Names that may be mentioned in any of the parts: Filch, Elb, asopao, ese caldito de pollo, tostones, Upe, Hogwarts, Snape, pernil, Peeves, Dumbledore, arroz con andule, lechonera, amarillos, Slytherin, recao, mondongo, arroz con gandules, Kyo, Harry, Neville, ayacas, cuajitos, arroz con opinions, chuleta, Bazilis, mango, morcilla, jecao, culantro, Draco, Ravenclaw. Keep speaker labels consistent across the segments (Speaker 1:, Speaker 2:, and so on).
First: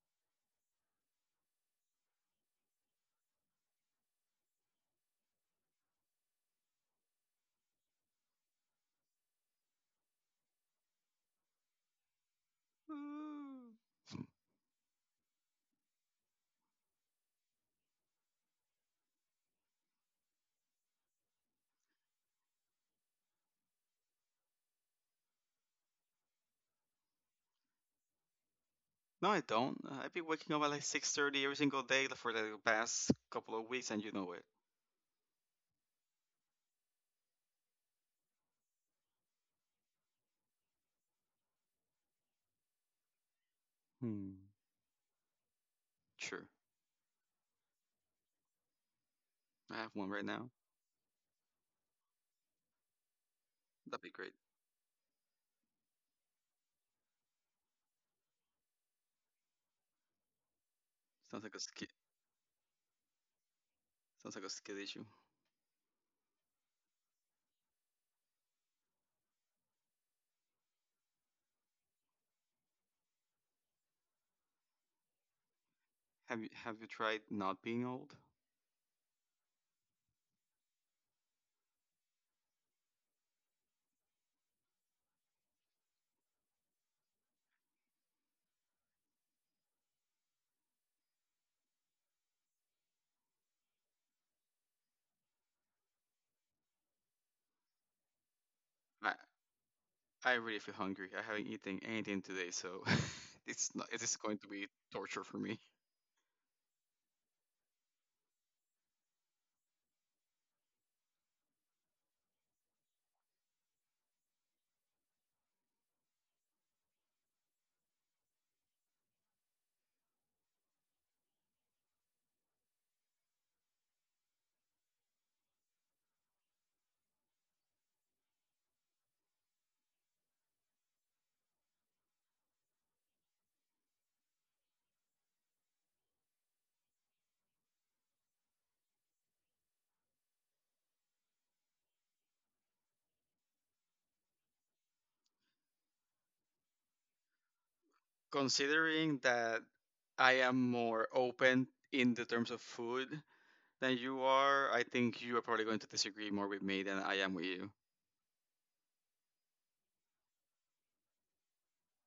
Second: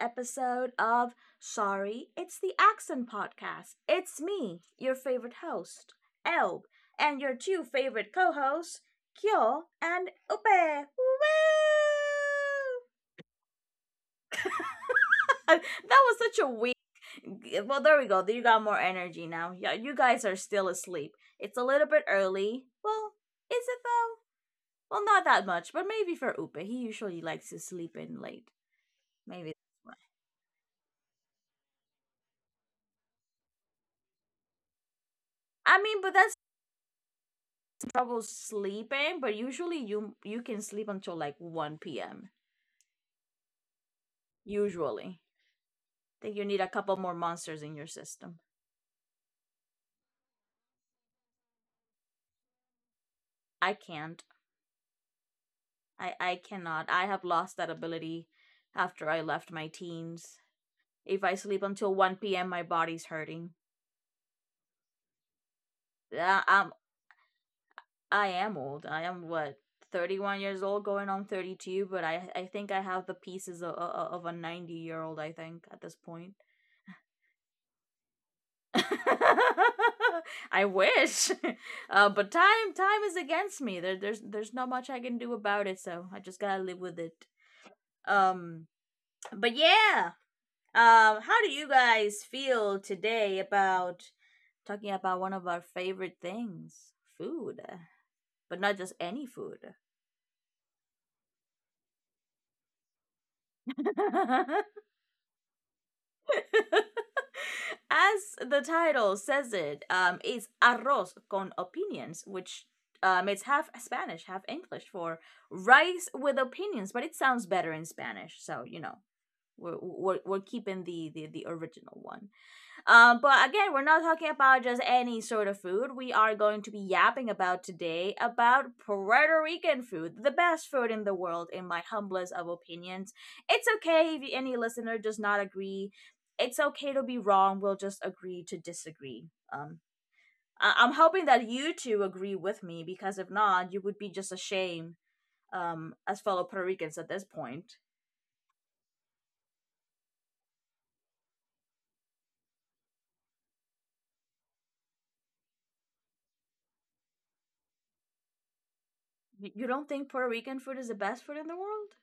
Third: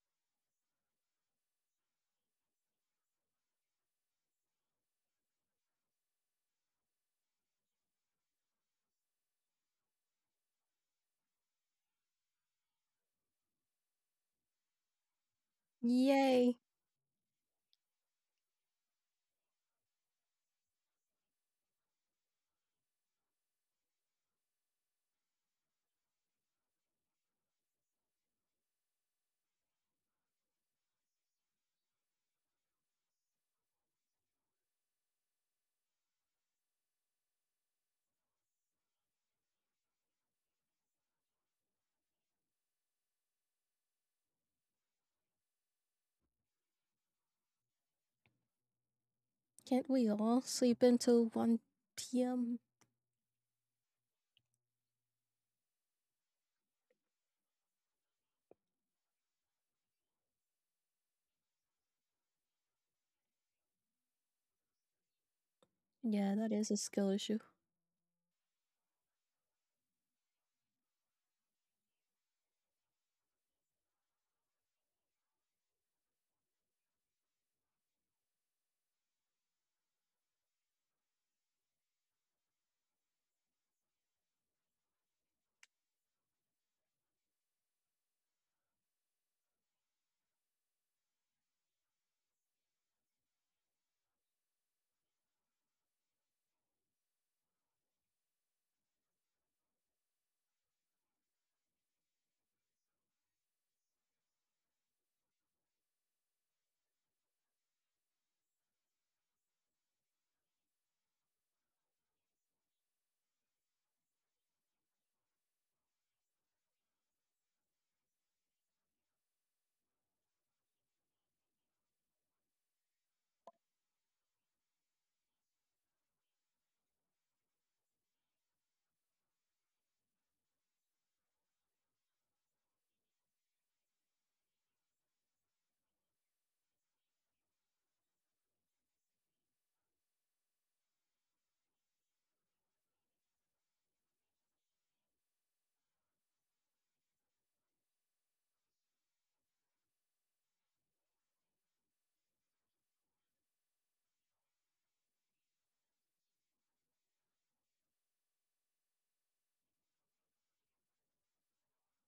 Speaker 1: episode of Sorry, it's the Accent Podcast. It's me, your favorite host, Elb, and your two favorite co-hosts, Kyo and Upe. Woo! That was such a
Speaker 2: Yay!
Speaker 1: weird well, there we go. You got more energy now. Yeah, you guys are still asleep. It's a little bit early. Well, is it though? Well, not that much, but maybe for Upe, he usually likes to sleep in late.
Speaker 3: No, I
Speaker 1: Maybe that's
Speaker 3: don't.
Speaker 1: why.
Speaker 3: I've been waking up at like 6:30 every single day for the past couple of weeks, and you know it.
Speaker 1: I mean, but that's trouble sleeping. But usually, you can sleep until like one p.m.
Speaker 3: Hmm.
Speaker 1: Usually, I think you
Speaker 3: Sure,
Speaker 1: need a couple more monsters in your system.
Speaker 3: I
Speaker 2: Can't
Speaker 3: have
Speaker 2: we
Speaker 3: one right
Speaker 2: all
Speaker 3: now.
Speaker 2: sleep until 1 p.m.?
Speaker 1: I
Speaker 3: That'd be
Speaker 1: can't.
Speaker 3: great.
Speaker 1: I cannot. I have lost that ability after I left my teens. If I
Speaker 3: Sounds like a
Speaker 1: sleep
Speaker 3: skill.
Speaker 1: until one p.m., my body's hurting.
Speaker 3: Sounds like a skill issue.
Speaker 2: Yeah,
Speaker 1: Yeah,
Speaker 2: that is
Speaker 1: I'm
Speaker 2: a skill issue.
Speaker 1: I am old. I am what, 31 years old going on 32, but I think I have the pieces of a 90-year-old I think at this point.
Speaker 3: Have you tried not being old?
Speaker 1: I wish. But time is against me. There's not much I can do about it, so I just got to live with it. Um but yeah. How do you guys feel today about talking about one of our favorite things, food, but not just
Speaker 3: I
Speaker 1: any food.
Speaker 3: I really feel hungry. I haven't eaten anything today, so it's not. It is going to be torture for me.
Speaker 1: As the title says it, it's arroz con opinions, which it's half Spanish, half English for rice with opinions, but it sounds better in Spanish. So, you know, we're keeping the original one. But again, we're not talking about just any sort of food. We are going to be yapping about today about Puerto Rican food, the best food in the world, in my humblest of opinions. It's okay if any listener does not agree. It's okay to be wrong. We'll just agree to disagree. Um, I'm hoping that you two agree with me because if not, you would be just ashamed, as fellow Puerto Ricans at this point.
Speaker 3: Considering that I am more open in the terms of food than you are, I think you are probably going to disagree more with me than I am with you.
Speaker 1: You don't think Puerto Rican food is the best food in the world?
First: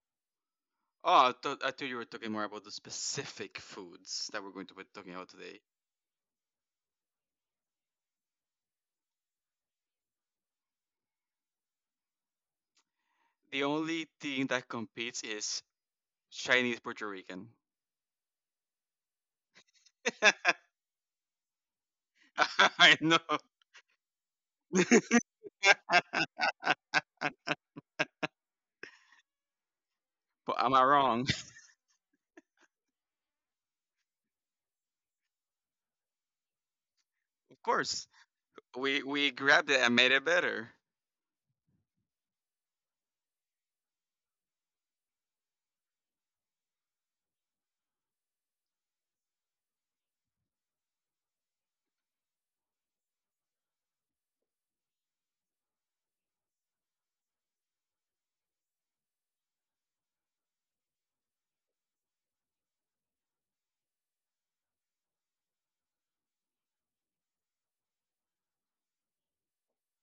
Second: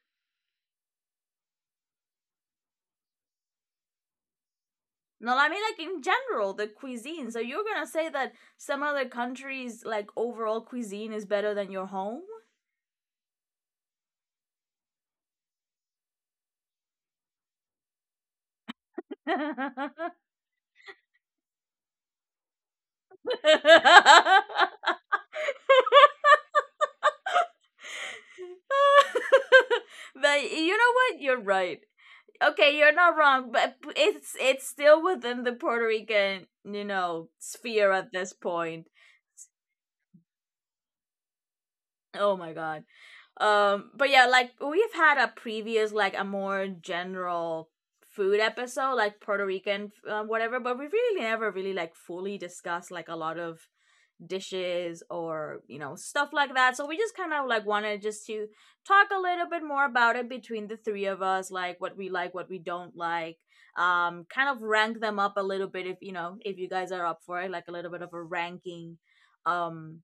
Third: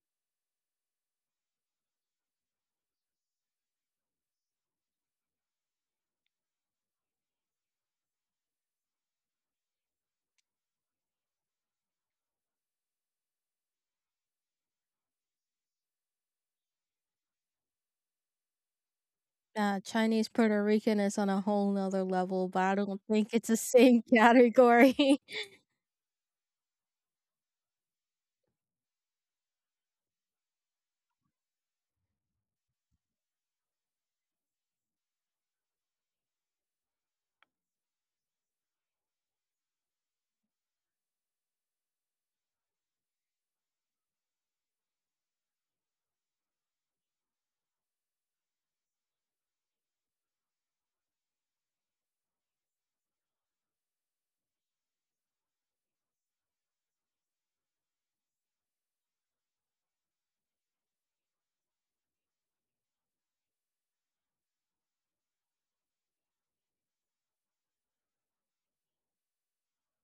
Speaker 3: Oh, I thought you were talking more about the specific foods that we're going to be talking about
Speaker 1: No, I
Speaker 3: today.
Speaker 1: mean like in general, the cuisine. So you're gonna say that some other countries like overall cuisine is better than your home?
Speaker 3: The only thing that competes is Chinese Puerto Rican.
Speaker 1: But
Speaker 2: Nah,
Speaker 1: you
Speaker 2: Chinese Puerto Rican is on a whole nother level, but I
Speaker 3: I
Speaker 2: don't
Speaker 3: know.
Speaker 2: think it's the same category.
Speaker 3: But am I
Speaker 1: know what?
Speaker 3: wrong?
Speaker 1: You're right. Okay, you're not wrong, but it's still within the Puerto Rican, you know,
Speaker 3: Of
Speaker 1: sphere
Speaker 3: course.
Speaker 1: at this point.
Speaker 3: We grabbed it and made it better.
Speaker 1: Oh my god. But yeah, like we've had a previous, like a more general food episode, like Puerto Rican, whatever. But we really never really like fully discussed like a lot of dishes or you know stuff like that. So we just kind of like wanted just to talk a little bit more about it between the three of us, like, what we don't like. Kind of rank them up a little bit if you know if you guys are up for it, like a little bit of a ranking, um,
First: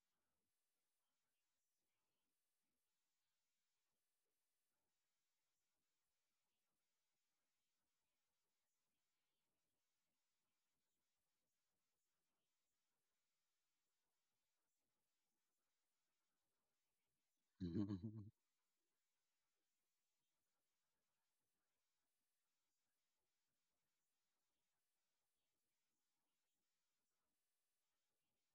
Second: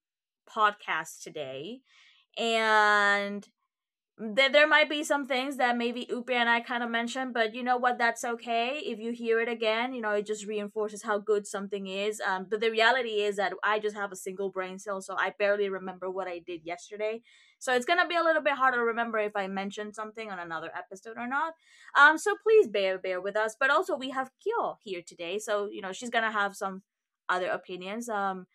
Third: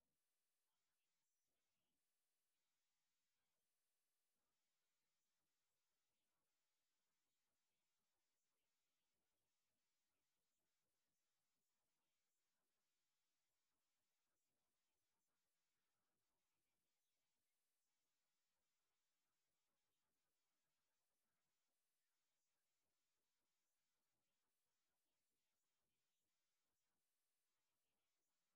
Speaker 1: podcast today. And there might be some things that maybe Upi and I kind of mentioned, but you know what? That's okay. If you hear it again, you know, it just reinforces how good something is. But the reality is that I just have a single brain cell, so I barely remember what I did yesterday. So it's going to be a little bit harder to remember if I mentioned something on another episode or not. So please bear with us. But also, we have Kyo here today. So, you know, she's going to have some other opinions. Um,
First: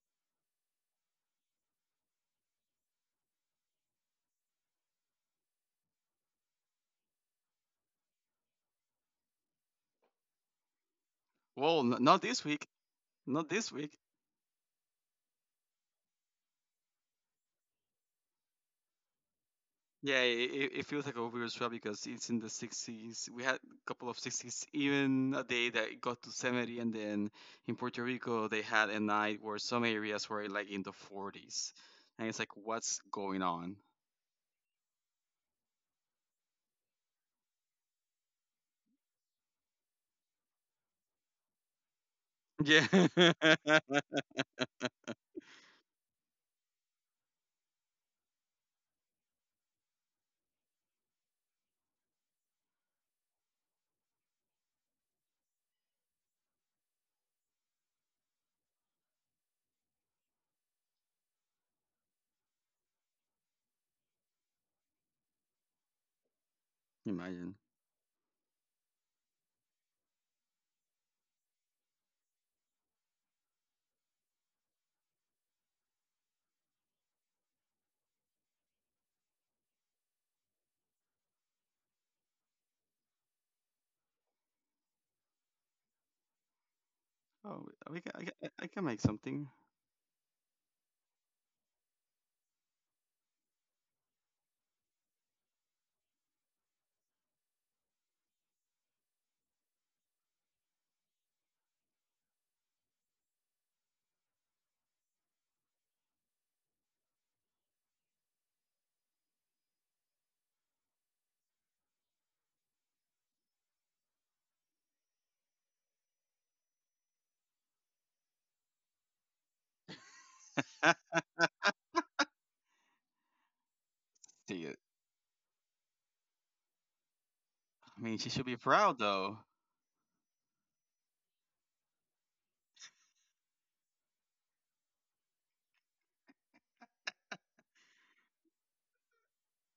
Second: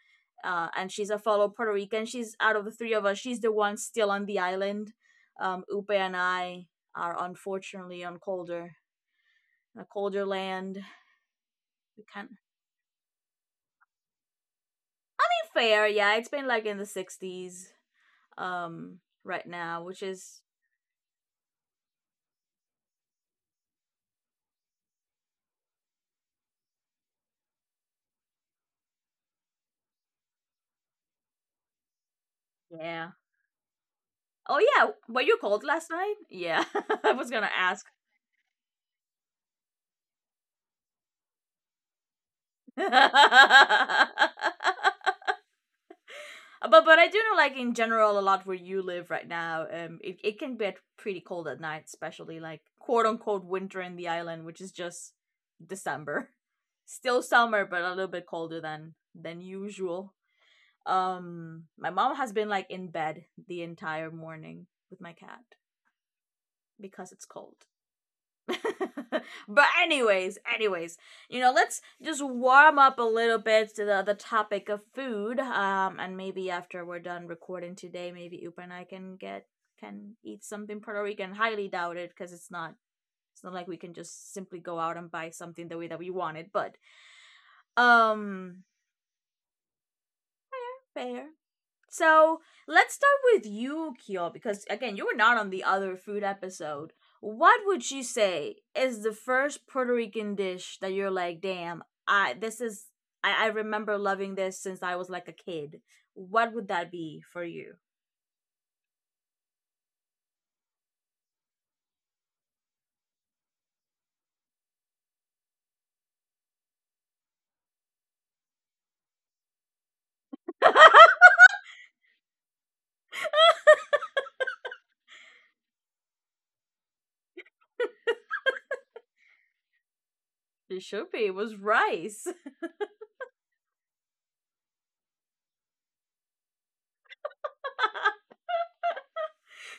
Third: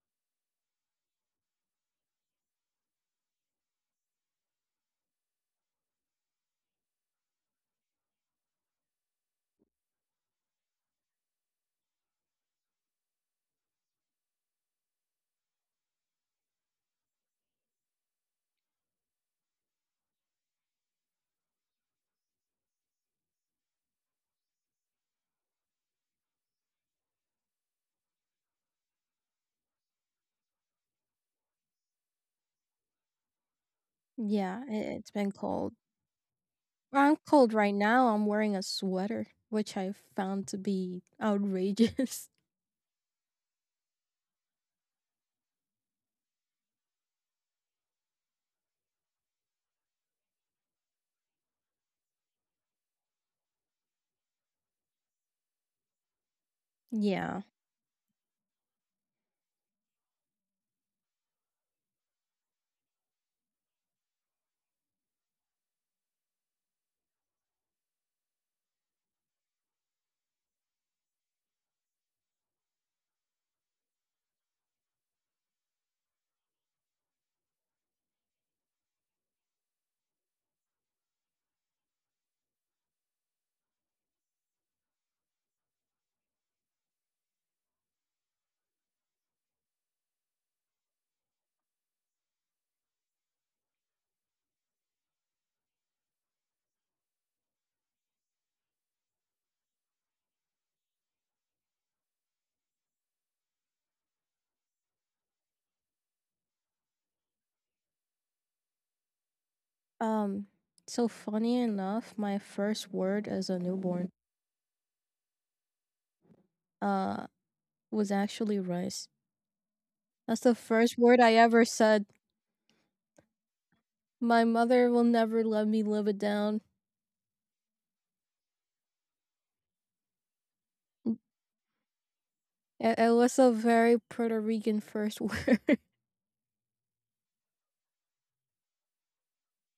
Speaker 1: uh, And she's a fellow Puerto Rican. She's out of the three of us, she's the one still on the island, Upe and I are unfortunately on colder, a colder land.
Speaker 3: Well,
Speaker 1: We
Speaker 3: not
Speaker 1: can't. To
Speaker 3: this week. Not this week.
Speaker 1: be fair, yeah. It's been like in the 60s um, right now, which
Speaker 3: Yeah,
Speaker 1: is
Speaker 3: it it feels like a weird swell because it's in the 60s. We had a couple of 60s, even a day that it got to 70, and then in Puerto Rico they had a night where some areas were like in the 40s, and it's like, what's
Speaker 1: yeah.
Speaker 3: going on?
Speaker 1: Oh
Speaker 2: Yeah,
Speaker 1: yeah,
Speaker 2: it's
Speaker 1: were
Speaker 2: been
Speaker 1: you cold
Speaker 2: cold.
Speaker 1: last night? Yeah, I
Speaker 2: I'm
Speaker 1: was gonna
Speaker 2: cold right
Speaker 1: ask.
Speaker 2: now. I'm wearing a sweater, which I found to be outrageous.
Speaker 3: Yeah,
Speaker 1: But I do know like in general a lot where you live right now, it, it can get pretty cold at night, especially like quote unquote winter in the island, which is just December. Still
Speaker 2: Yeah.
Speaker 1: summer, but a little bit colder than usual. My mom has been like in bed the entire morning with my cat because it's cold.
Speaker 3: imagine.
Speaker 1: But anyways, anyways, you know, let's just warm up a little bit to the topic of food. And maybe after we're done recording today, maybe Upa and I can eat something Puerto Rican. Highly doubt it because it's not like we can just simply go out and buy something the way that we want it. But
Speaker 3: Oh, we can,
Speaker 1: um,
Speaker 3: I can make something.
Speaker 1: fair. So let's start with you, Kyo, because again, you were not on the other food episode. What would you say is the first Puerto Rican dish that you're like, damn, I remember loving this since I was like a kid. What would that be for you?
Speaker 2: Um. So funny enough, my first word as a newborn, uh, was actually rice. That's the first word I ever said. My
Speaker 3: See it.
Speaker 2: mother will never let me live it down.
Speaker 3: I mean, she should be proud though.
Speaker 1: It should
Speaker 2: Mm.
Speaker 1: be. It was rice.
Speaker 2: It was a very Puerto Rican first word.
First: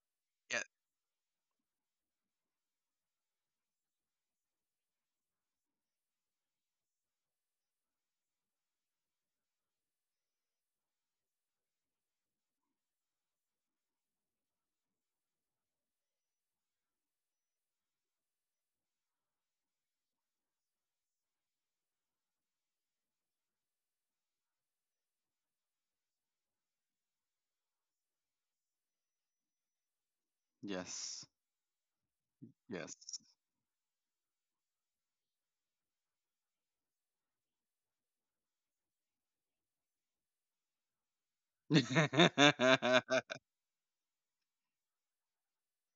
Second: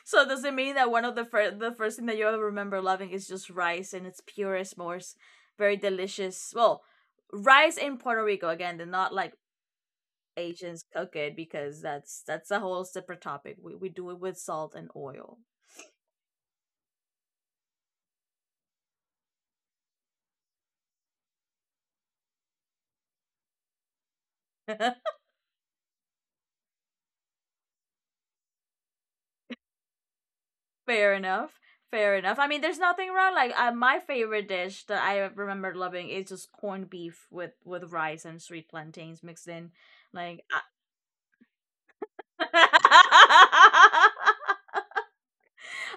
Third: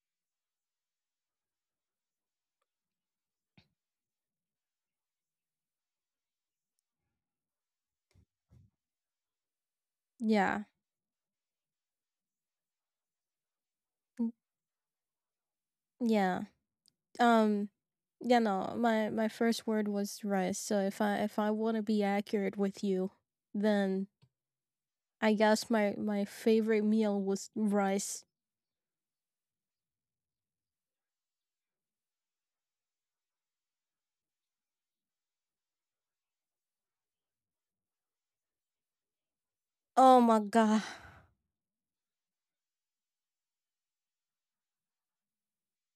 Speaker 1: So does it
Speaker 3: Yeah.
Speaker 1: mean that one of the first thing that you ever remember loving is just rice in its purest, most very delicious? Well, rice in Puerto Rico again. They're not like
Speaker 2: Yeah.
Speaker 1: Asians cook it because that's a whole separate topic. We do it
Speaker 2: Mm.
Speaker 1: with salt and oil.
Speaker 2: Yeah. Um yeah, no. My first word was rice. So if I want to be accurate with you, then I guess my favorite meal was rice.
Speaker 1: Fair
Speaker 3: Yes.
Speaker 1: enough. Fair enough. I mean, there's
Speaker 3: Yes.
Speaker 1: nothing wrong. Like my favorite dish that I remember loving is just corned beef with rice and sweet plantains mixed in.
Speaker 2: Oh my
Speaker 1: Like,
Speaker 2: god.
Speaker 1: I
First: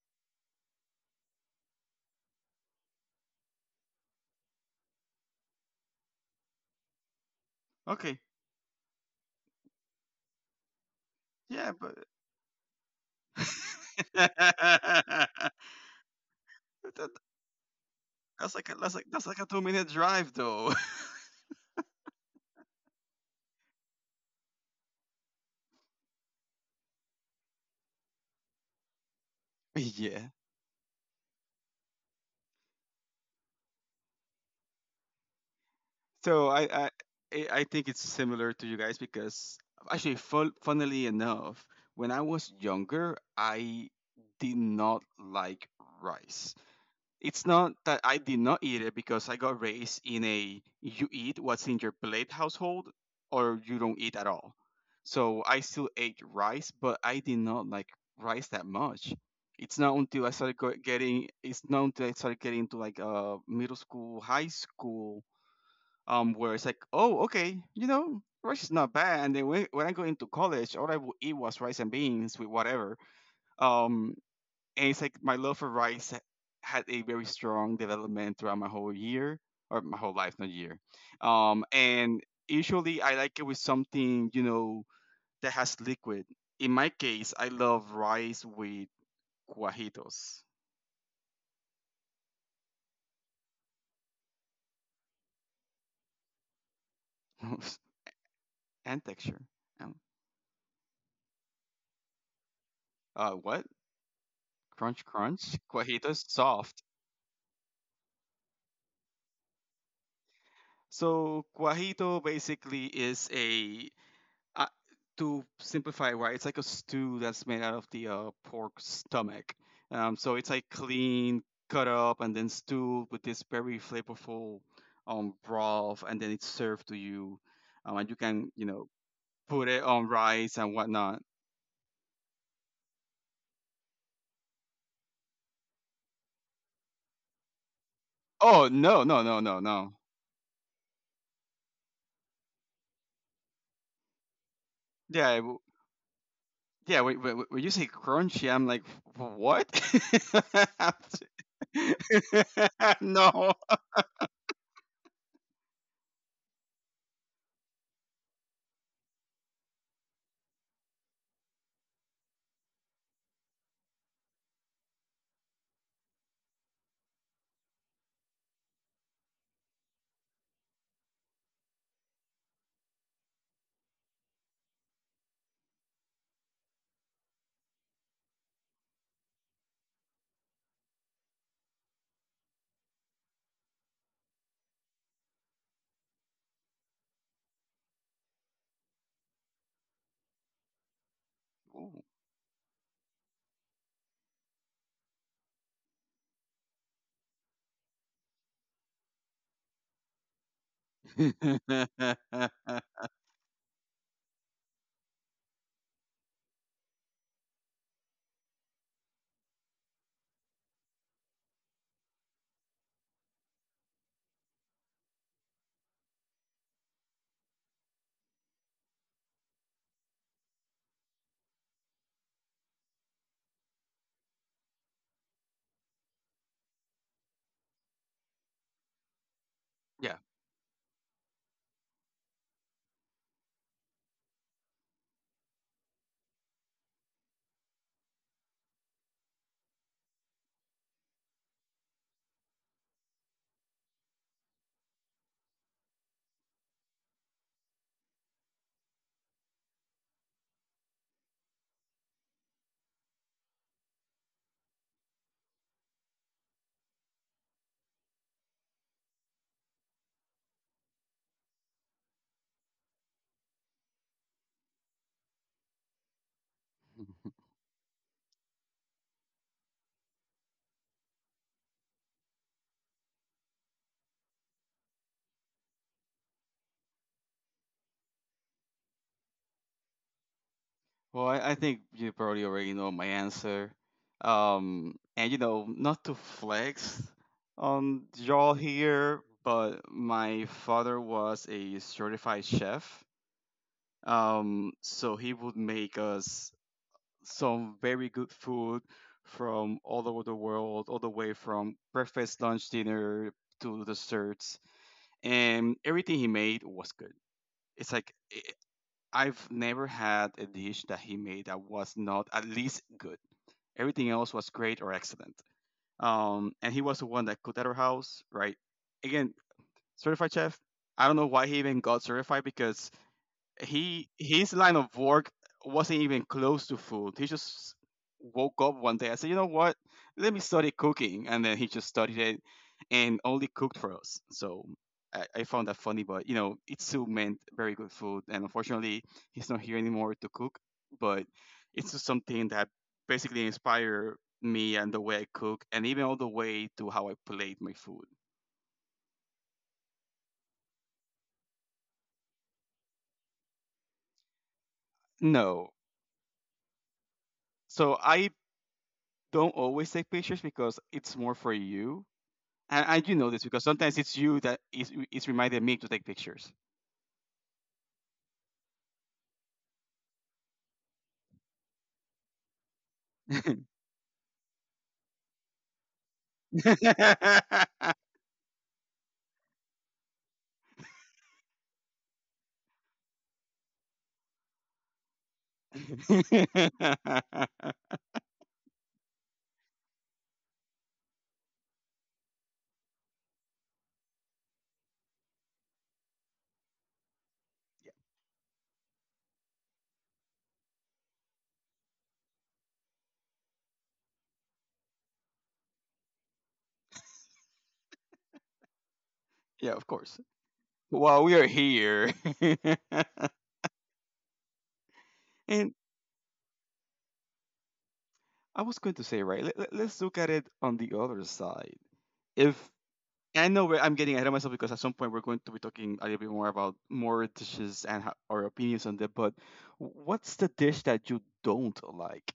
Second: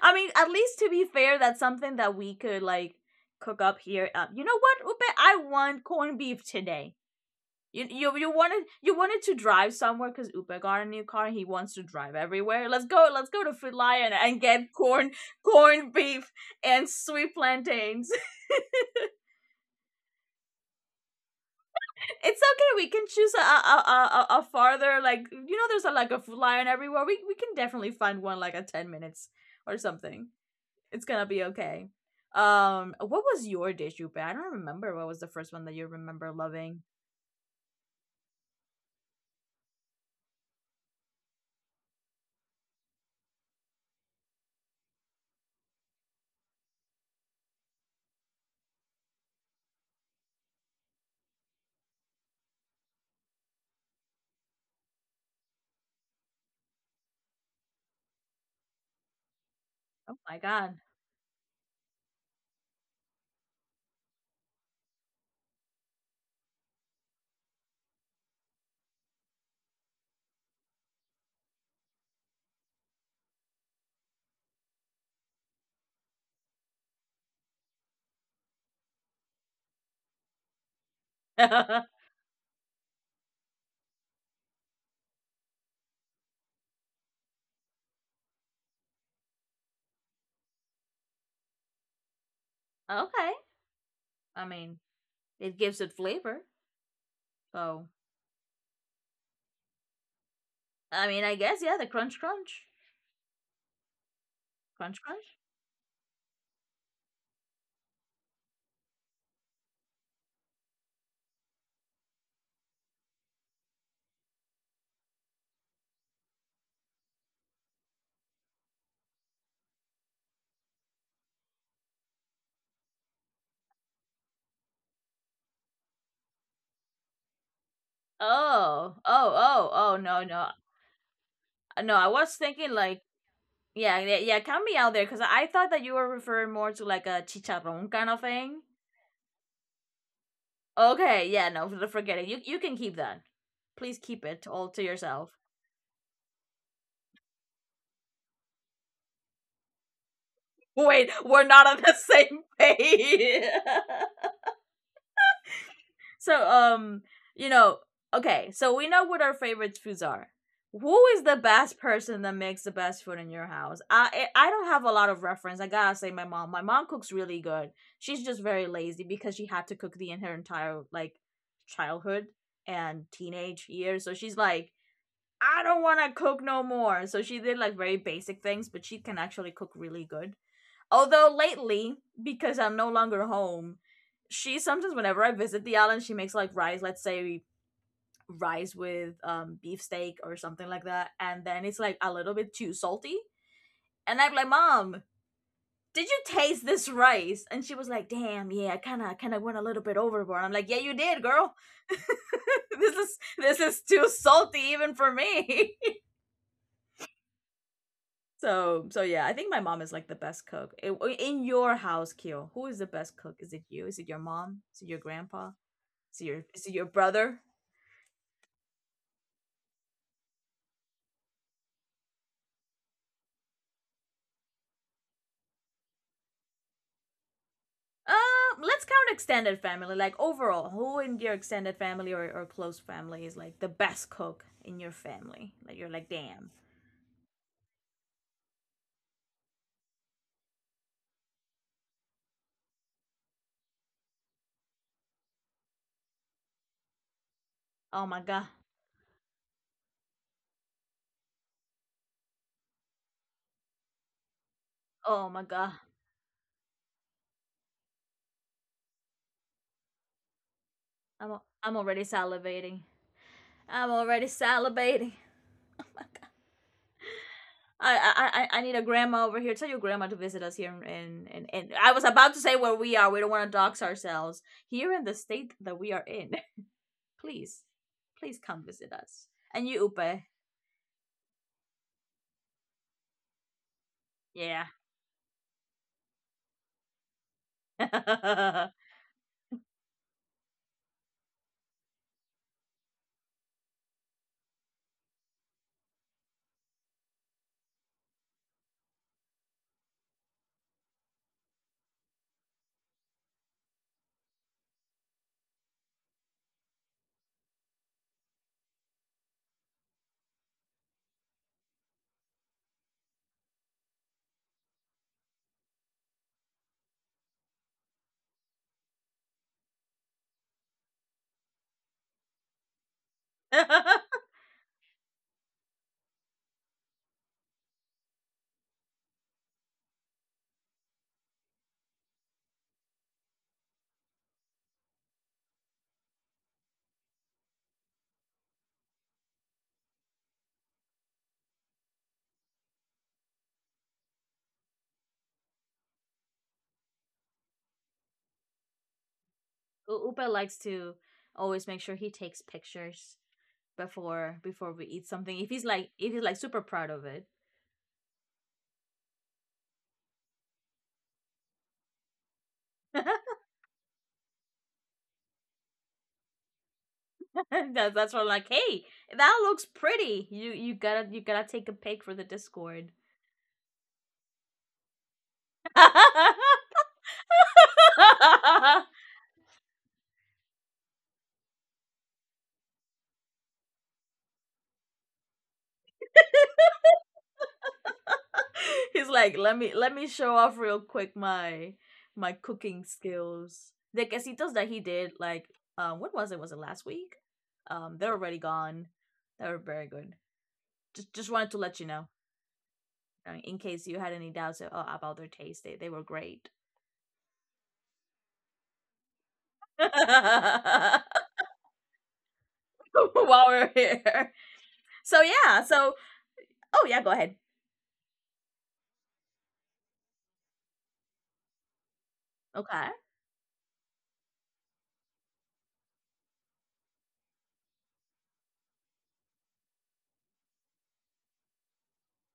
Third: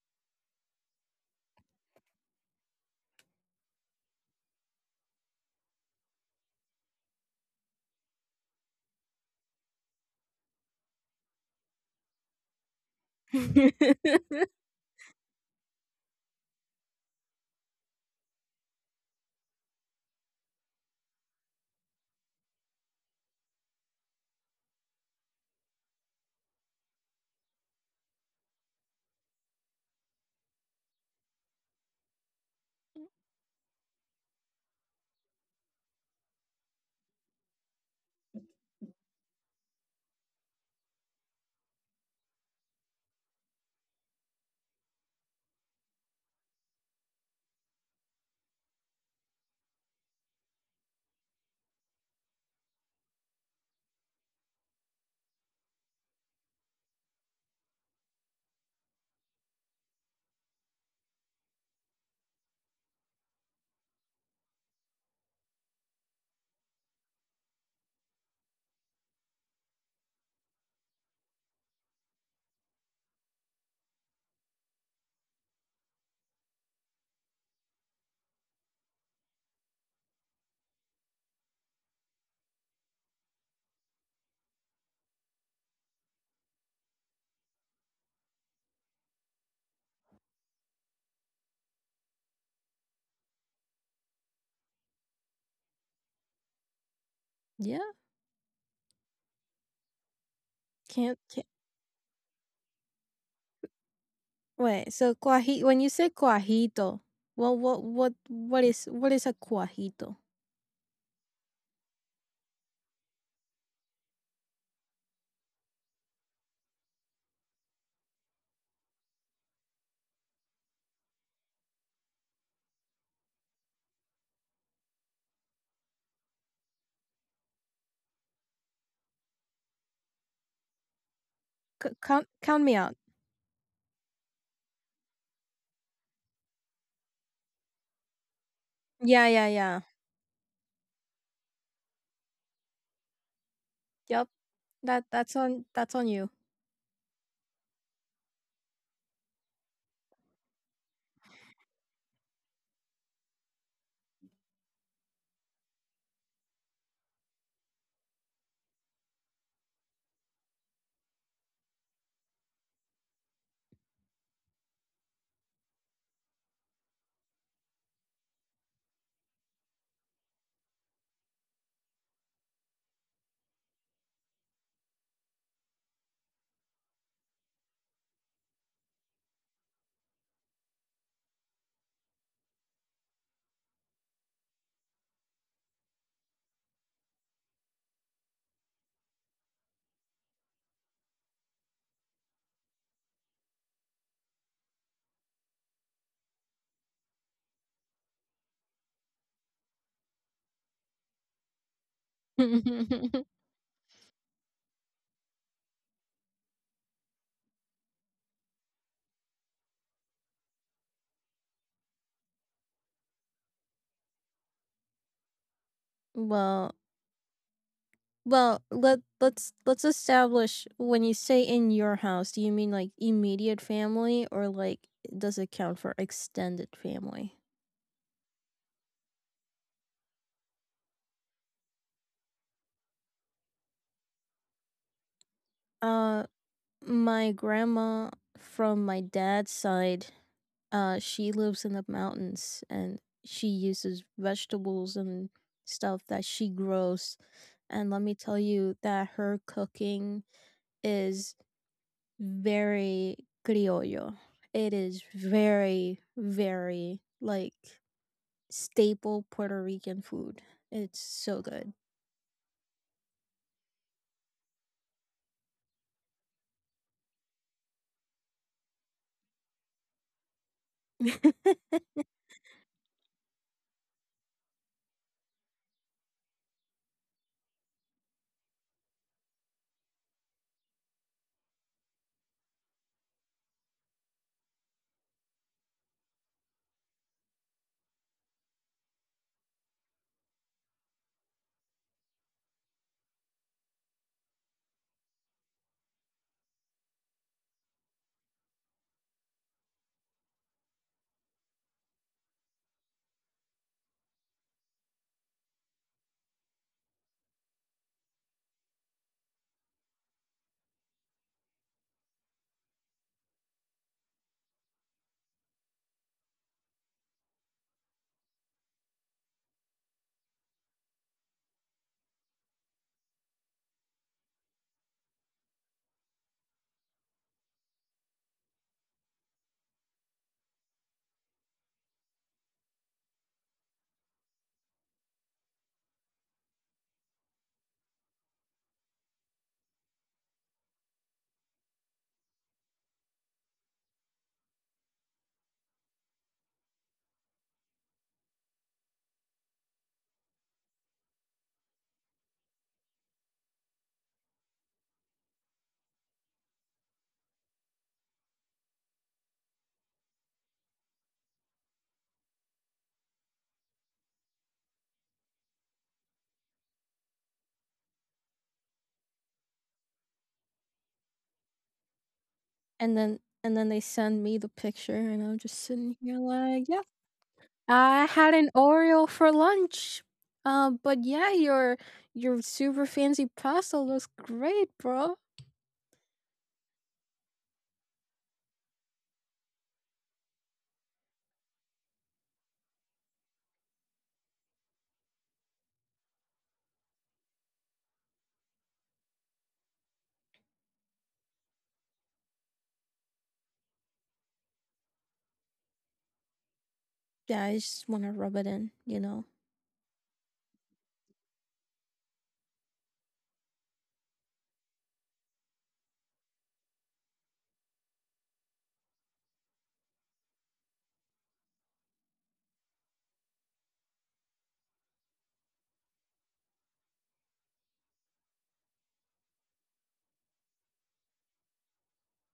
Speaker 1: I mean, at least to be fair, that's something that we could like cook up here. You know what, Upe? I want corned beef today. You you
Speaker 3: Okay.
Speaker 1: you wanted to drive somewhere because Upa got a new car and he
Speaker 3: Yeah,
Speaker 1: wants to
Speaker 3: but.
Speaker 1: drive everywhere. Let's go to Food Lion and get corned beef and
Speaker 3: That,
Speaker 1: sweet plantains.
Speaker 3: That's like that's like a 2 minute drive though.
Speaker 1: It's okay we can choose a farther like you know there's a like a Food Lion everywhere. We can definitely find one like at 10 minutes or something.
Speaker 3: Yeah.
Speaker 1: It's gonna be okay. What was your dish, Upa? I don't remember what was the first one that you remember
Speaker 3: So
Speaker 1: loving.
Speaker 3: I think it's similar to you guys because actually, funnily enough, when I was younger, I did not like rice. It's not that I did not eat it because I got raised in a you eat what's in your plate household or you don't eat at all. So I still ate rice, but I did not like rice that much.
Speaker 1: Oh my god.
Speaker 3: It's not until I started getting into like middle school, high school, where it's like, oh okay, you know, rice is not bad. And then when I go into college, all I would eat was rice and beans with whatever. Um and it's like my love for rice had a very strong development throughout my whole year or my whole life, not year. And usually I like it with something you know that has liquid. In my case, I love rice with cuajitos
Speaker 1: Okay, I mean it gives it flavor.
Speaker 2: Yeah.
Speaker 1: Oh,
Speaker 3: and texture. Um,
Speaker 1: I mean, I
Speaker 2: Can't
Speaker 1: guess yeah. The crunch, crunch,
Speaker 3: what?
Speaker 2: Wait.
Speaker 1: crunch,
Speaker 3: Crunch,
Speaker 2: So
Speaker 1: crunch.
Speaker 3: crunch.
Speaker 2: cuaji when you say
Speaker 3: Cuajitos, soft.
Speaker 2: cuajito, Well, what is a cuajito?
Speaker 3: So cuajito basically is a I, to simplify it right, it's like a stew that's made out of the pork stomach. So it's like clean, cut up, and then stewed with this very flavorful broth, and then it's served to you. And you can, you know,
Speaker 1: Oh, oh,
Speaker 3: put
Speaker 1: oh,
Speaker 3: it
Speaker 1: oh.
Speaker 3: on
Speaker 1: No, no,
Speaker 3: rice and whatnot.
Speaker 1: Uh,
Speaker 2: C-
Speaker 1: no. I
Speaker 2: count
Speaker 1: was
Speaker 2: count
Speaker 1: thinking
Speaker 2: me out.
Speaker 1: like, yeah, yeah. Count me out there because I thought that you were referring more to like a chicharrón kind of thing.
Speaker 3: Oh no, no,
Speaker 2: Yeah,
Speaker 3: no,
Speaker 2: yeah,
Speaker 3: no,
Speaker 2: yeah.
Speaker 3: no.
Speaker 1: Okay, yeah, no, forget it. You can keep that. Please keep
Speaker 2: Yep.
Speaker 1: it all to
Speaker 2: That
Speaker 3: Yeah,
Speaker 1: yourself.
Speaker 2: that's
Speaker 3: I w-
Speaker 2: on that's on you.
Speaker 3: yeah. When you say crunchy, I'm like, what?
Speaker 1: Wait, we're not on the same page.
Speaker 3: No.
Speaker 1: So, you know, okay, so we know what our favorite foods are. Who is the best person that makes the best food in your house? I don't have a lot of reference. I gotta say, my mom. My mom cooks really good. She's just very lazy because she had to cook the in her entire like childhood and teenage years. So she's like, I don't want to cook no more. So she did like very basic things, but she can actually cook really good. Although lately, because I'm no longer home, she sometimes whenever I visit the island, she makes like rice, let's say rice with beefsteak or something like that, and then it's like a little bit too salty. And I'm like, Mom, did you taste this rice? And she was like, Damn, yeah, I kinda kinda went a little bit overboard. I'm like, Yeah, you did, girl. This is too salty even for me. So so yeah, I think my mom is like the best cook. In your house, Keo, who is the best cook? Is it you? Is it your mom? Is it your grandpa? Is it
Speaker 2: Well,
Speaker 1: your brother?
Speaker 2: let's establish, when you say "in your house," do you mean like immediate family, or like does it count for extended family?
Speaker 1: Let's count extended family.
Speaker 3: Yeah.
Speaker 1: Like overall, who in your extended family or close family is like the best cook in your family? Like you're like,
Speaker 2: Uh
Speaker 1: damn.
Speaker 2: my grandma from my dad's side, she lives in the mountains and she uses vegetables and stuff that she grows. And let
Speaker 1: Oh
Speaker 2: me
Speaker 1: my
Speaker 2: tell
Speaker 1: god.
Speaker 2: you that her cooking is very criollo. It is
Speaker 1: Oh my god.
Speaker 2: very, very like staple Puerto Rican food. It's
Speaker 1: I'm
Speaker 2: so
Speaker 1: al-
Speaker 2: good.
Speaker 1: I'm already salivating. I'm already salivating. I need a grandma over here. Tell your grandma to visit us here and I was about to say where we are. We don't want to dox ourselves here in the state that we are in. Please, please come visit us. And you, Upe,
Speaker 3: Well, I think you probably already know my answer.
Speaker 1: yeah.
Speaker 3: And you know, not to flex on y'all here, but my father was a certified chef. So he would make us some very good food from all over the world, all the way from breakfast, lunch, dinner to desserts, and everything he made was good. It's like I've never had a dish that he made that was not at least good. Everything else was great or excellent. And he was the one that cooked at our house, right? Again, certified chef. I don't know why he even got certified because he his line of work wasn't even close to food. He just woke up one day. I said, you know what? Let me study cooking, and then he just studied it and only cooked for us. So I found that funny, but you know, it still meant very good food. And unfortunately, he's not here anymore to cook. But it's just something that basically inspired me and the way I cook, and even all the way to how I plate my food.
Speaker 1: Upe likes to always make sure he takes pictures before we eat something.
Speaker 3: No.
Speaker 1: If he's like super proud of it,
Speaker 3: So I don't always take pictures because it's more for you. And you know this because sometimes it's you that is reminding me to take pictures.
Speaker 1: that's why I'm like, hey, that looks pretty. You gotta take a pic for the Discord.
Speaker 3: Yeah,
Speaker 2: And then they send me the picture and I'm just sitting here like, yeah. I had an Oreo for lunch. But yeah, your super fancy pasta looks great, bro.
Speaker 1: He's like, let me show off real quick my my cooking skills. The quesitos that he did, like, when was it? Was it last week? They're already gone. They were very good. Just wanted to let you know, in case you had any doubts about their taste. They were great.
Speaker 2: Yeah, I just wanna rub it in, you know.
Speaker 3: of course.
Speaker 1: While
Speaker 3: While we are here, and
Speaker 1: we're here, so oh yeah, go ahead.
Speaker 3: I was going to say, right? Let's look at it on the other side. If
Speaker 1: Okay.
Speaker 3: I know where I'm getting ahead of myself because at some point we're going to be talking a little bit more about more dishes and our opinions on them. But what's the dish that you don't like?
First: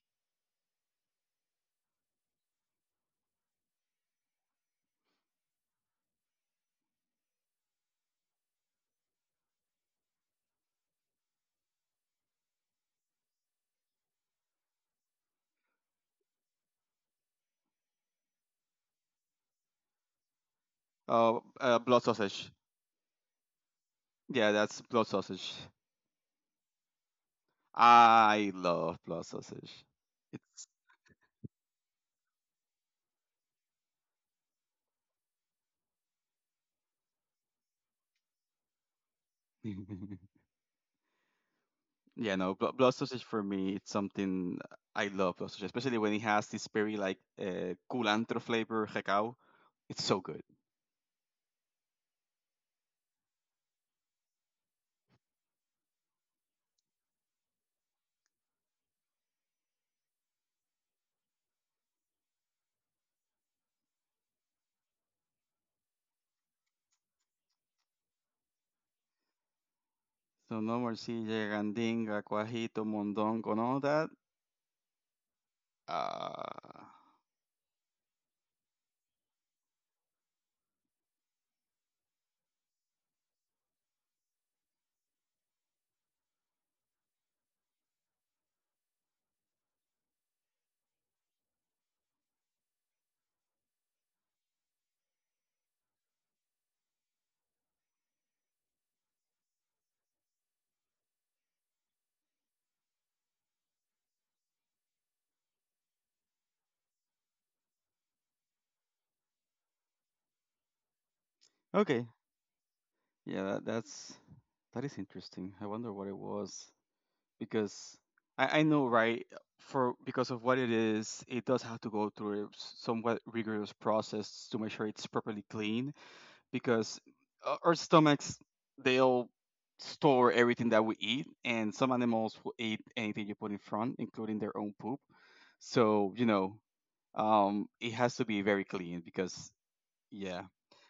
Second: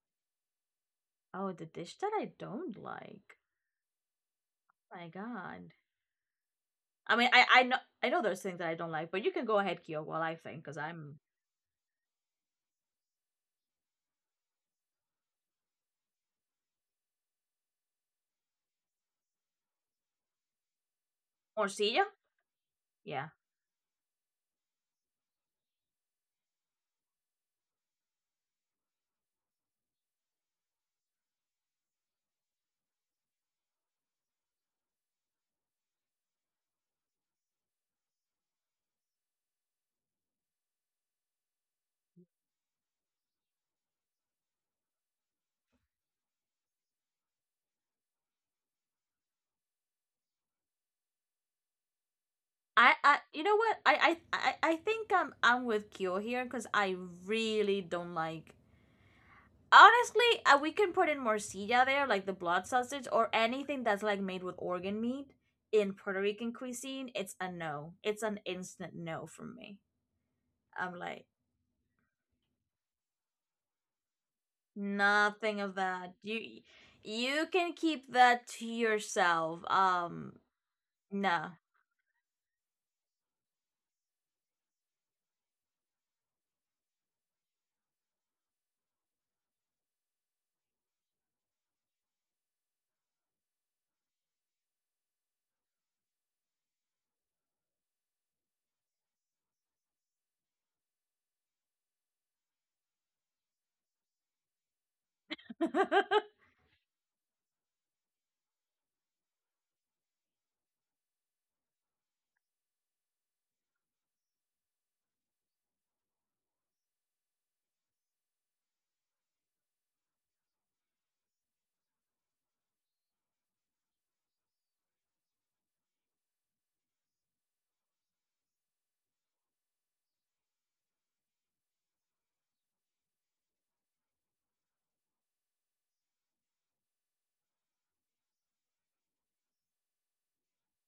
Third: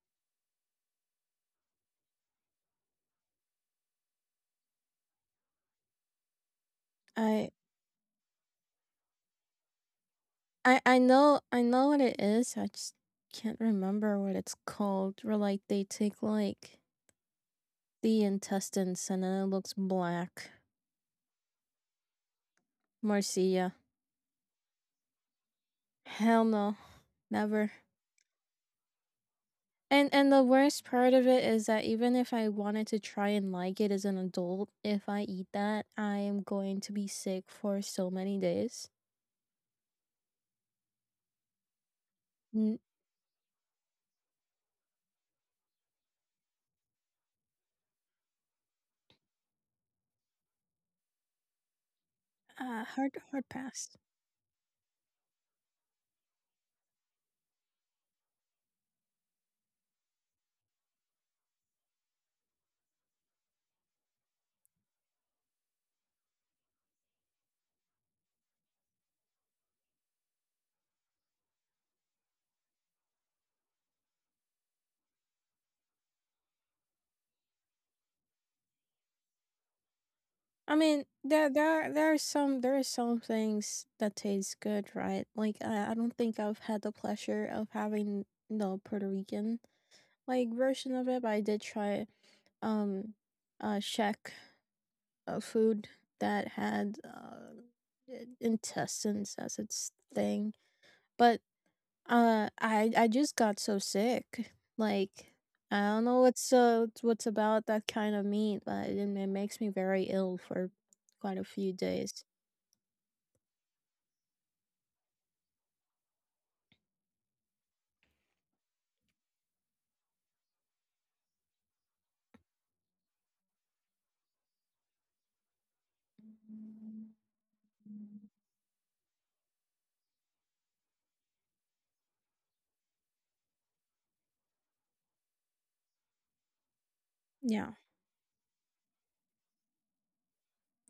Speaker 1: Oh, the dish that I don't like. My God. I mean, I
Speaker 2: I
Speaker 1: I know I know there's things that I don't like, but you can go ahead, Kyo, while I think, because
Speaker 2: I
Speaker 1: I'm
Speaker 2: know, I know what it is. I just can't remember what it's called. Where like they take like the intestines and then it looks black.
Speaker 3: Blood
Speaker 1: morcilla.
Speaker 3: sausage.
Speaker 1: Yeah.
Speaker 2: Marcia.
Speaker 3: Yeah, that's blood sausage.
Speaker 2: Hell no. Never.
Speaker 3: I love blood sausage.
Speaker 2: And the
Speaker 3: It's
Speaker 2: worst part of it is that even if I wanted to try and like it as an adult, if I eat that, I am going to be sick for so many days.
Speaker 3: yeah, no,
Speaker 2: N-
Speaker 3: blood sausage for me, it's something I love blood sausage, especially when it has this very like culantro flavor cacao. It's so good.
Speaker 1: I,
Speaker 2: Hard
Speaker 1: I you
Speaker 2: hard
Speaker 1: know what I
Speaker 2: pass.
Speaker 1: I I I think I'm with Kyo here because I really don't like honestly, we can put in morcilla there like the blood sausage or anything that's like made with organ meat in Puerto Rican cuisine. It's a no, it's an instant no from me.
Speaker 3: So no more
Speaker 1: I'm like,
Speaker 3: morcilla, gandinga, cuajito, mondongo, and all that.
Speaker 1: nothing of that. You
Speaker 3: Uh,
Speaker 1: You can keep that to yourself.
Speaker 2: I mean,
Speaker 1: No.
Speaker 2: there there are some there are some things that taste good, right? Like, I don't think I've had the pleasure of having the Puerto Rican like version of it, but I did try um Czech food that had intestines as its thing. But I just got so sick. Like, I don't know what's about that kind of meat, but it makes me very ill for quite a few
Speaker 3: okay,
Speaker 2: days.
Speaker 3: yeah, that's that is interesting. I wonder what it was, because I know right for because of what it is it does have to go through a somewhat rigorous process to make sure it's properly clean because our stomachs they'll store everything that we eat and some animals will eat anything you put in front including their own poop so you know
Speaker 2: Yeah.
Speaker 3: it has to be very clean because yeah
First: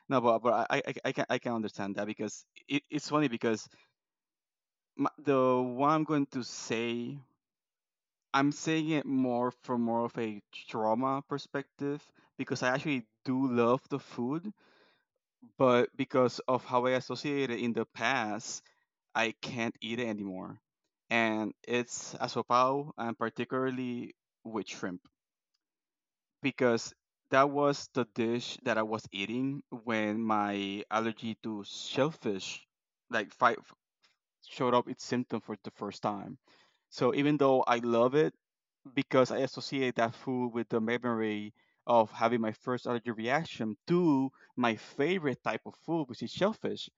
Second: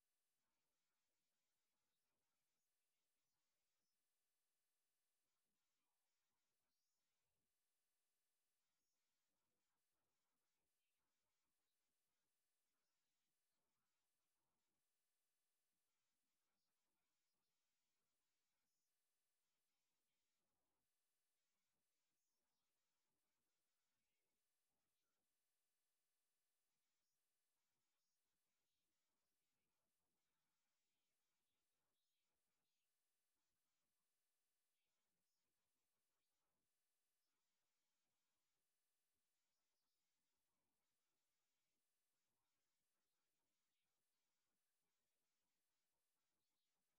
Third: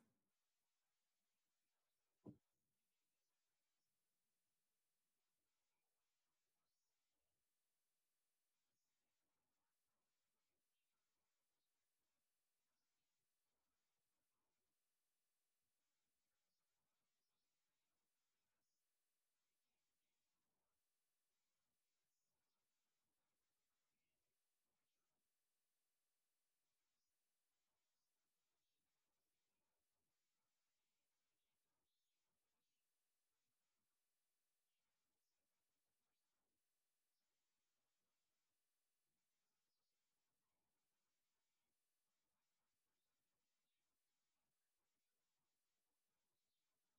Speaker 3: no but I can understand that because it's funny because the one I'm going to say I'm saying it more from more of a trauma perspective because I actually do love the food, but because of how I associate it in the past, I can't eat it anymore. And it's asopao and particularly with shrimp because that was the dish that I was eating when my allergy to shellfish like fight showed up its symptom for the first time. So even though I love it because I associate that food with the memory of having my first allergy reaction to my favorite type of food, which is shellfish.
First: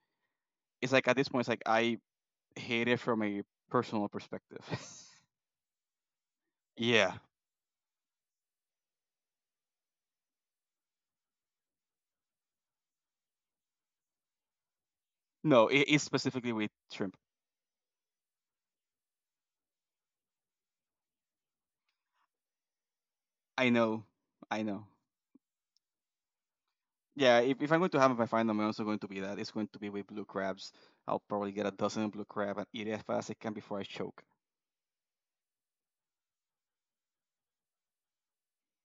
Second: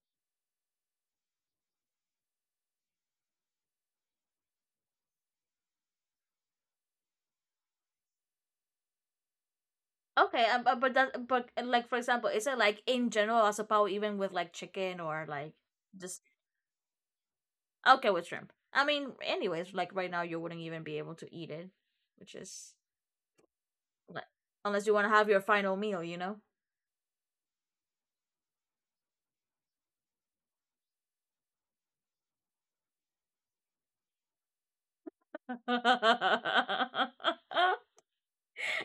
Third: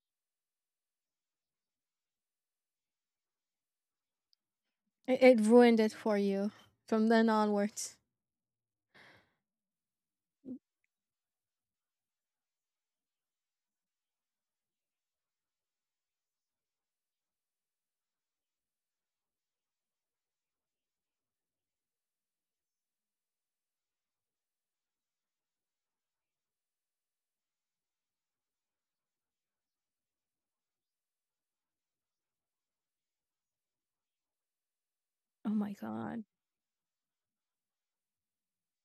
Speaker 3: It's like at this point, it's like I hate it from a personal perspective.
Speaker 2: It ruined it for you from
Speaker 3: Yeah.
Speaker 2: then onwards.
Speaker 1: Okay, but that but like for example, is it like in general as a power even with like chicken or like
Speaker 3: No, it is
Speaker 1: just
Speaker 3: specifically with shrimp.
Speaker 1: okay with shrimp? I mean, anyways, like right now you wouldn't even be able to eat it, which is
Speaker 3: I know.
Speaker 1: like
Speaker 3: I
Speaker 1: unless
Speaker 3: know.
Speaker 1: you want to have your final meal, you know.
Speaker 3: Yeah, if I'm going to have my final, I'm also going to be that. It's going to be with blue crabs. I'll probably get a dozen blue crab and eat it as fast as I can before I choke.
Speaker 2: Oh my god.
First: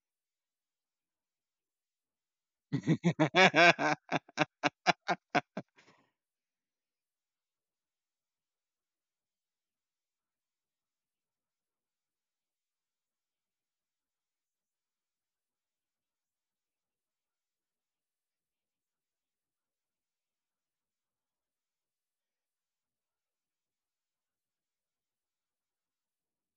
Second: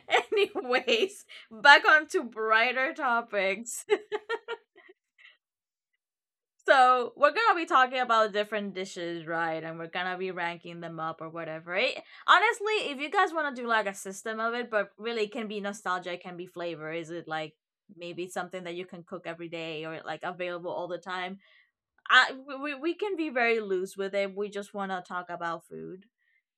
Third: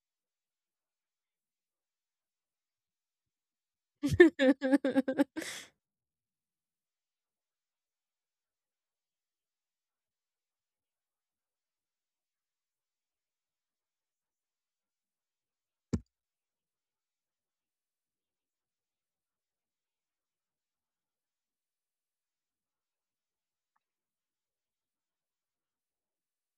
Speaker 1: Anyways, back on to brighter topics.
Speaker 3: Yeah,
Speaker 1: So we're gonna be talking about different dishes, right? And we're gonna be ranking them up or whatever. Honestly, if you guys wanna do like a system of it, but really it can be nostalgia, it can be flavor. Is it like maybe something that you can cook every day or like available all the time? I We can be very loose with it. We just wanna talk about food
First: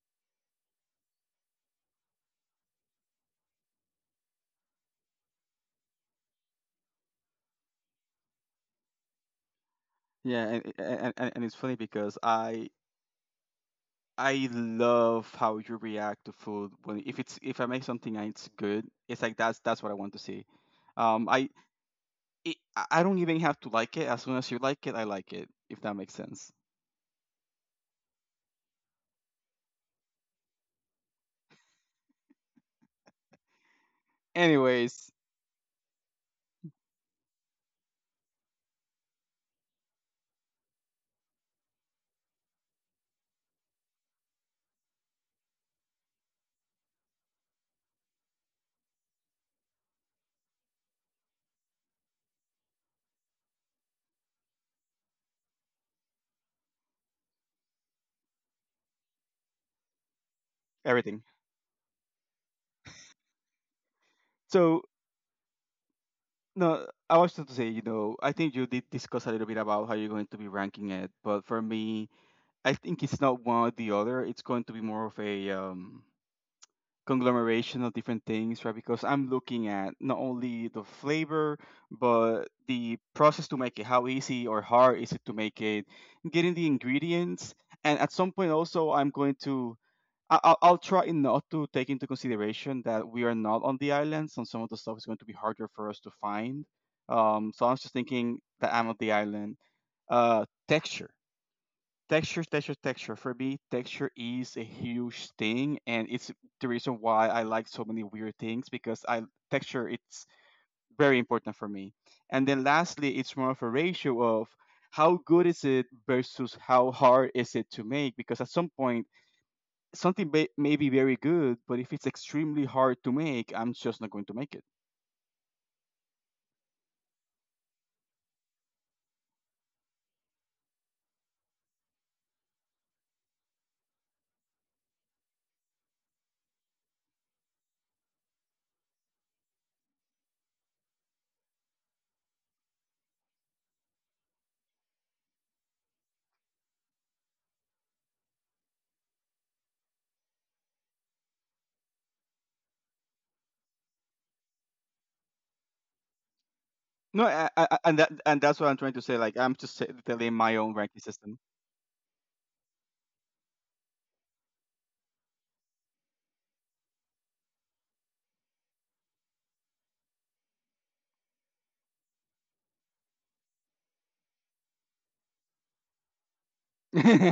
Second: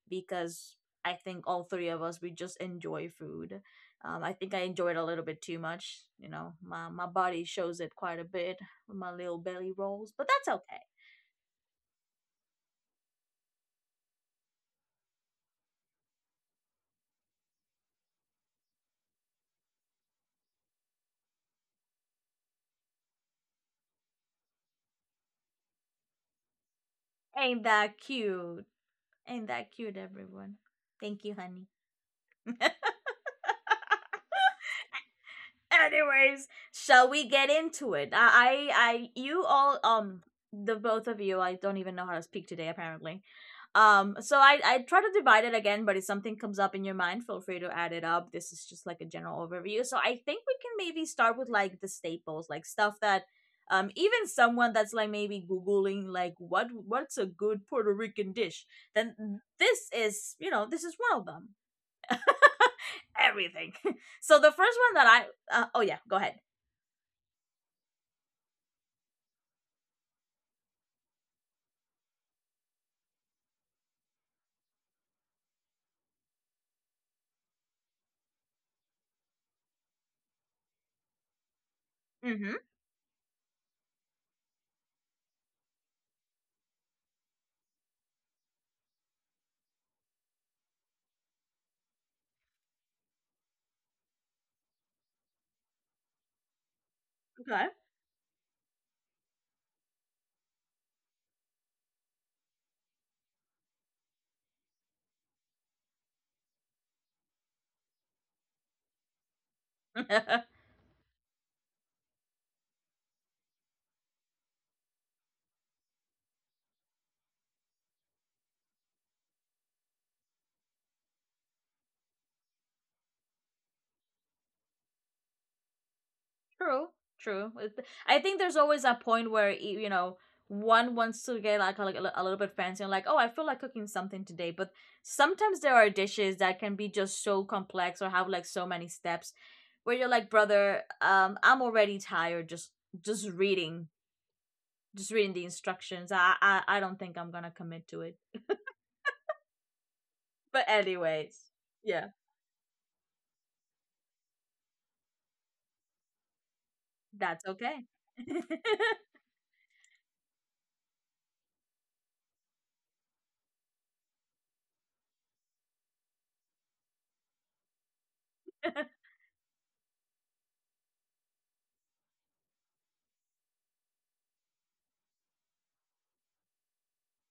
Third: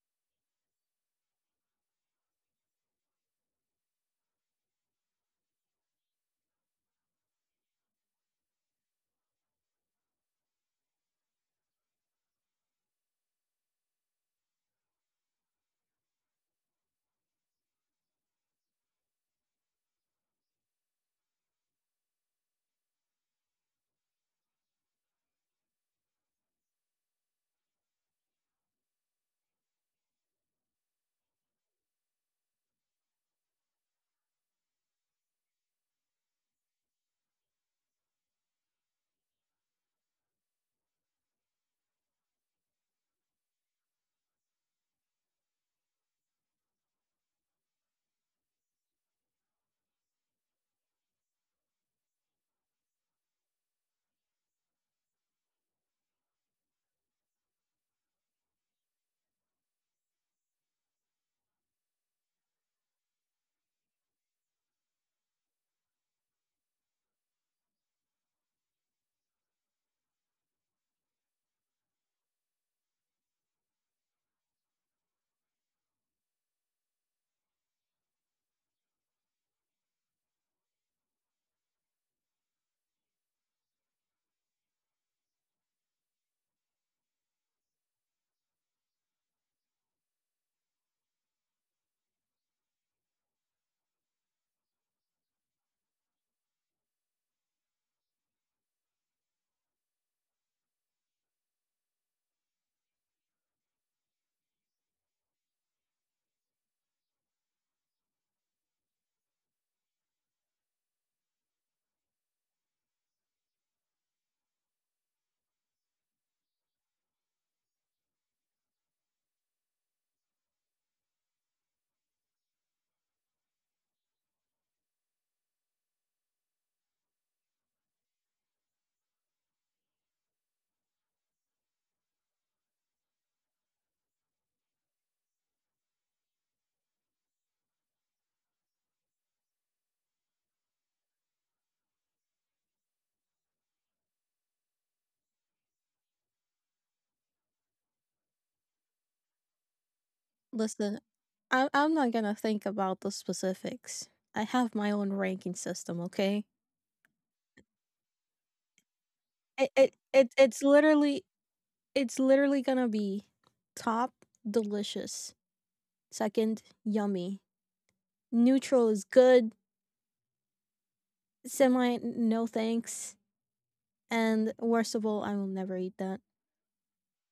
Speaker 1: because I think all three of us we just enjoy food. I think I enjoy it a little bit too much. You know, my body shows it quite a bit with my little belly rolls, but that's okay.
Speaker 3: and it's funny because I love how you react to food when if it's if I make something and it's good, it's like that's what I want to see. I it, I don't even have to like it. As soon as you like it, I like it. If that makes sense.
Speaker 1: Ain't that cute? Ain't that cute, everyone? Thank you, honey.
Speaker 3: Anyways,
Speaker 1: Anyways, shall we get into it? You all, the both of you, I don't even know how to speak today, apparently. So I try to divide it again, but if something comes up in your mind, feel free to add it up. This is just like a general overview. So I think we can maybe start with like the staples, like stuff that, even someone that's like maybe googling like what's a good Puerto Rican dish, then this is you know this is one
Speaker 3: everything.
Speaker 1: of them. Everything. So the first
Speaker 3: So
Speaker 1: one that oh yeah, go ahead.
Speaker 3: no, I was just to say, you know, I think you did discuss a little bit about how you're going to be ranking it, but for me, I think it's not one or the other. It's going to be more of a conglomeration of different things, right? Because I'm looking at not only the flavor, but
Speaker 1: Mm-hmm.
Speaker 3: the process to make it. How easy or hard is it to make it? Getting the ingredients, and at some point also, I'm going to. I'll try not to take into consideration that we are not on the island, so some of the stuff is going to be harder for us to find. So
Speaker 1: Okay.
Speaker 3: I was just thinking that I'm on the island. Texture. Texture. For me, texture is a huge thing, and it's the reason why I like so many weird things because I texture it's very important for me. And then lastly, it's more of a ratio of how good is it versus how hard is it to make because at some point something may be very good, but if it's extremely hard to make, I'm just not going to make it.
Speaker 1: True. True. I think there's always a point where you know one wants to get like a, like a little bit fancy and like, oh, I feel like cooking something today, but sometimes there are dishes that can be just so complex or have like so many steps where you're like, brother, um, I'm already tired just just reading just reading the instructions. I don't think I'm gonna commit to it. But
Speaker 2: Listen,
Speaker 1: anyways,
Speaker 2: I'm not
Speaker 1: yeah,
Speaker 2: gonna think about the specifics. I have my own ranking system, okay?
Speaker 3: No,
Speaker 1: that's okay.
Speaker 3: and that and that's what I'm trying to say. Like I'm
Speaker 2: It,
Speaker 3: just
Speaker 2: it, it
Speaker 3: telling my
Speaker 2: it's
Speaker 3: own ranking
Speaker 2: literally,
Speaker 3: system,
Speaker 2: it's literally gonna be top delicious, second yummy, neutral is good, semi no thanks, and worst of all, I will never eat that.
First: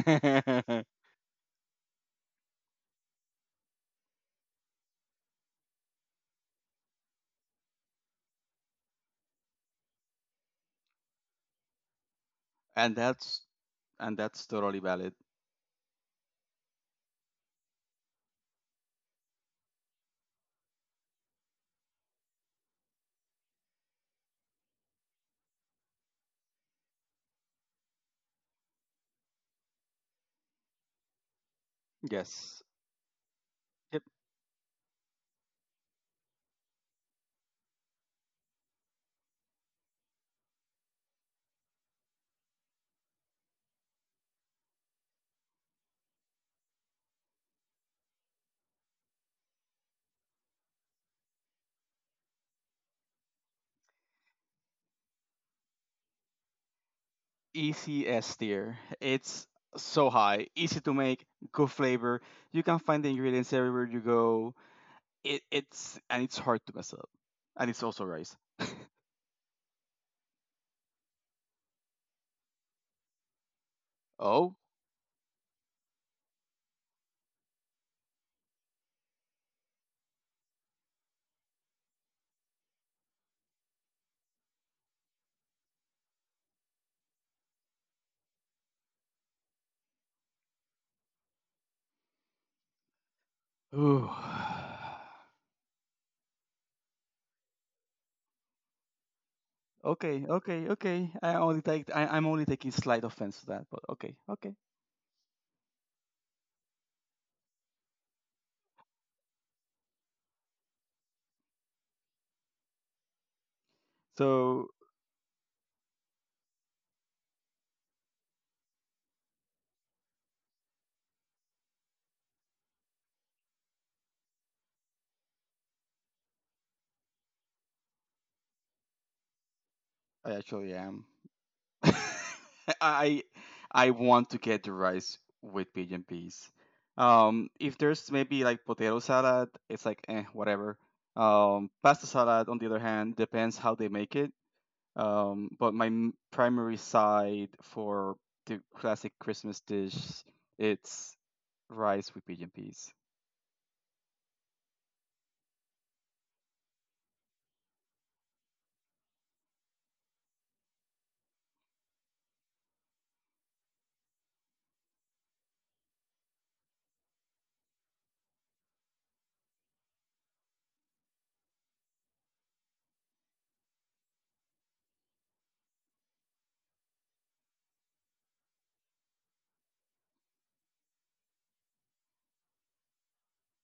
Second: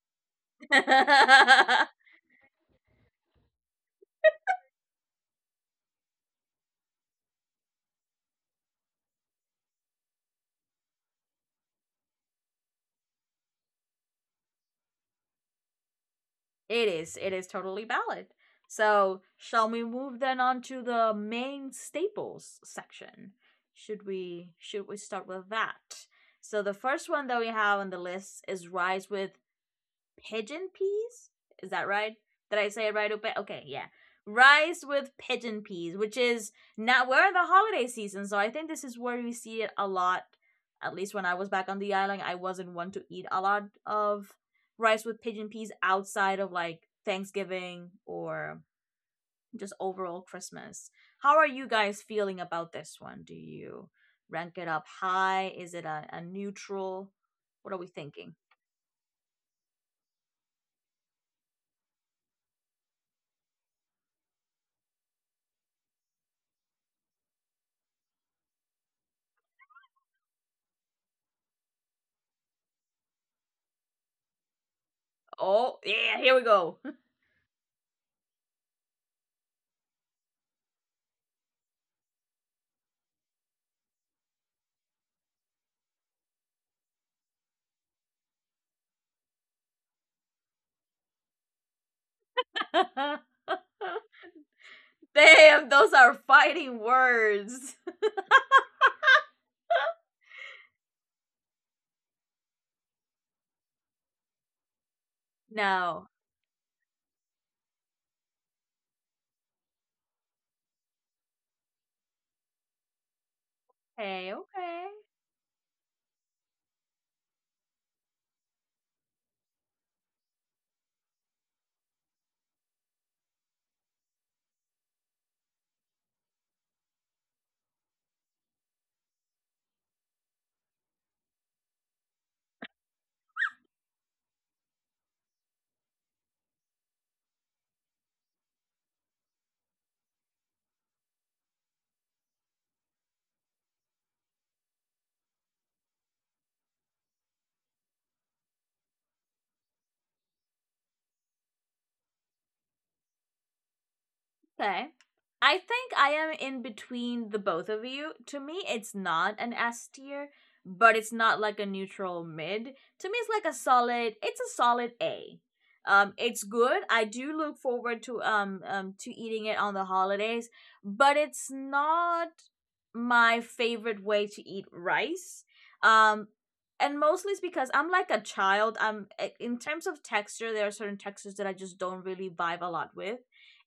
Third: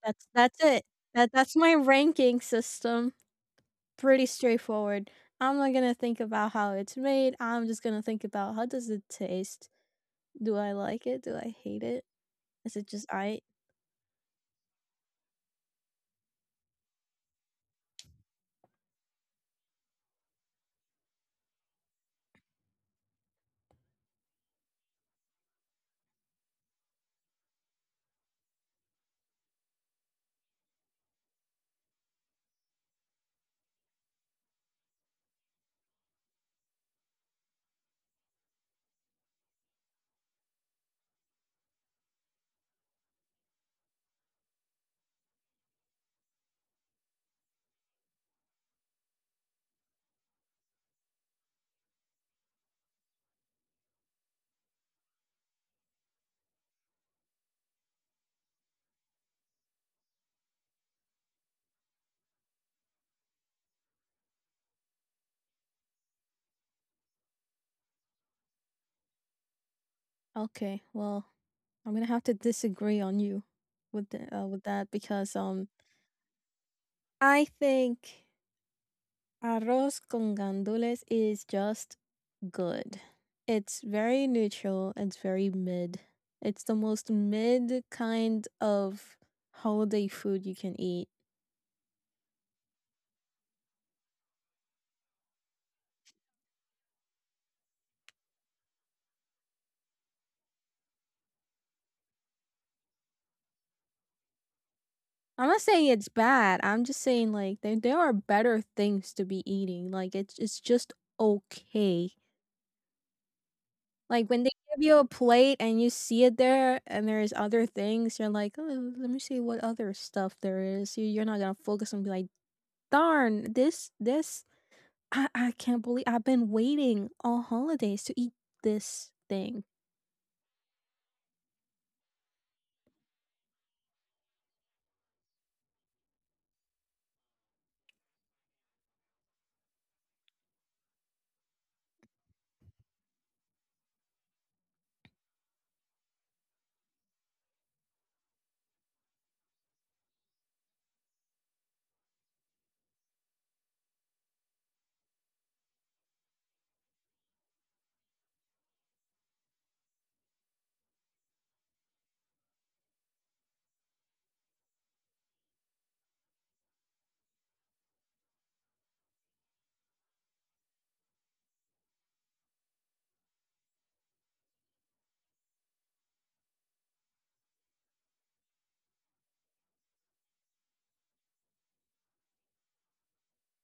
Speaker 2: That's it. That that's my ranking system. Pretty straightforward. I'm not gonna think about how it's made. I'm just gonna think about how does it taste? Do I like it? Do I hate it? Is it
Speaker 3: and
Speaker 2: just I?
Speaker 3: that's and that's totally valid.
Speaker 1: It is. It is totally valid. So, shall we move then on to the main staples section? Should we start with that? So the first one that we have on the list is rice with pigeon peas. Is that right? Did
Speaker 3: Yes.
Speaker 1: I say it right? Okay, yeah.
Speaker 3: Yep.
Speaker 1: Rice with pigeon peas, which is now we're in the holiday season, so I think this is where we see it a lot. At least when I was back on the island, I wasn't one to eat a lot of rice with pigeon peas outside of like Thanksgiving or just overall Christmas. How are you guys feeling about this one? Do you rank it up high? Is it a neutral? What are we
Speaker 3: Easy
Speaker 1: thinking?
Speaker 3: S tier. It's so high, easy to make, good flavor. You can find the ingredients everywhere you go. It's and it's hard to mess up, and it's also rice.
Speaker 2: Okay, well, I'm gonna have to disagree on you with the,
Speaker 3: Oh.
Speaker 2: with that because
Speaker 1: Oh, yeah, here we go.
Speaker 2: I think arroz con gandules is just good. It's very neutral. It's very mid. It's the most mid kind of holiday food you can eat.
Speaker 3: Ooh.
Speaker 1: Damn, those are fighting words.
Speaker 3: Okay. I'm only taking slight offense to that, but okay, okay.
Speaker 2: I'm not saying it's
Speaker 1: No.
Speaker 2: bad. I'm just saying like there are better things to be eating. Like, it's just okay. Like
Speaker 1: Hey,
Speaker 2: when they
Speaker 3: So
Speaker 2: give
Speaker 1: okay.
Speaker 2: you a plate and you see it there and there's other things, you're like, oh, let me see what other stuff there is. You're not gonna focus and be like, darn, this I can't believe I've been waiting all holidays to eat this thing.
Speaker 3: I actually am. I I want to get the rice with pigeon peas. If there's maybe like potato salad, it's like eh, whatever. Pasta salad, on the other hand, depends how they make it. But my primary side for the classic Christmas dish, it's rice with pigeon peas.
Speaker 1: Okay. I think I am in between the both of you. To me, it's not an S tier, but it's not like a neutral mid. To me, it's like a solid. It's a solid A. It's good. I do look forward to eating it on the holidays, but it's not my favorite way to eat rice. Um, and mostly it's because I'm like a child. I'm eh, in terms of texture, there are certain textures that I just don't really vibe a lot with.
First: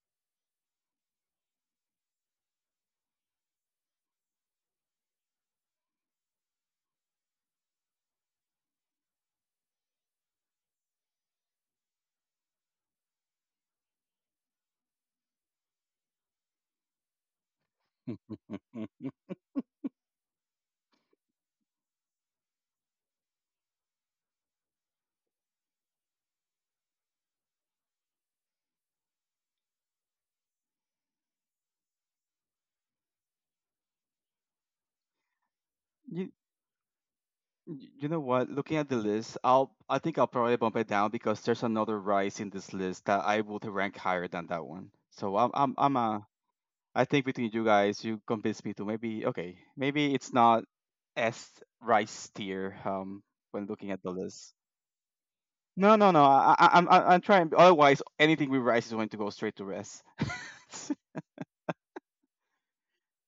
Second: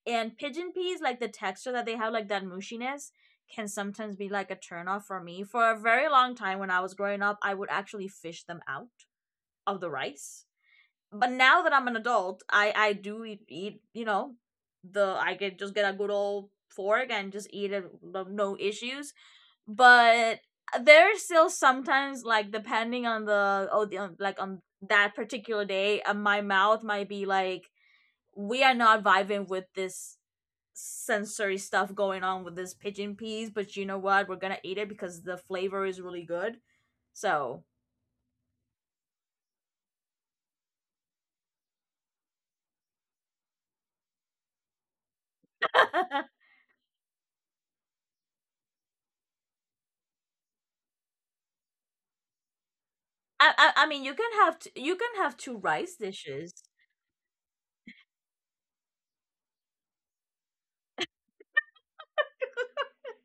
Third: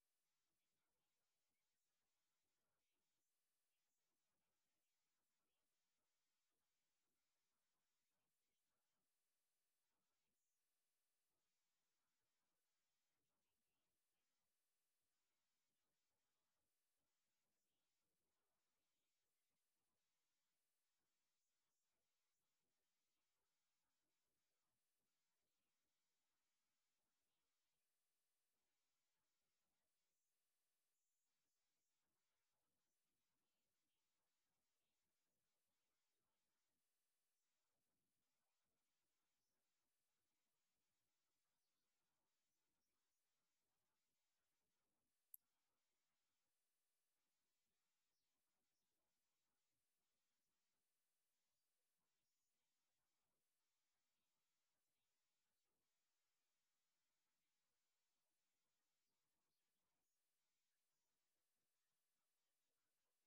Speaker 1: And pigeon peas, like the texture that they have, like that mushiness, can sometimes be like a turnoff for me. For a very long time when I was growing up, I would actually fish them out of the rice. But now that I'm an adult, I do eat, you know, the I can just get a good old fork and just eat it, no issues. But there's still sometimes like depending on the oh the, on, like on that particular day, my mouth might be like, we are not vibing with this sensory stuff going on with this pigeon peas, but you know what? We're gonna eat it because the flavor is really
Speaker 3: You,
Speaker 1: good. So,
Speaker 3: You know what? Looking at the list, I think I'll probably bump it down because there's another rice in this list that I would rank higher than that one. So I'm I'm I'm uh
Speaker 1: I,
Speaker 3: I think between you guys, you convinced me to maybe okay, maybe it's not S rice tier when
Speaker 1: I
Speaker 3: looking at
Speaker 1: mean,
Speaker 3: the
Speaker 1: you can
Speaker 3: list.
Speaker 1: have you can have two
Speaker 3: No,
Speaker 1: rice
Speaker 3: no, no.
Speaker 1: dishes.
Speaker 3: I I'm trying. Otherwise, anything with rice is going to go straight to S.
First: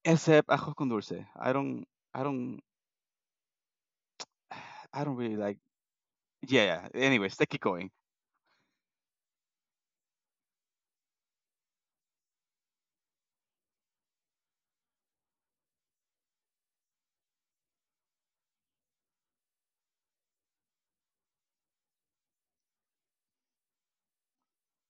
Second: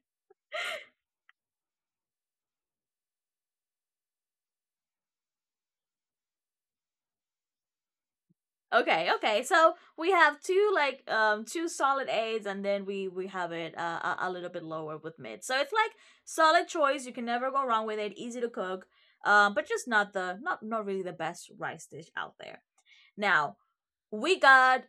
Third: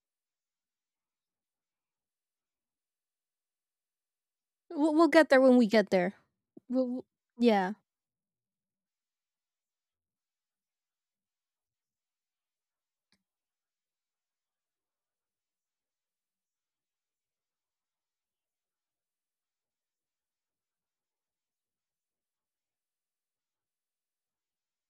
Speaker 3: Except ajo con dulce. I don't I don't
Speaker 2: We'll
Speaker 3: I
Speaker 2: we'll
Speaker 3: don't
Speaker 2: get
Speaker 3: really
Speaker 2: there when
Speaker 3: like.
Speaker 2: we get there.
Speaker 3: Yeah,
Speaker 2: We'll,
Speaker 3: yeah.
Speaker 2: we'll-
Speaker 3: Anyways, let's keep
Speaker 2: yeah.
Speaker 3: going.
Speaker 1: Okay, okay. So we have two like two solid aids, and then we have it a little bit lower with mid. So it's like solid choice. You can never go wrong with it. Easy to cook, but just not the not not really the best rice dish out there. Now we got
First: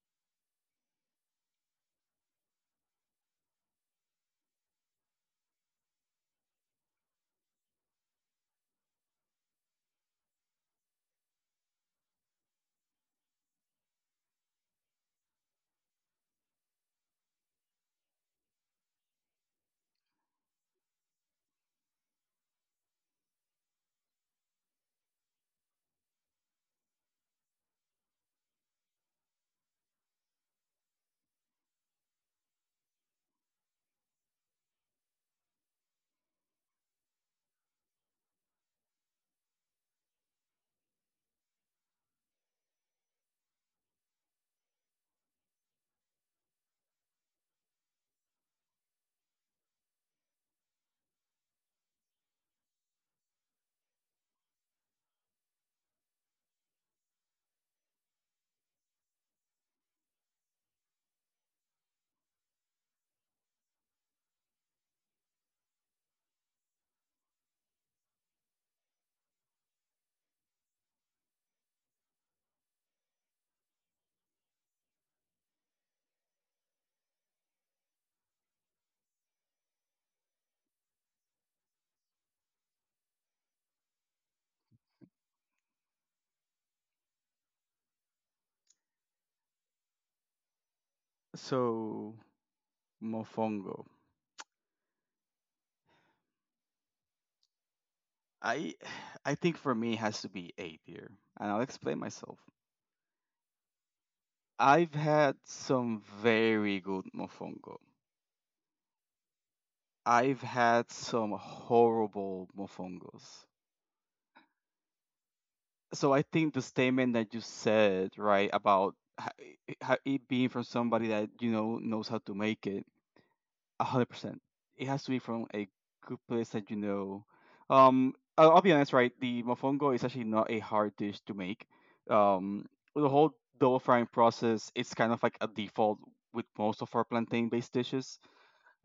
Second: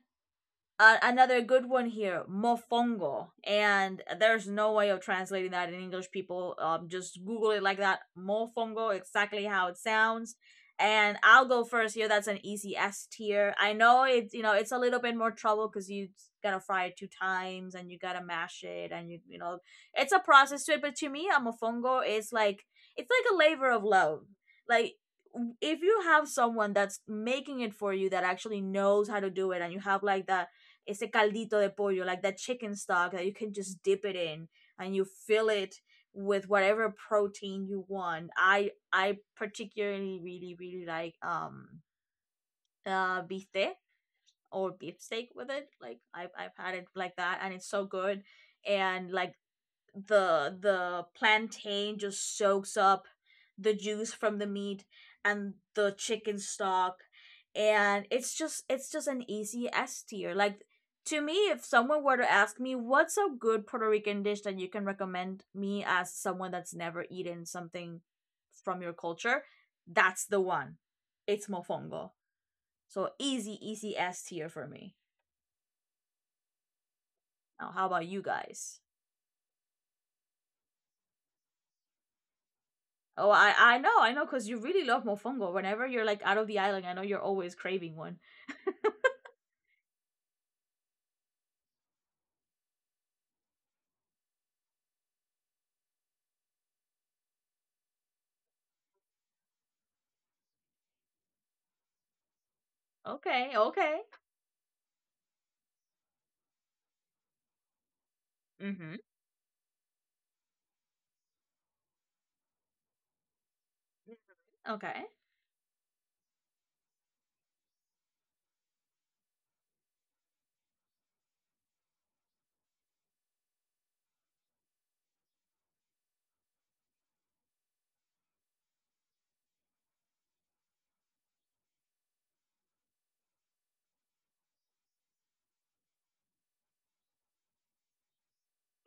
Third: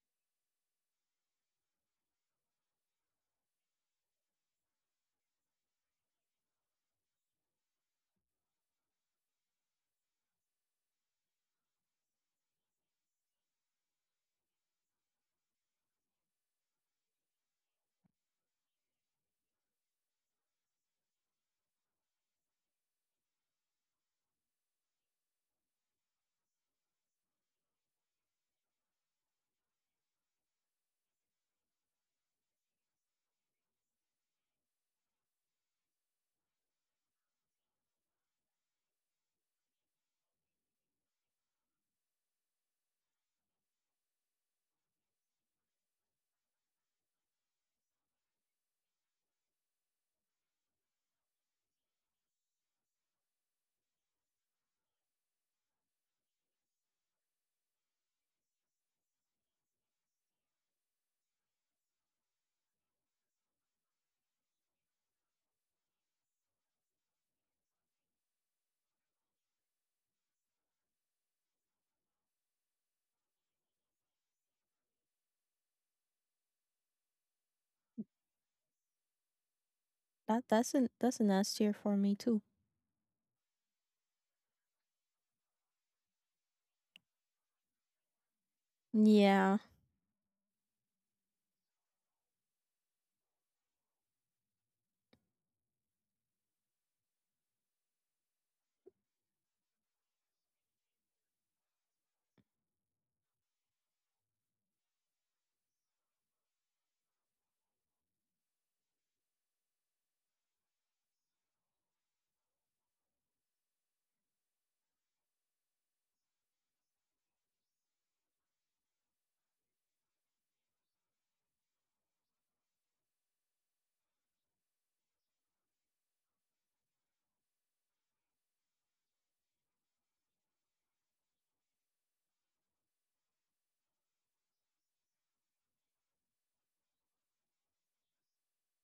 Speaker 1: uh, another good one here, mofongo, and there's no way of translating that in English. People, just Google it like that, mofongo, exactly how it sounds. And I'll go first here. That's an easy S tier. I know it's you know it's a little bit more trouble because you gotta fry it two times and you gotta mash it and you know it's a process to it. But to me, a mofongo is like it's like a labor of love. Like if you have someone that's making it for you that actually knows how to do it and you have like that ese caldito de pollo, like that chicken stock that you can just dip it in and you fill it with whatever protein you want. I particularly really like bistec or beefsteak with it. Like I've had it like that and it's so good. And like the plantain just soaks up the juice from the meat and the chicken stock and it's just an easy S tier. Like to me, if someone were to ask me what's a good Puerto Rican dish that you can recommend me as someone that's never eaten something from your culture, that's the one. It's mofongo. So easy, easy S tier for me. Now, how about you guys?
Speaker 2: That that's an S tier for me too.
Speaker 1: Oh, I know, because you really love mofongo. Whenever you're like out of the island, I know you're always craving one.
Speaker 2: Yeah.
Speaker 3: So Mofongo. I I think for me it has to be eight here. And I'll explain myself.
Speaker 1: Okay, okay.
Speaker 3: I've had some very good mofongo.
Speaker 1: Mm-hmm.
Speaker 3: I've had some horrible mofongos.
Speaker 1: Okay.
Speaker 3: So I think the statement that you said, right, about it being from somebody that you know knows how to make it. 100%. It has to be from a good place that you know. I'll be honest, right? The mofongo is actually not a hard dish to make. Um, the whole double frying process is kind of like a default with most of our plantain-based dishes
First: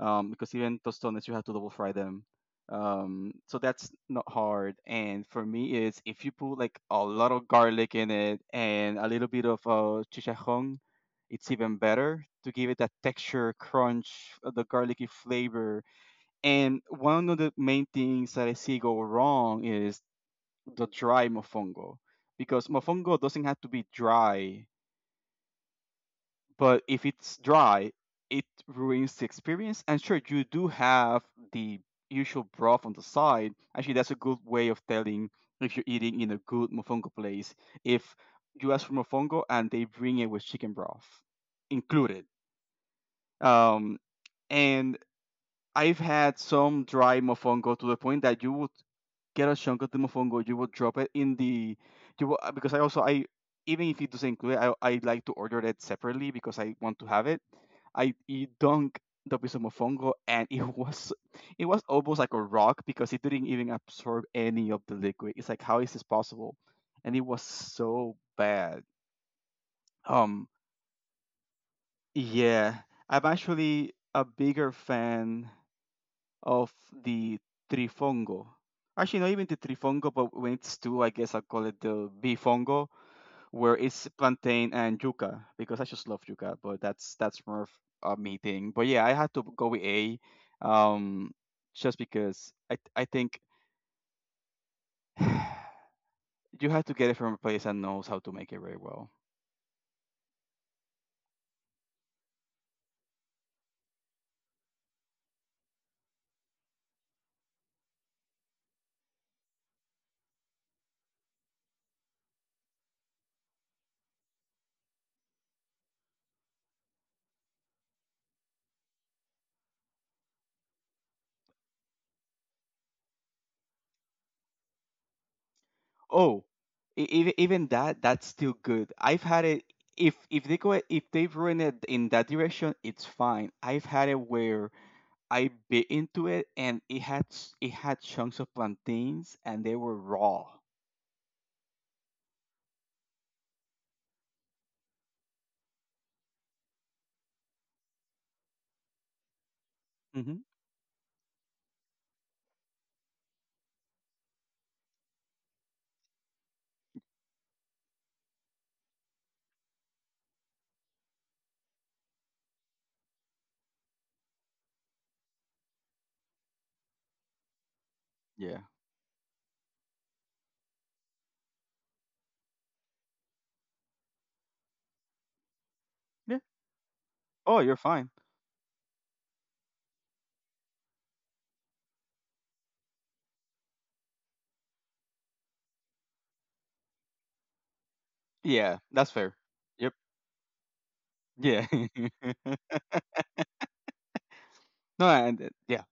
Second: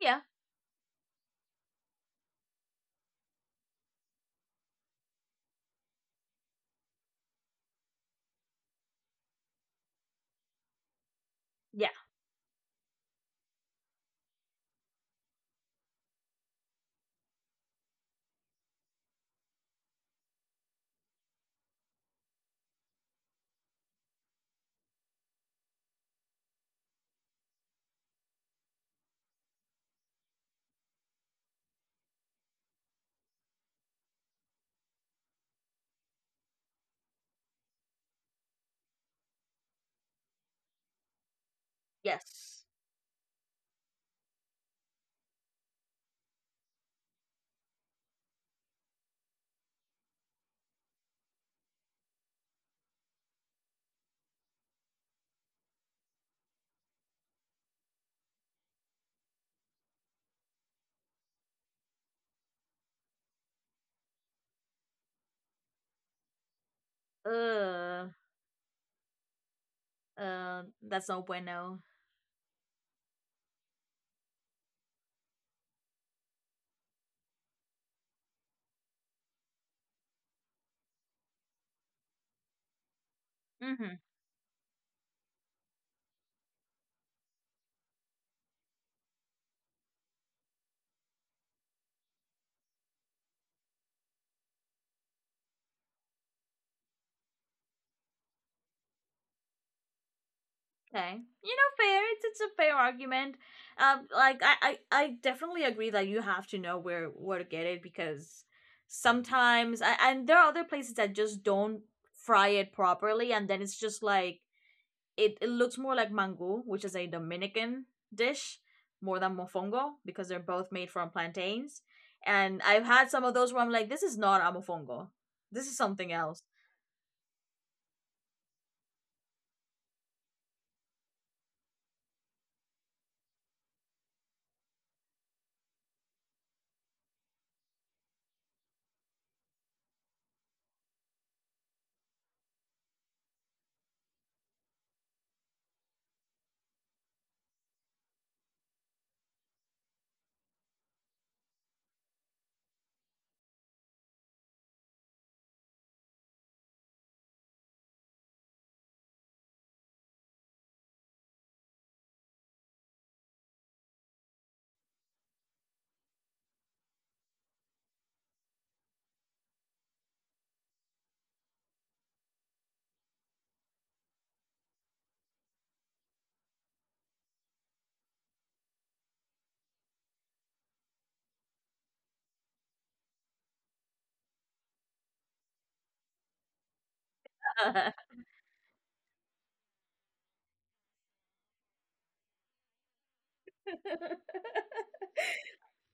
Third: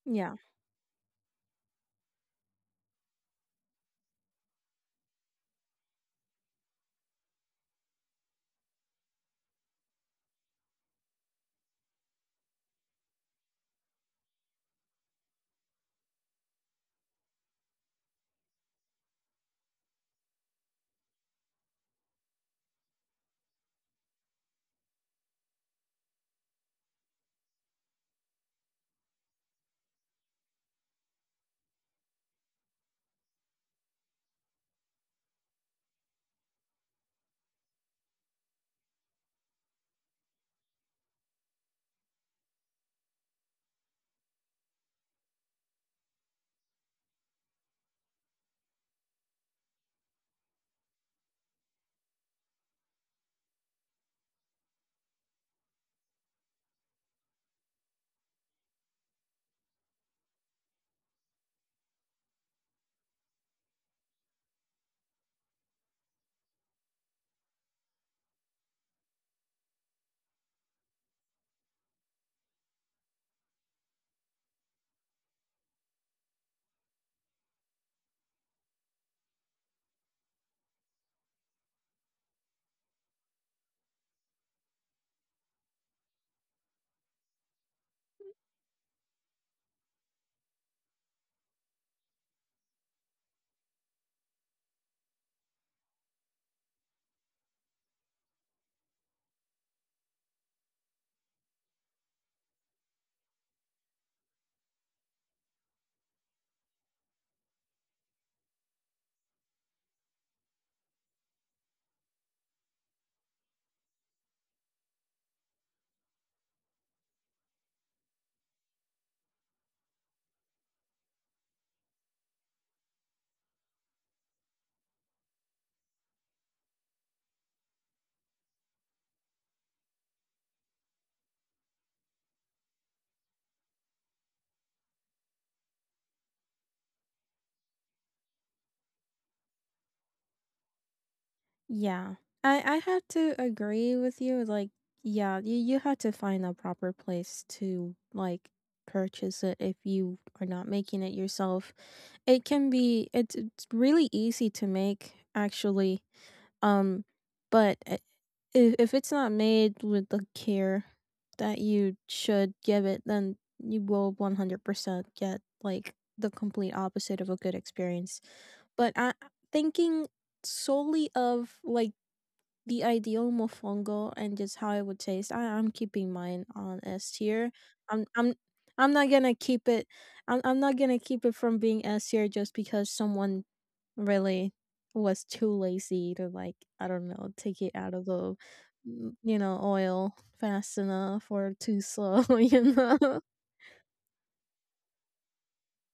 Speaker 1: Yeah.
Speaker 2: Yeah.
Speaker 3: because even tostones you have to double fry them. So that's not hard. And for me, is if you put like a lot of garlic in it and a little bit of chicharrón, it's even
Speaker 1: Yeah.
Speaker 3: better to give it that texture, crunch, the garlicky flavor. And one of the main things that I see go wrong is the dry mofongo, because mofongo doesn't have to be dry, but if it's dry, it ruins the experience. And sure, you do have the usual broth on the side. Actually, that's a good way of telling if you're eating in a good mofongo place. If you ask for mofongo and they bring it with chicken broth included,
Speaker 1: Yes.
Speaker 3: um, and I've had some dry mofongo to the point that you would get a chunk of Tumofongo, you will drop it in the you will because I also I even if it doesn't include it, I like to order it separately because I want to have it. I you dunk the piece of mofongo and it was almost like a rock because it didn't even absorb any of the liquid. It's like, how is this possible? And it was
Speaker 1: Uh.
Speaker 3: so bad. Um
Speaker 1: That's no bueno.
Speaker 3: yeah. I'm actually a bigger fan of the trifongo. Actually, not even the trifongo, but when it's two, I guess I'll call it the bifongo, where
Speaker 1: Mm-hmm. Okay. You
Speaker 3: it's plantain and yuca because I just love yuca. But that's more of a me thing. But yeah, I had to go with A, um, just because I think you have to get it from a place that knows how to make it very well.
Speaker 1: know, fair. It's a fair argument. Like I definitely agree that you have to know where to get it because sometimes I, and there are other places that just don't fry it properly and then it's just like it looks more like mango, which is a Dominican dish, more than mofongo because they're both made from plantains. And I've had some of those where I'm like, this is not a mofongo. This is something else.
Speaker 3: Oh, even that that's still good. I've had it. If they've ruined it in that direction, it's fine. I've had it where I bit into it, and it had chunks of plantains, and they were raw.
Speaker 2: Yeah. I have to agree with you like, yeah, you have to find a proper place to like purchase it if you
Speaker 3: Hmm.
Speaker 2: are not making it yourself. It can be it's really easy to make actually. Um but i- if it's not made with the care that you should give it, then you will 100% get like the complete opposite of a good experience.
Speaker 3: Yeah.
Speaker 2: But I, thinking solely of like the ideal mofongo and just how it would taste, I, I'm keeping
Speaker 3: Yeah.
Speaker 2: mine on S tier.
Speaker 3: Oh, you're
Speaker 2: I'm
Speaker 3: fine.
Speaker 2: I'm I'm not gonna keep it. I'm not gonna keep it from being S tier just because someone really was too lazy to like, I don't know, take it out of the
Speaker 3: Yeah, that's fair.
Speaker 2: you know,
Speaker 3: Yep.
Speaker 2: oil fast enough or
Speaker 3: Yeah.
Speaker 2: too slow. You know.
Speaker 3: no, and yeah.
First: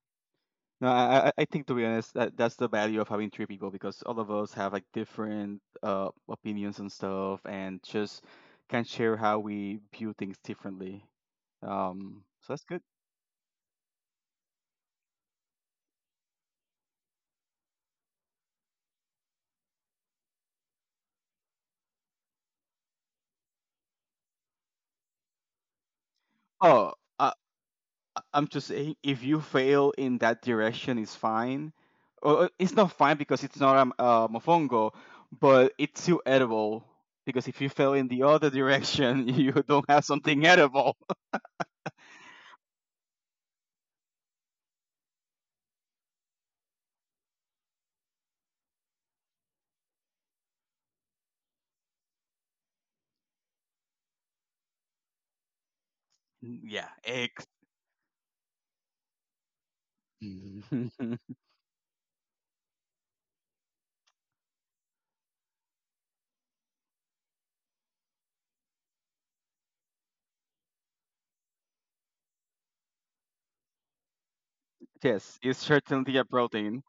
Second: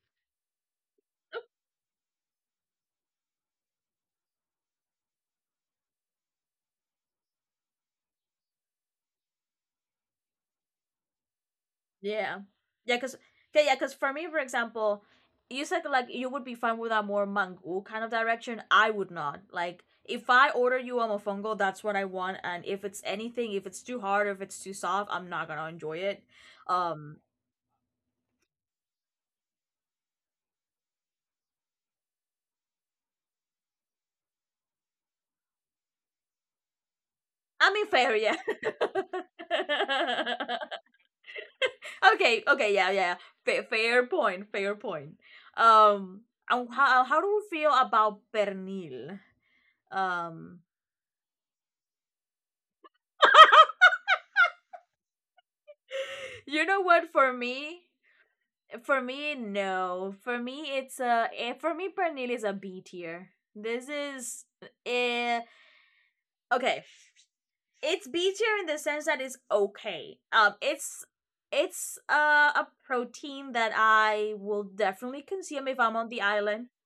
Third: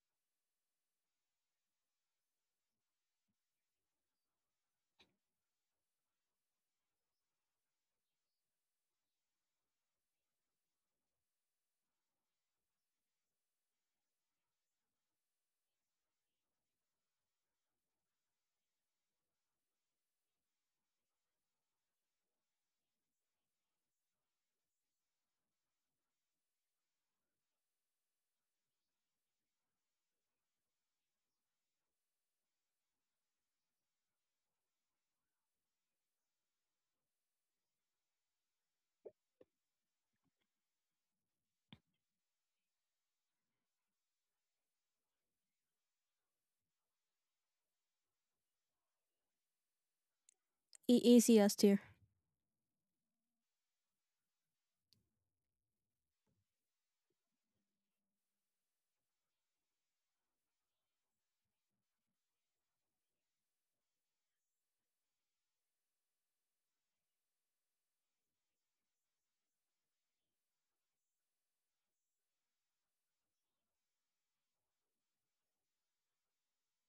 Speaker 3: No, I think, to be honest, that that's the value of having three people because all of us have like different opinions and stuff, and just can share how we view things differently.
Speaker 1: Yeah.
Speaker 3: So that's good.
Speaker 1: Yeah, because okay, yeah, because for me, for example, you said like you would be fine with a more mango kind of direction. I would not. Like if I order you a mofongo, that's what I want. And if it's anything, if it's too hard, if it's too soft, I'm not gonna enjoy it.
Speaker 3: Oh,
Speaker 1: Um,
Speaker 3: I'm just saying, if you fail in that direction, it's fine. Well, it's not fine because it's not a mofongo, but it's still edible. Because if you
Speaker 1: I mean,
Speaker 3: fail in
Speaker 1: fair,
Speaker 3: the
Speaker 1: yeah.
Speaker 3: other direction, you don't have something edible.
Speaker 1: Okay, okay, yeah, yeah. Fair, fair point, fair point. Um, and how do we feel about pernil? Um,
Speaker 2: E- easy S tier.
Speaker 1: you know
Speaker 3: yeah,
Speaker 1: what?
Speaker 3: eggs.
Speaker 1: For me, no. For me, it's a. Eh, for me, pernil is a B tier. This is eh, okay. It's B tier in the sense that it's okay. It's a protein that I will definitely
Speaker 3: Yes, it's
Speaker 1: consume if I'm on
Speaker 3: certainly
Speaker 1: the
Speaker 3: a
Speaker 1: island.
Speaker 3: protein.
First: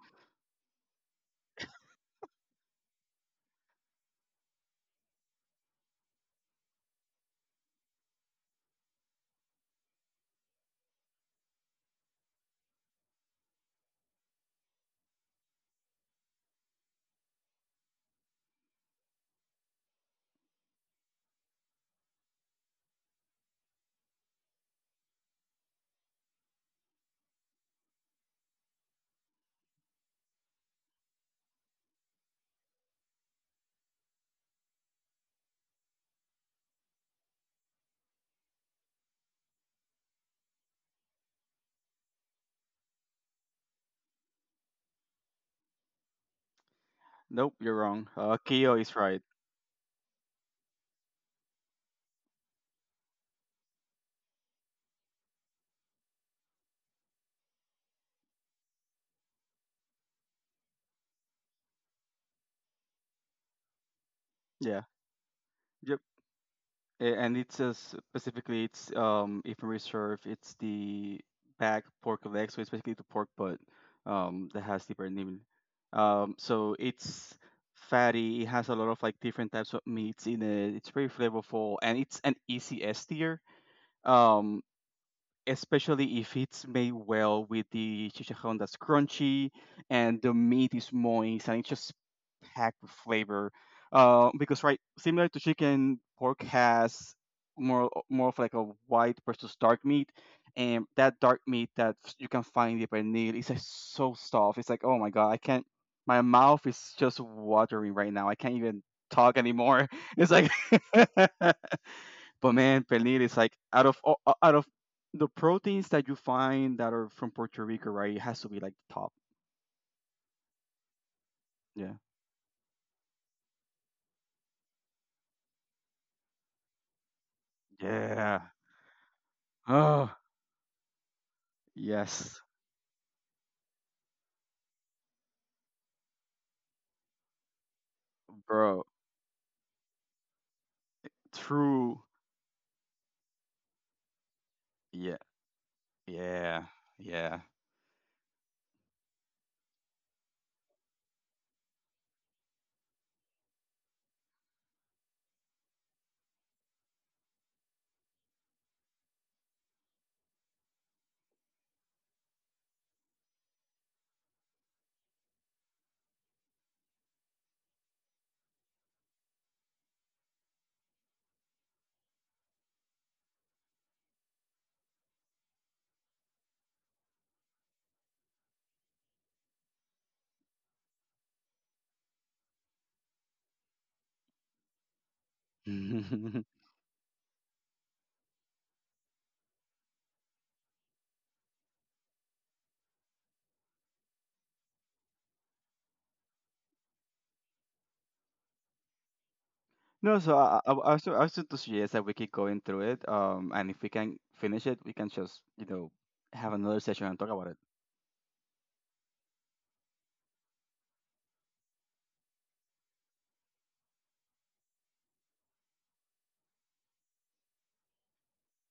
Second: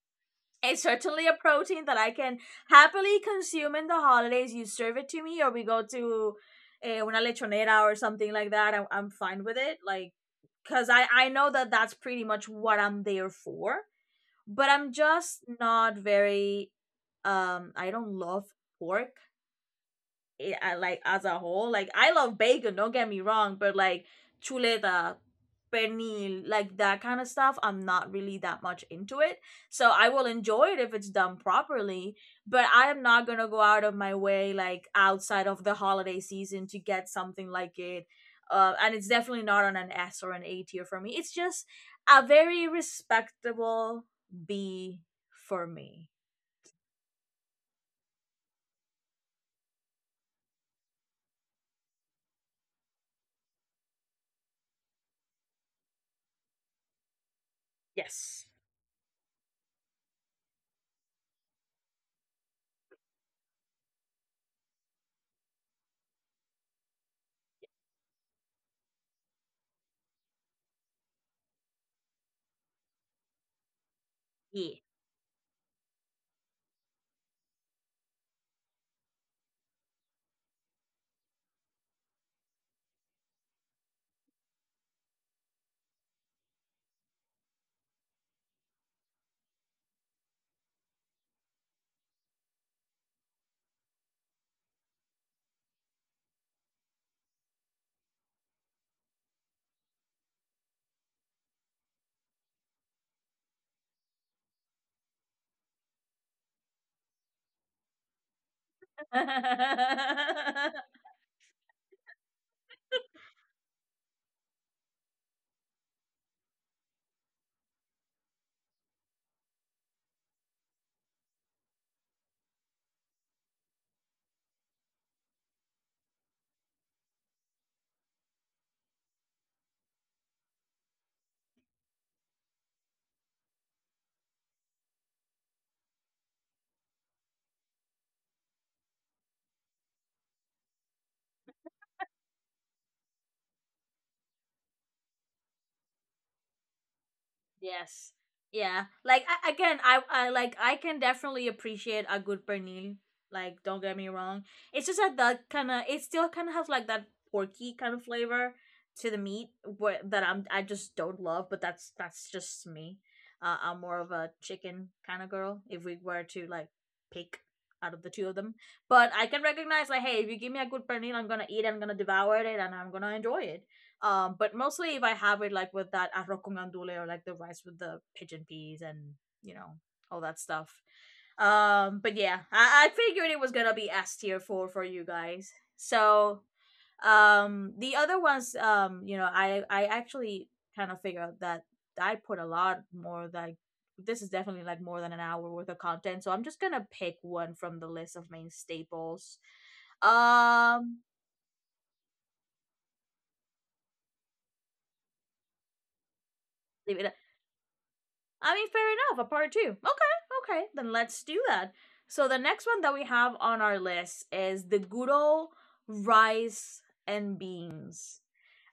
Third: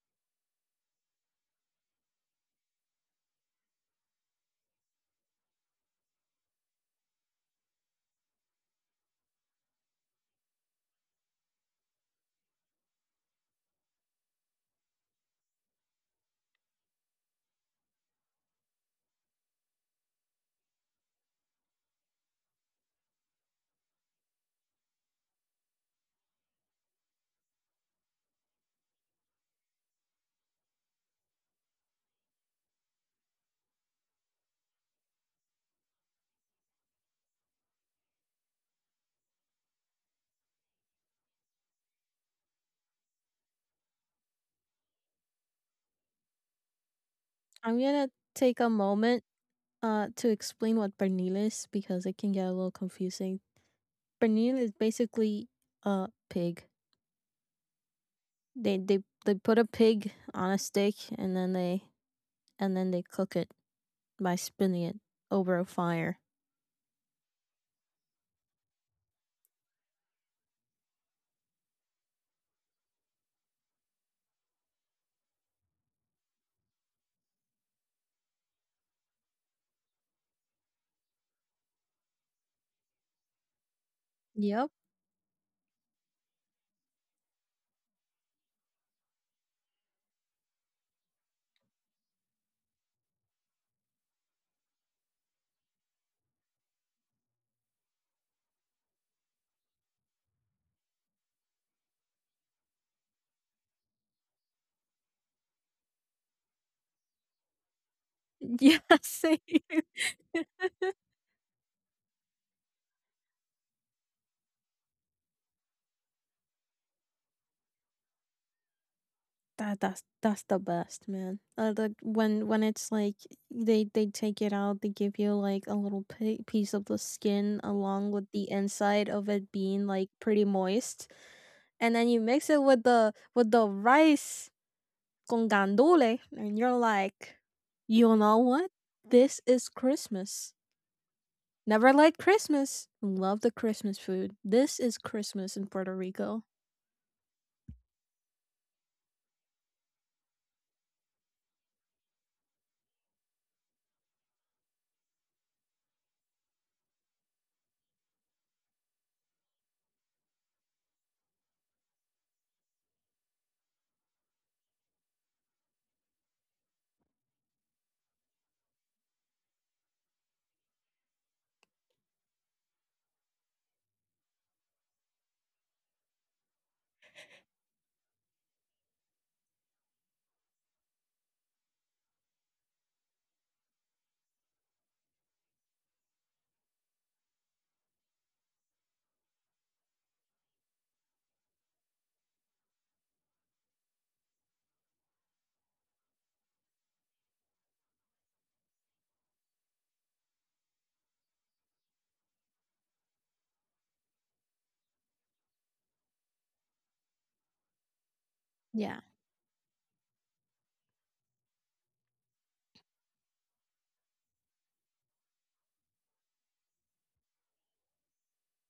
Speaker 1: It's certainly a protein that I can happily consume in the holidays. You serve it to me, or we go to eh, una lechonera or something like that. I'm fine with it, like because I know that that's pretty much what I'm there for. But I'm just not very. I don't love pork I like as a whole. Like I love bacon, don't get me wrong, but like chuleta, pernil, like that kind of stuff, I'm not really that much into it. So I will enjoy it if it's done properly, but I am not gonna go out of my way like outside of the holiday season to get something like it. And it's definitely not on an S or an A tier for me. It's just a very respectable B for me.
Speaker 3: Nope, you're
Speaker 2: I'm
Speaker 3: wrong.
Speaker 2: gonna take a
Speaker 3: Keo is right.
Speaker 2: moment to explain what pernil is, because it can get a little confusing. Pernil is basically a pig.
Speaker 1: Yes.
Speaker 2: They they they put a pig on a stick and then they cook it by
Speaker 3: Yeah.
Speaker 2: spinning it over a
Speaker 3: Yep.
Speaker 2: fire.
Speaker 3: A- and it's specifically it's if reserve it's the back pork leg, so it's basically the pork butt that
Speaker 1: Yeah.
Speaker 3: has the brand name, so it's fatty, it has a lot of like different types of meats in it, it's very flavorful, and it's an easy S tier, um
Speaker 2: Yep.
Speaker 3: especially if it's made well with the chicharrón that's crunchy and the meat is moist and it's just packed with flavor. Because right, similar to chicken, pork has more of like a white versus dark meat, and that dark meat that you can find in the pernil is like so soft. It's like, oh my god, I can't. My mouth is just watering right now. I can't
Speaker 2: Yeah,
Speaker 3: even talk
Speaker 2: same.
Speaker 3: anymore. It's like But man, pernil is like out of the proteins that you find that are from Puerto Rico, right? It has to be like the top.
Speaker 2: That that's the best, man.
Speaker 3: Yeah.
Speaker 2: When it's like they take it out, they give you like a little pi piece of the skin along with
Speaker 3: Yeah.
Speaker 2: the inside of it being like
Speaker 3: Oh,
Speaker 2: pretty moist, and then you
Speaker 3: yes,
Speaker 2: mix it with the rice con Gandule. And you're like, you know what?
Speaker 3: bro.
Speaker 2: This is Christmas. Never
Speaker 3: True.
Speaker 2: liked Christmas. Love the Christmas food. This is
Speaker 3: Yeah.
Speaker 2: Christmas in Puerto Rico.
Speaker 3: Yeah. Yeah.
Speaker 1: Yes. Yeah. Like I, again, I like I can definitely appreciate a good pernil. Like don't get me wrong. It's just that that kind of it still kind of has like that porky kind of flavor to the meat where, that I just don't love, but that's just me. I'm more of a chicken kind of girl if we were to like pick out of the two of them. But I can recognize like hey, if you give me a good pernil, I'm going to eat, I'm going to devour it and I'm going to enjoy it. But mostly if I have it like with that arroz con andule or like the rice with the pigeon peas and you know all that stuff. But yeah, I figured it was gonna be S tier for you guys. So the other ones, I actually kind of figured that I put a lot more like this is definitely like more than an hour worth of content. So I'm just gonna pick one from the list of main staples.
Speaker 3: No, so
Speaker 1: Um,
Speaker 3: I was just to suggest that we keep going through it. And if we can finish it, we can just, you know, have another
Speaker 1: Leave
Speaker 3: session
Speaker 1: it.
Speaker 3: and talk about it.
Speaker 1: I mean, fair
Speaker 2: Yeah.
Speaker 1: enough. A part two. Okay, okay. Then let's do that. So the next one that we have on our list is the good old rice and beans.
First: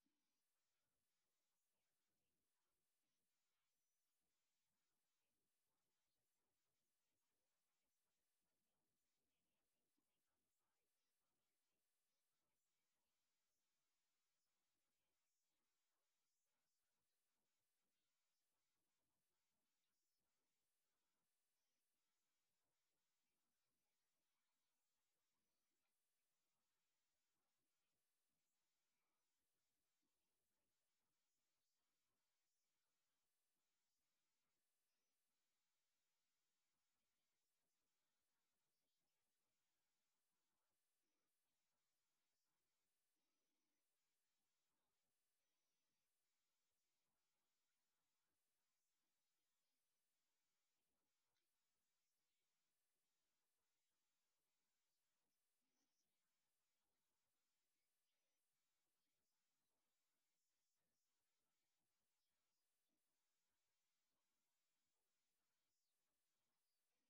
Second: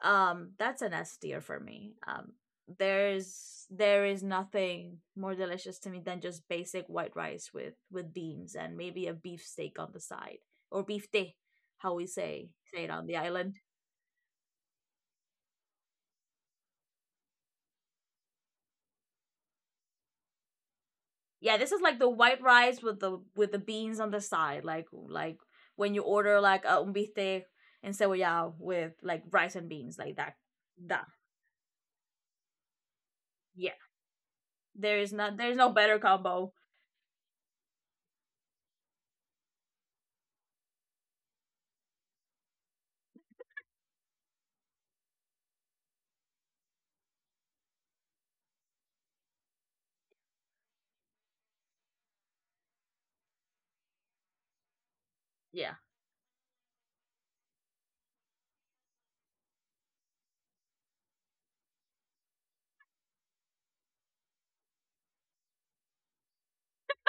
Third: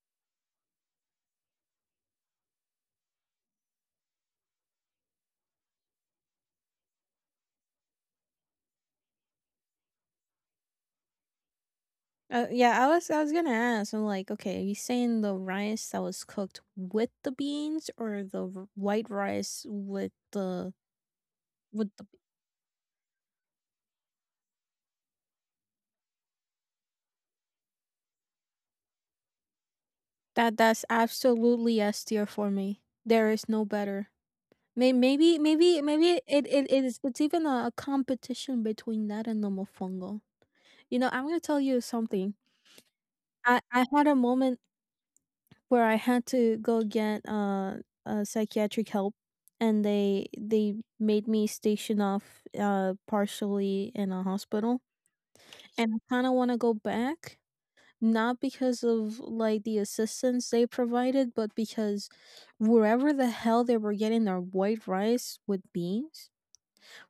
Speaker 1: That's an S tier for me. There is nothing more delicious to me than just basic white rice with beans and maybe a beef steak on the side or beef tea, how we say
Speaker 2: Yeah,
Speaker 1: it on the
Speaker 2: I was gonna
Speaker 1: island.
Speaker 2: ask. I'm like, okay, are you saying the rice that was cooked with the beans or the white rice with the
Speaker 1: Yeah, this is
Speaker 2: with
Speaker 1: like
Speaker 2: the,
Speaker 1: the white rice with the beans on the side, like when you order like a un bistec en cebollado with like rice and beans, like that.
Speaker 2: that that's
Speaker 1: That
Speaker 2: absolutely S tier for me. There is no
Speaker 1: yeah,
Speaker 2: better. May-
Speaker 1: there is not there's no better
Speaker 2: Maybe
Speaker 1: combo.
Speaker 2: it is it's even a competition between that and the mofongo. You know, I'm gonna tell you something. I had a moment where I had to go get psychiatric help, and they made me station off partially in a hospital,
Speaker 1: Yeah,
Speaker 2: and I kind of want to go back. Not because of like the assistance they provided, but because wherever the hell they were getting their white rice with beans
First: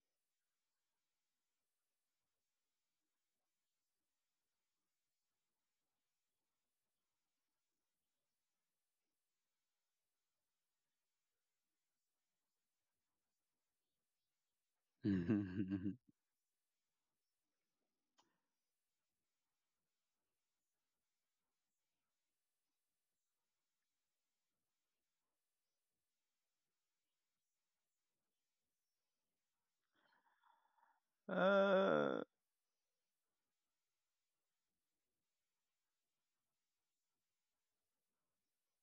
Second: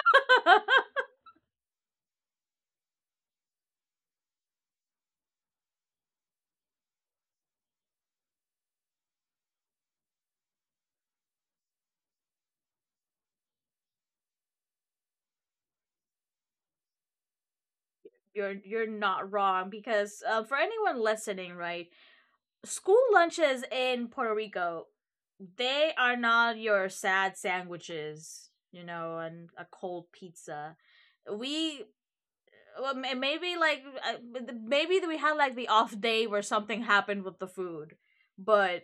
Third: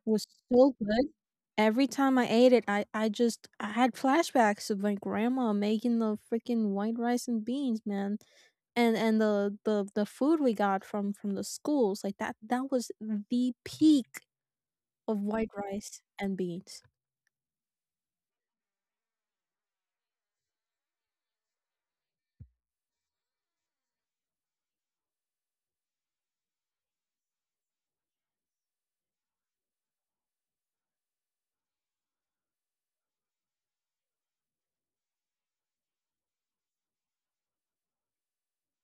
Speaker 2: was so good. Every time I ate it, I had flashbacks of my grandma making the freaking white rice and beans, man. And the food we got from the schools, like that that was the peak of white rice and beans.
Speaker 1: you're not wrong because for anyone listening, right, school lunches in Puerto Rico, they are not your sad sandwiches, you know, and a cold pizza. We
Speaker 3: uh,
Speaker 1: well, maybe like maybe we had like the off day where something happened with the food, but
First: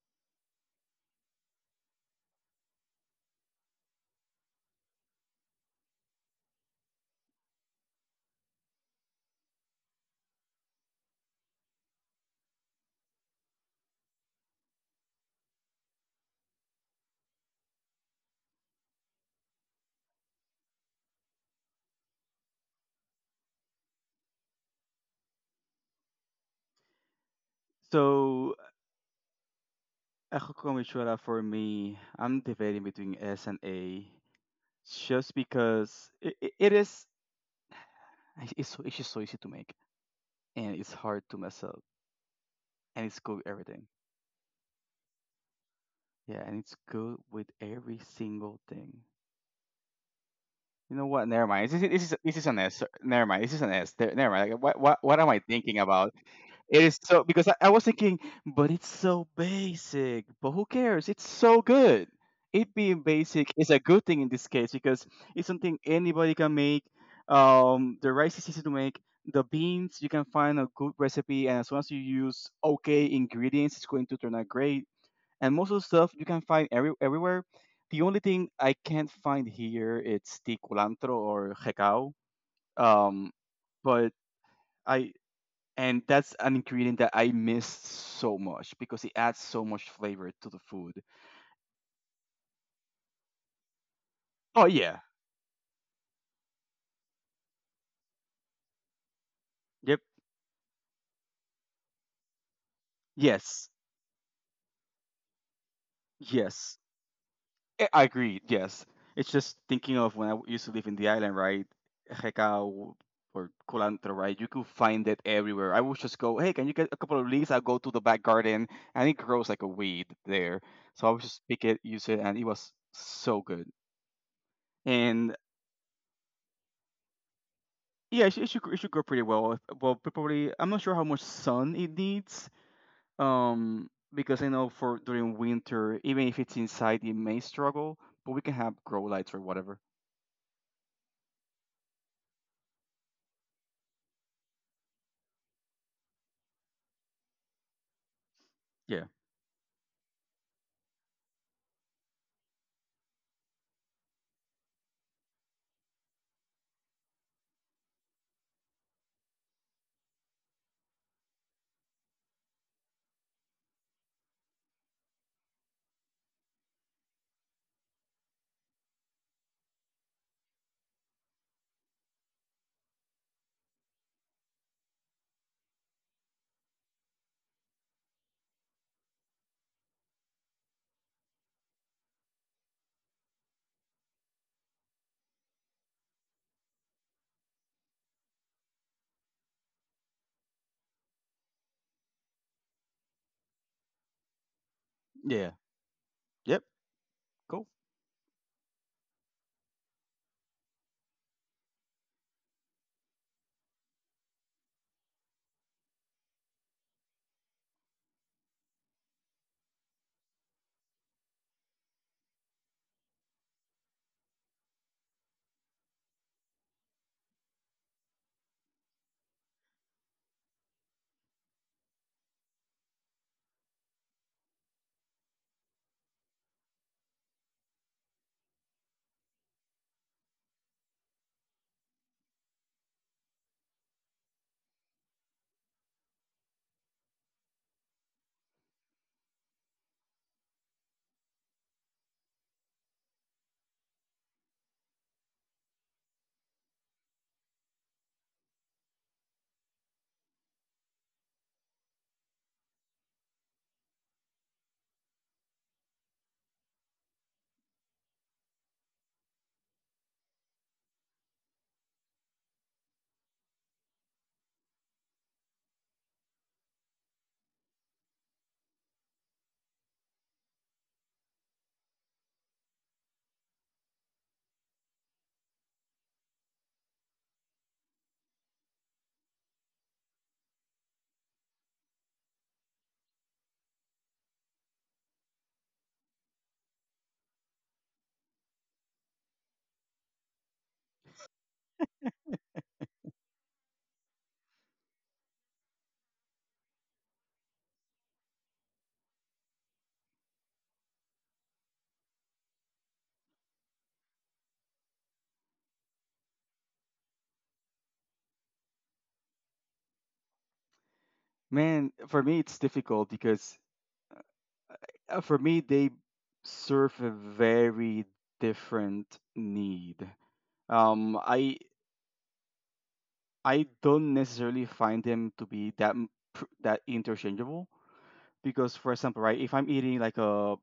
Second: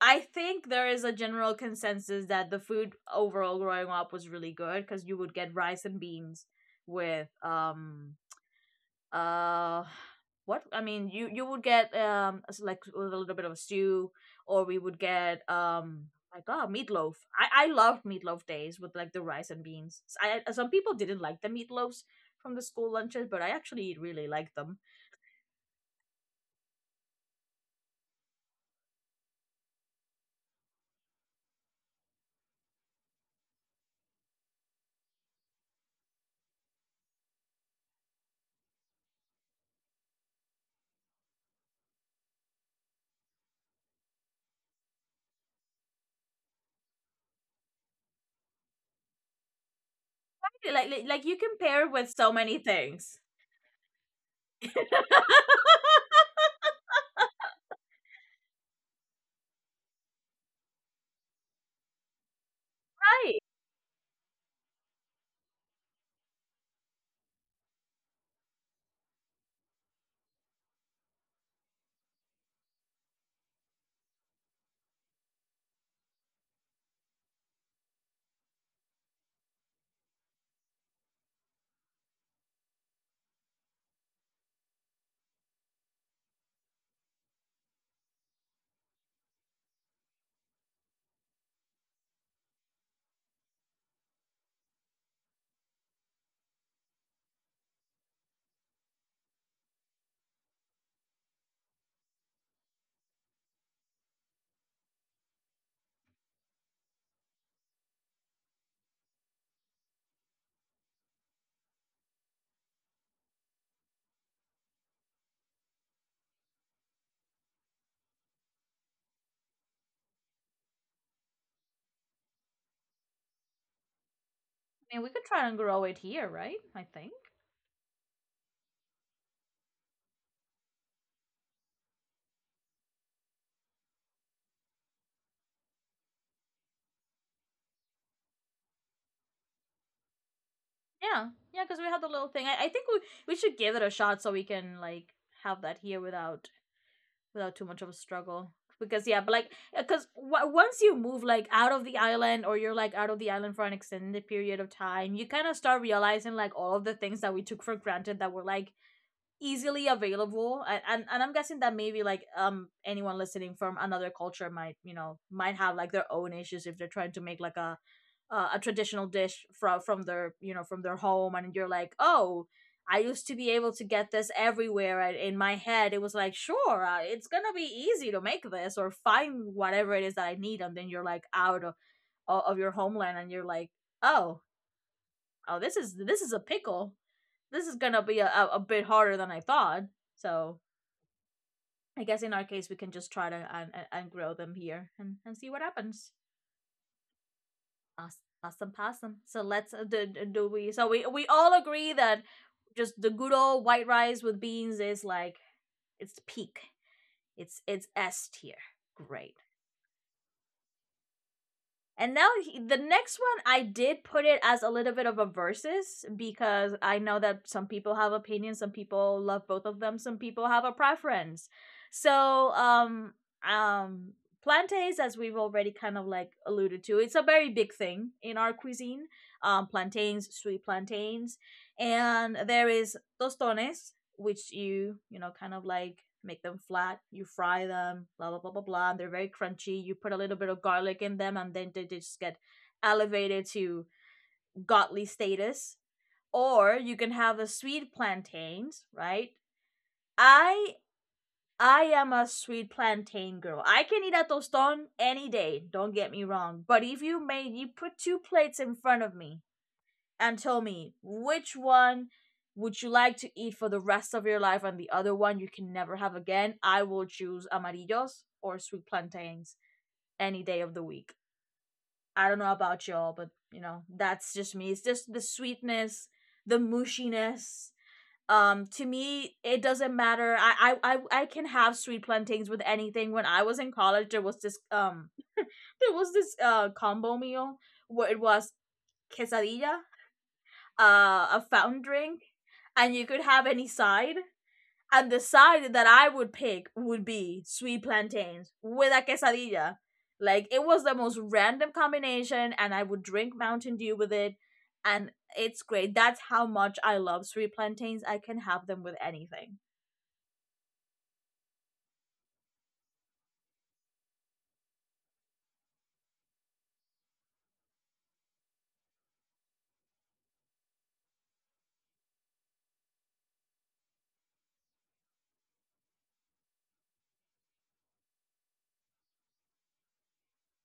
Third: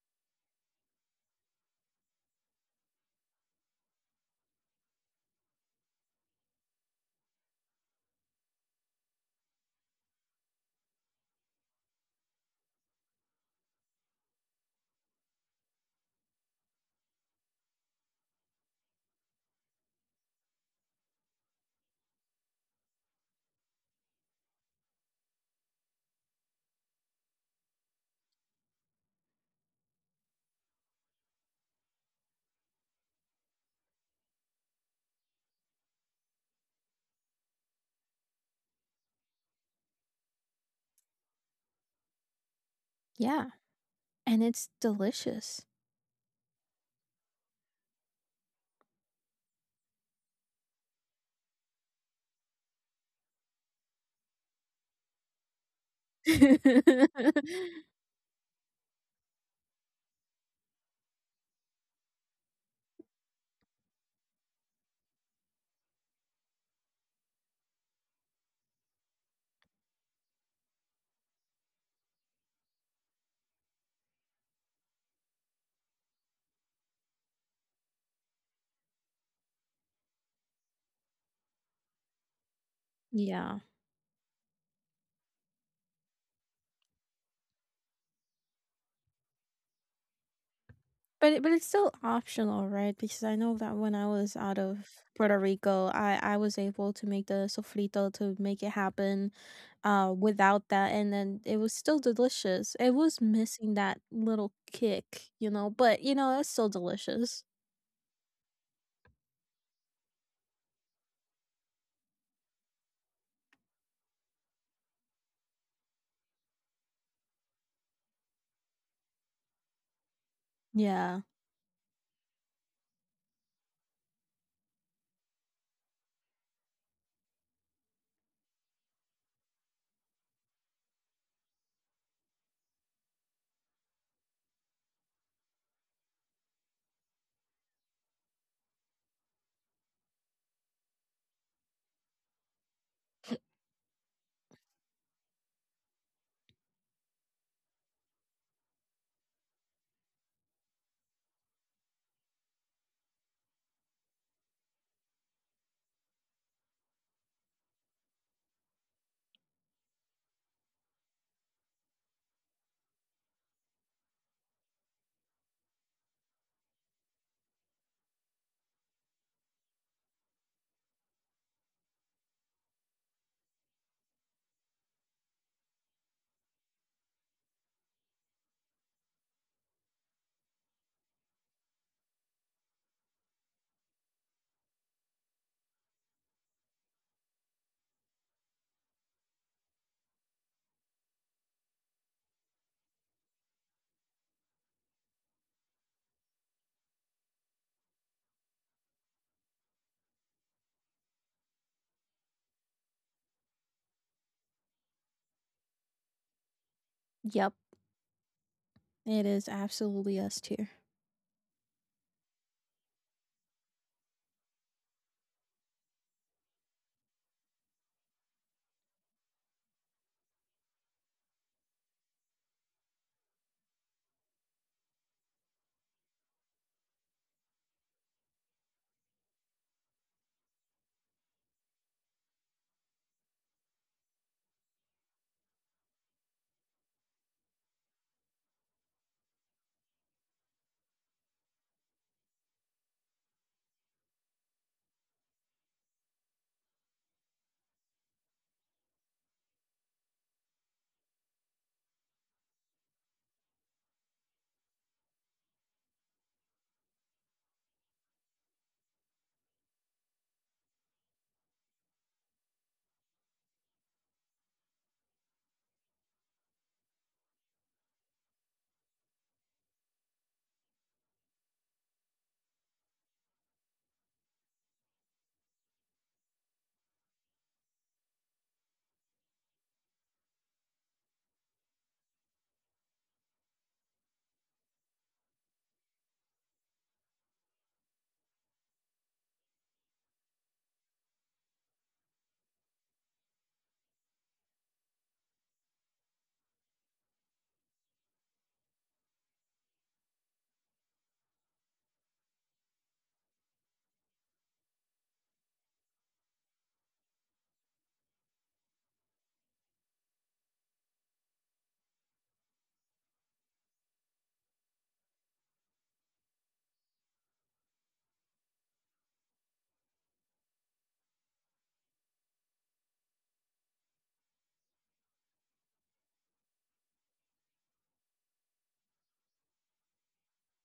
Speaker 1: I think there is a general consensus that the food overall growing up was really good because you would get rice and beans with uh what I mean you you would get like a little bit of a stew or we would get my god, meatloaf. I loved meatloaf days with like the rice and beans. Some people didn't like the meatloafs from the school lunches but I actually really liked them.
Speaker 3: so Ako kung itsura for me, I'm debating between S and A just because it, it, it is it's just so easy to make and it's hard to mess up and it's good with
Speaker 2: Yeah,
Speaker 3: everything.
Speaker 2: and it's delicious.
Speaker 3: Yeah, and it's good with every single thing.
Speaker 1: like
Speaker 3: You
Speaker 1: like,
Speaker 3: know
Speaker 1: like
Speaker 3: what?
Speaker 1: you
Speaker 3: Never
Speaker 1: can
Speaker 3: mind. This
Speaker 1: pair
Speaker 3: is
Speaker 1: it
Speaker 3: this
Speaker 1: with
Speaker 3: is,
Speaker 1: so
Speaker 3: this is
Speaker 1: many
Speaker 3: an S.
Speaker 1: things.
Speaker 3: Never mind. This is an S. There- Never mind. Like, what am
Speaker 1: I
Speaker 3: I thinking about? It is so because I was thinking, but it's so basic. But who cares? It's so good. It being basic is a good thing in this case because it's something anybody can make. The rice is easy to make. The beans, you can find a good recipe, and as long as you use okay ingredients, it's going to turn out great. And most of the stuff you can find everywhere. The only thing I can't find here it's the culantro or jecao. Um,
Speaker 2: Yeah.
Speaker 3: but I and that's an ingredient that I miss so much because it adds so much flavor to the food.
Speaker 2: But it, but it's still optional, right? Because I know that when I was out
Speaker 3: Oh
Speaker 2: of
Speaker 3: yeah.
Speaker 2: Puerto Rico, I was able to make the sofrito to make it happen,
Speaker 3: Yep.
Speaker 2: without that, and then it was still delicious. It was
Speaker 3: Yes.
Speaker 2: missing that little kick, you know, but you know it's still
Speaker 3: Yes.
Speaker 2: delicious.
Speaker 3: I agree. Yes. It's just thinking of when I used to live in the island, right? Recao or culantro, right? You could find it everywhere. I would just go, hey, can you get a couple of leaves? I'll go to the back garden, and it grows like a weed there. So I
Speaker 2: Yeah.
Speaker 3: would just pick it, use it, and it was so good.
Speaker 1: mean, we could
Speaker 3: And
Speaker 1: try and grow it here, right? I think.
Speaker 3: yeah, it should grow pretty well. Well, probably, I'm not sure how much sun it needs. Because I know for during winter, even if it's inside, it may struggle, but we can have grow lights or whatever.
Speaker 1: Yeah, yeah, because we have the little thing. I think we should give it a shot so we can like have that here without without too much of a struggle
Speaker 3: Yeah.
Speaker 1: because yeah but like because once you move like out of the island or you're like out of the island for an extended period of time you kind of start realizing like all of the things that we took for granted that were like easily available and I'm guessing that maybe like anyone listening from another culture might you know might have like their own issues if they're trying to make like a traditional dish from their you know from their home and you're like oh I used to be able to get this everywhere and in my head it was like sure it's gonna be easy to make this or find whatever it is that I need and then you're like of your homeland and you're like oh oh, this is a pickle. This is gonna be a, a bit harder than I thought. So I guess in our case, we can just try to grow them here and see
Speaker 3: Yeah.
Speaker 1: what happens.
Speaker 3: Yep. Cool.
Speaker 1: Awesome, awesome, awesome. So let's do, do we? So we all agree that just the good old white rice with beans is like it's peak.
Speaker 2: Yep.
Speaker 1: It's S tier.
Speaker 2: It
Speaker 1: Great.
Speaker 2: is absolutely S tier.
Speaker 1: And now he, the next one, I did put it as a little bit of a versus because I know that some people have opinions, some people love both of them, some people have a preference. So, um, plantains, as we've already kind of like alluded to, it's a very big thing in our cuisine. Plantains, sweet plantains, and there is tostones, which you know kind of like make them flat. You fry them, blah blah blah blah blah. And they're very crunchy. You put a little bit of garlic in them, and then they just get elevated to godly status. Or you can have the sweet plantains, right? I I am a sweet plantain girl. I can eat a tostón any day. Don't get me wrong. But if you made you put two plates in front of me and tell me which one would you like to eat for the rest of your life and the other one you can never have again, I will choose amarillos or sweet plantains any day of the week. I don't know about y'all, but you know, that's just me. It's just the sweetness, the mushiness. To me, it doesn't matter. I can have sweet plantains with anything. When I was in college, there was this there was this combo meal where it was quesadilla, uh, a fountain
Speaker 3: Yeah.
Speaker 1: drink, and you could have any side. And the side that I would pick would be sweet plantains with a quesadilla. Like it was the most random combination, and I would drink Mountain Dew with it, and it's great. That's how much I love sweet plantains. I can have them with anything.
Speaker 3: Man, for me it's difficult because for me they serve a very different need. Um, I I don't necessarily find them to be that interchangeable because, for example, right, if I'm eating like a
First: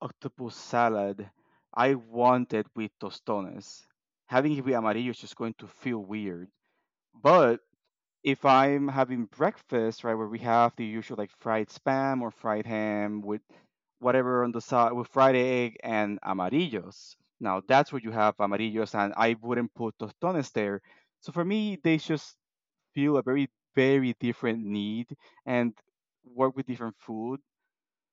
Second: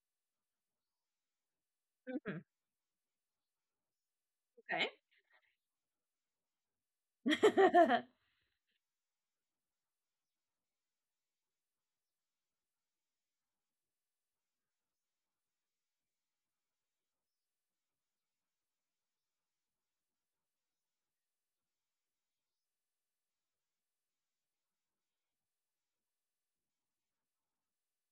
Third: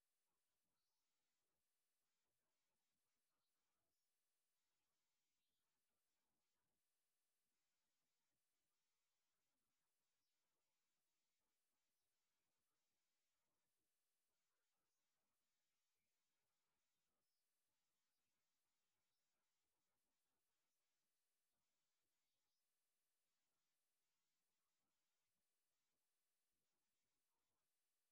Speaker 3: octopus salad, I
Speaker 1: Mhm.
Speaker 3: want it with tostones. Having it with
Speaker 1: Okay.
Speaker 3: amarillo is just going to feel weird. But if I'm having breakfast, right, where we have the usual like fried spam or fried ham with whatever on the side with fried egg and amarillos. Now that's where you have amarillos, and I wouldn't put tostones there. So for me, they just feel a very different need and work with different food.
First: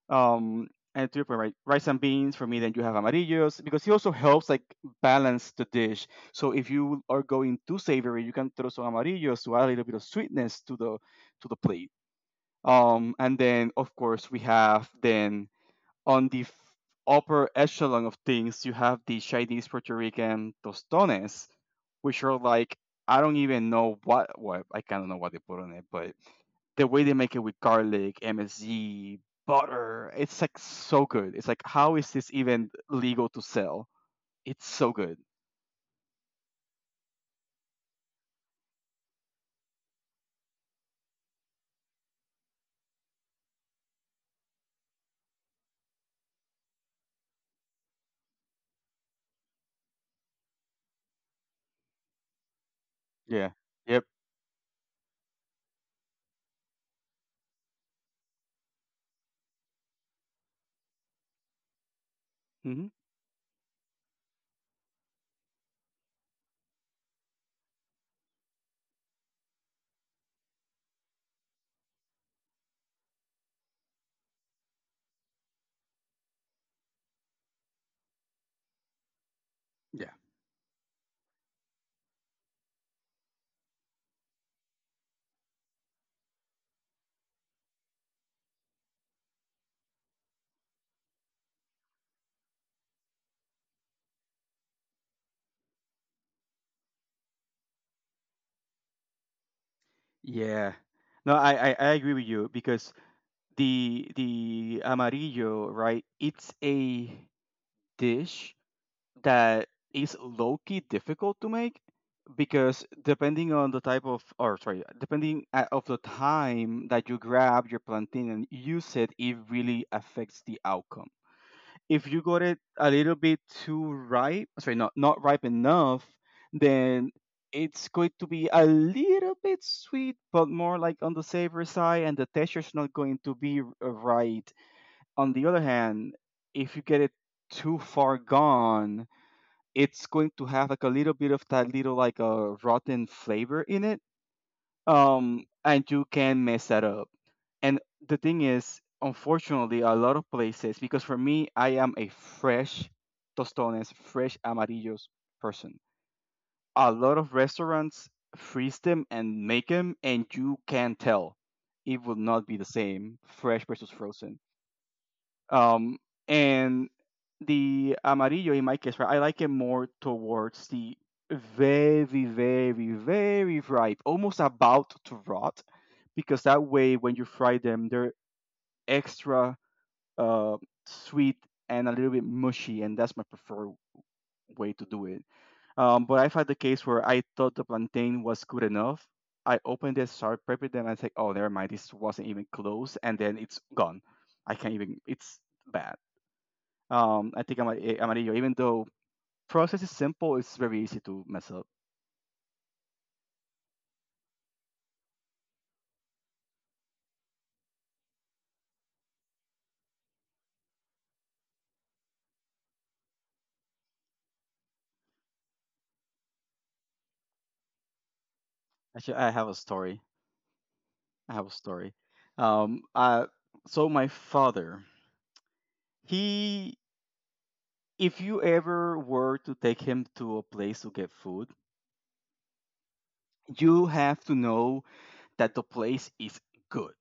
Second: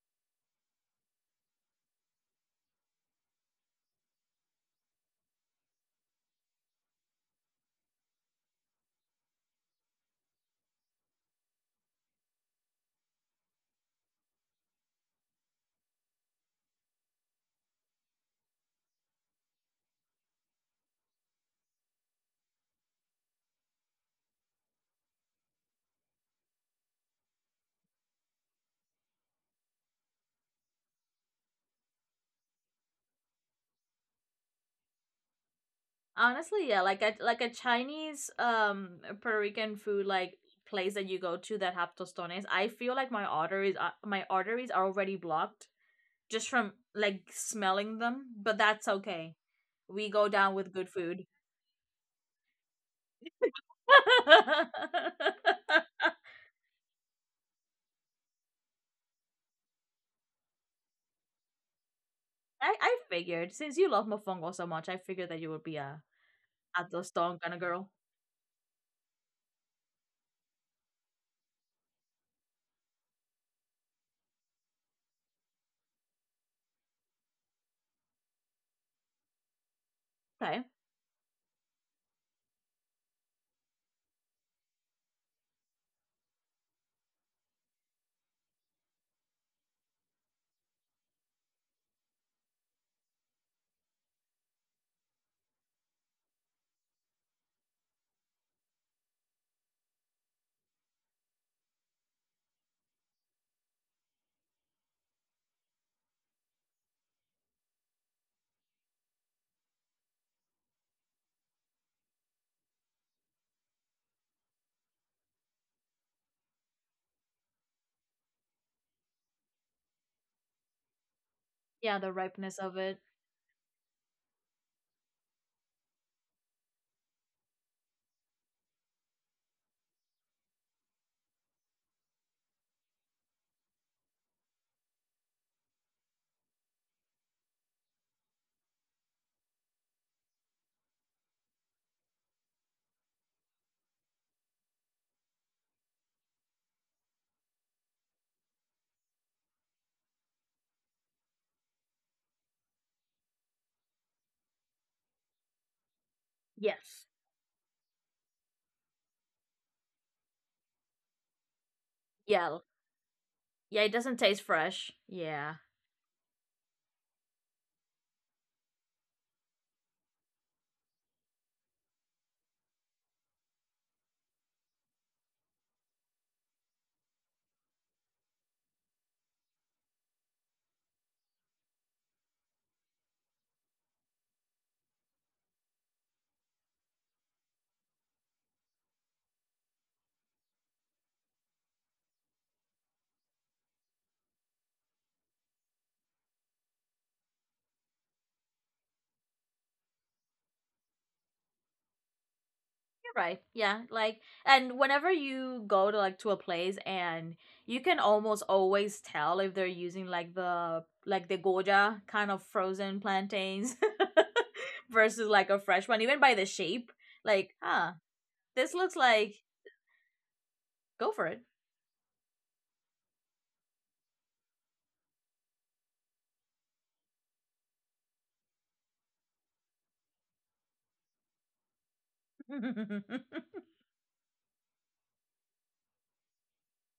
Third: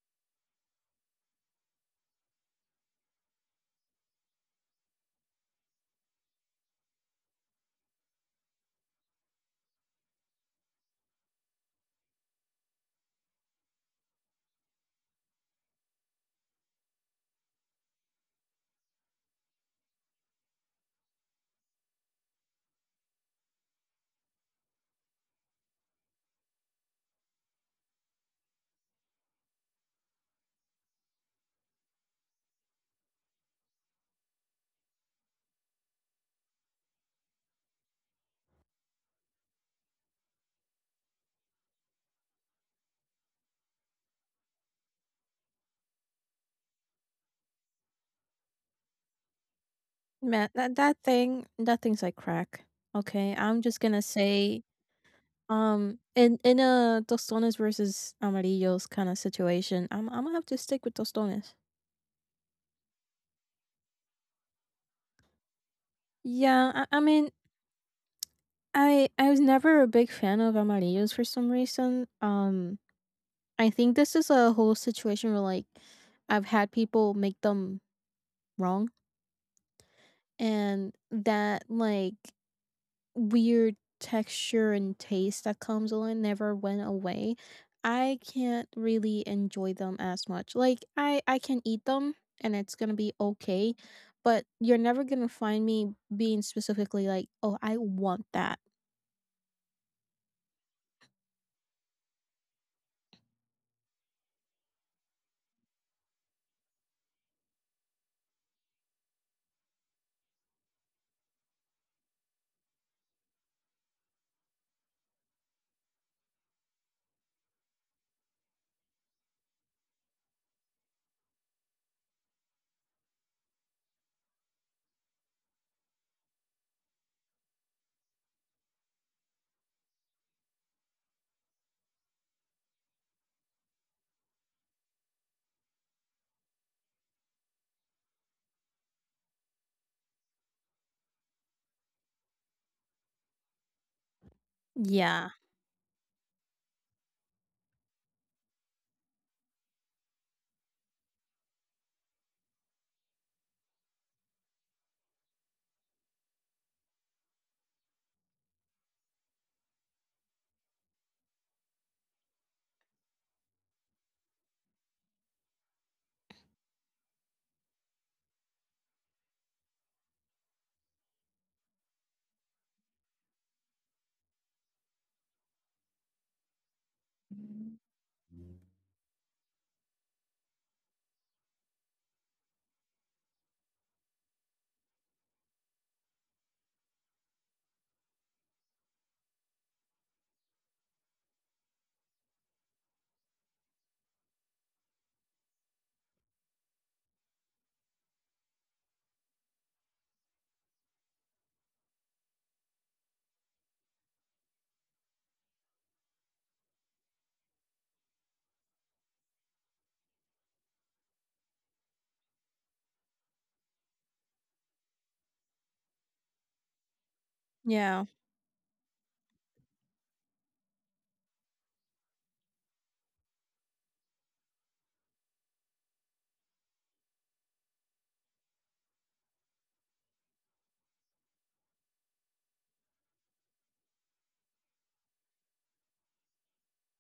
Speaker 3: Um, and to your point, right, rice and beans for me. Then you have amarillos because he also helps like balance the dish. So if you are going too savory, you can throw some amarillos to add a little bit of sweetness to the plate. And then of course we have then on the upper echelon of things, you have the Chinese Puerto Rican tostones, which are like I don't even know what I kind of know what they put on it, but the way they make it with garlic, MSG, butter, it's like so good. It's like, how is this even legal to sell? It's so good.
Speaker 1: Honestly, yeah, like a Chinese Puerto Rican food like place that you go to that have tostones. I feel like my arteries are already blocked just from like smelling them, but that's okay. We go
Speaker 2: Man,
Speaker 1: down with
Speaker 2: that
Speaker 1: good
Speaker 2: that
Speaker 1: food.
Speaker 2: thing, that thing's like crack. Okay,
Speaker 3: Yeah.
Speaker 2: I'm just gonna
Speaker 3: Yep.
Speaker 2: say,
Speaker 1: I
Speaker 2: In a tostones versus amarillos kind of situation, I'm gonna have to stick with tostones.
Speaker 3: Hmm.
Speaker 1: I figured since you love mofongo so much, I figured that you would be
Speaker 2: Yeah,
Speaker 1: a
Speaker 2: I mean,
Speaker 1: tostón kind of girl.
Speaker 2: I was never a big fan of amarillos for some reason. I think this is a whole situation where like I've had people make them wrong,
Speaker 3: Yeah.
Speaker 1: Okay.
Speaker 2: and that like weird texture and taste that comes along never went away. I can't really enjoy them as much. Like, I can eat them and it's going to be okay, but you're never going to find me being specifically like, "Oh, I want that."
Speaker 3: Yeah. No, I agree with you because the amarillo, right, it's a dish that is low key difficult to make because depending on the type of, or sorry, depending of the time that you grab your plantain and use it, it really affects the outcome.
Speaker 1: Yeah,
Speaker 3: If
Speaker 1: the
Speaker 3: you got it
Speaker 1: ripeness of
Speaker 3: a
Speaker 1: it.
Speaker 3: little bit too ripe, sorry, not ripe enough, then it's going to be a little bit sweet but more like on the savory side, and the texture's not going to be right. On the other hand, if you get it too far gone, it's going to have like a little bit of that, little like a rotten flavor in it.
Speaker 2: Yeah.
Speaker 3: And you can mess that up. And the thing is, unfortunately, a lot of places, because for me, I am a fresh tostones, fresh amarillos person. A
Speaker 1: Yes.
Speaker 3: lot of restaurants freeze them and make them, and you can tell it will not
Speaker 1: Yeah.
Speaker 3: be the same fresh
Speaker 1: Yeah,
Speaker 3: versus
Speaker 1: it doesn't
Speaker 3: frozen.
Speaker 1: taste fresh. Yeah.
Speaker 3: um, and the Amarillo, in my case, right, I like it more towards the very, very, very ripe, almost about to rot, because that way when you fry them, they're extra uh, sweet and a little bit mushy, and that's my preferred way to do it. But I've had the case where I thought the plantain was good enough. I opened it, started prepping them, and I said, "Oh, never mind, this wasn't even close," and then it's gone. I can't even. It's bad. I think I'm a, amarillo. Even though process is simple, it's very easy to mess up.
Speaker 1: Right. Yeah. Like, and whenever you go to like to a place, and you can almost always tell if they're using like the goja kind of frozen plantains versus like a fresh one, even by the shape. Like, huh,
Speaker 2: Yeah.
Speaker 1: this looks
Speaker 3: Actually, I
Speaker 1: like
Speaker 3: have a story.
Speaker 1: go for
Speaker 3: I
Speaker 1: it.
Speaker 3: have a story. Um, uh, so my father, he, if you ever were to take him to a place to get food,
Speaker 1: you,
Speaker 3: you have to know that the place is good.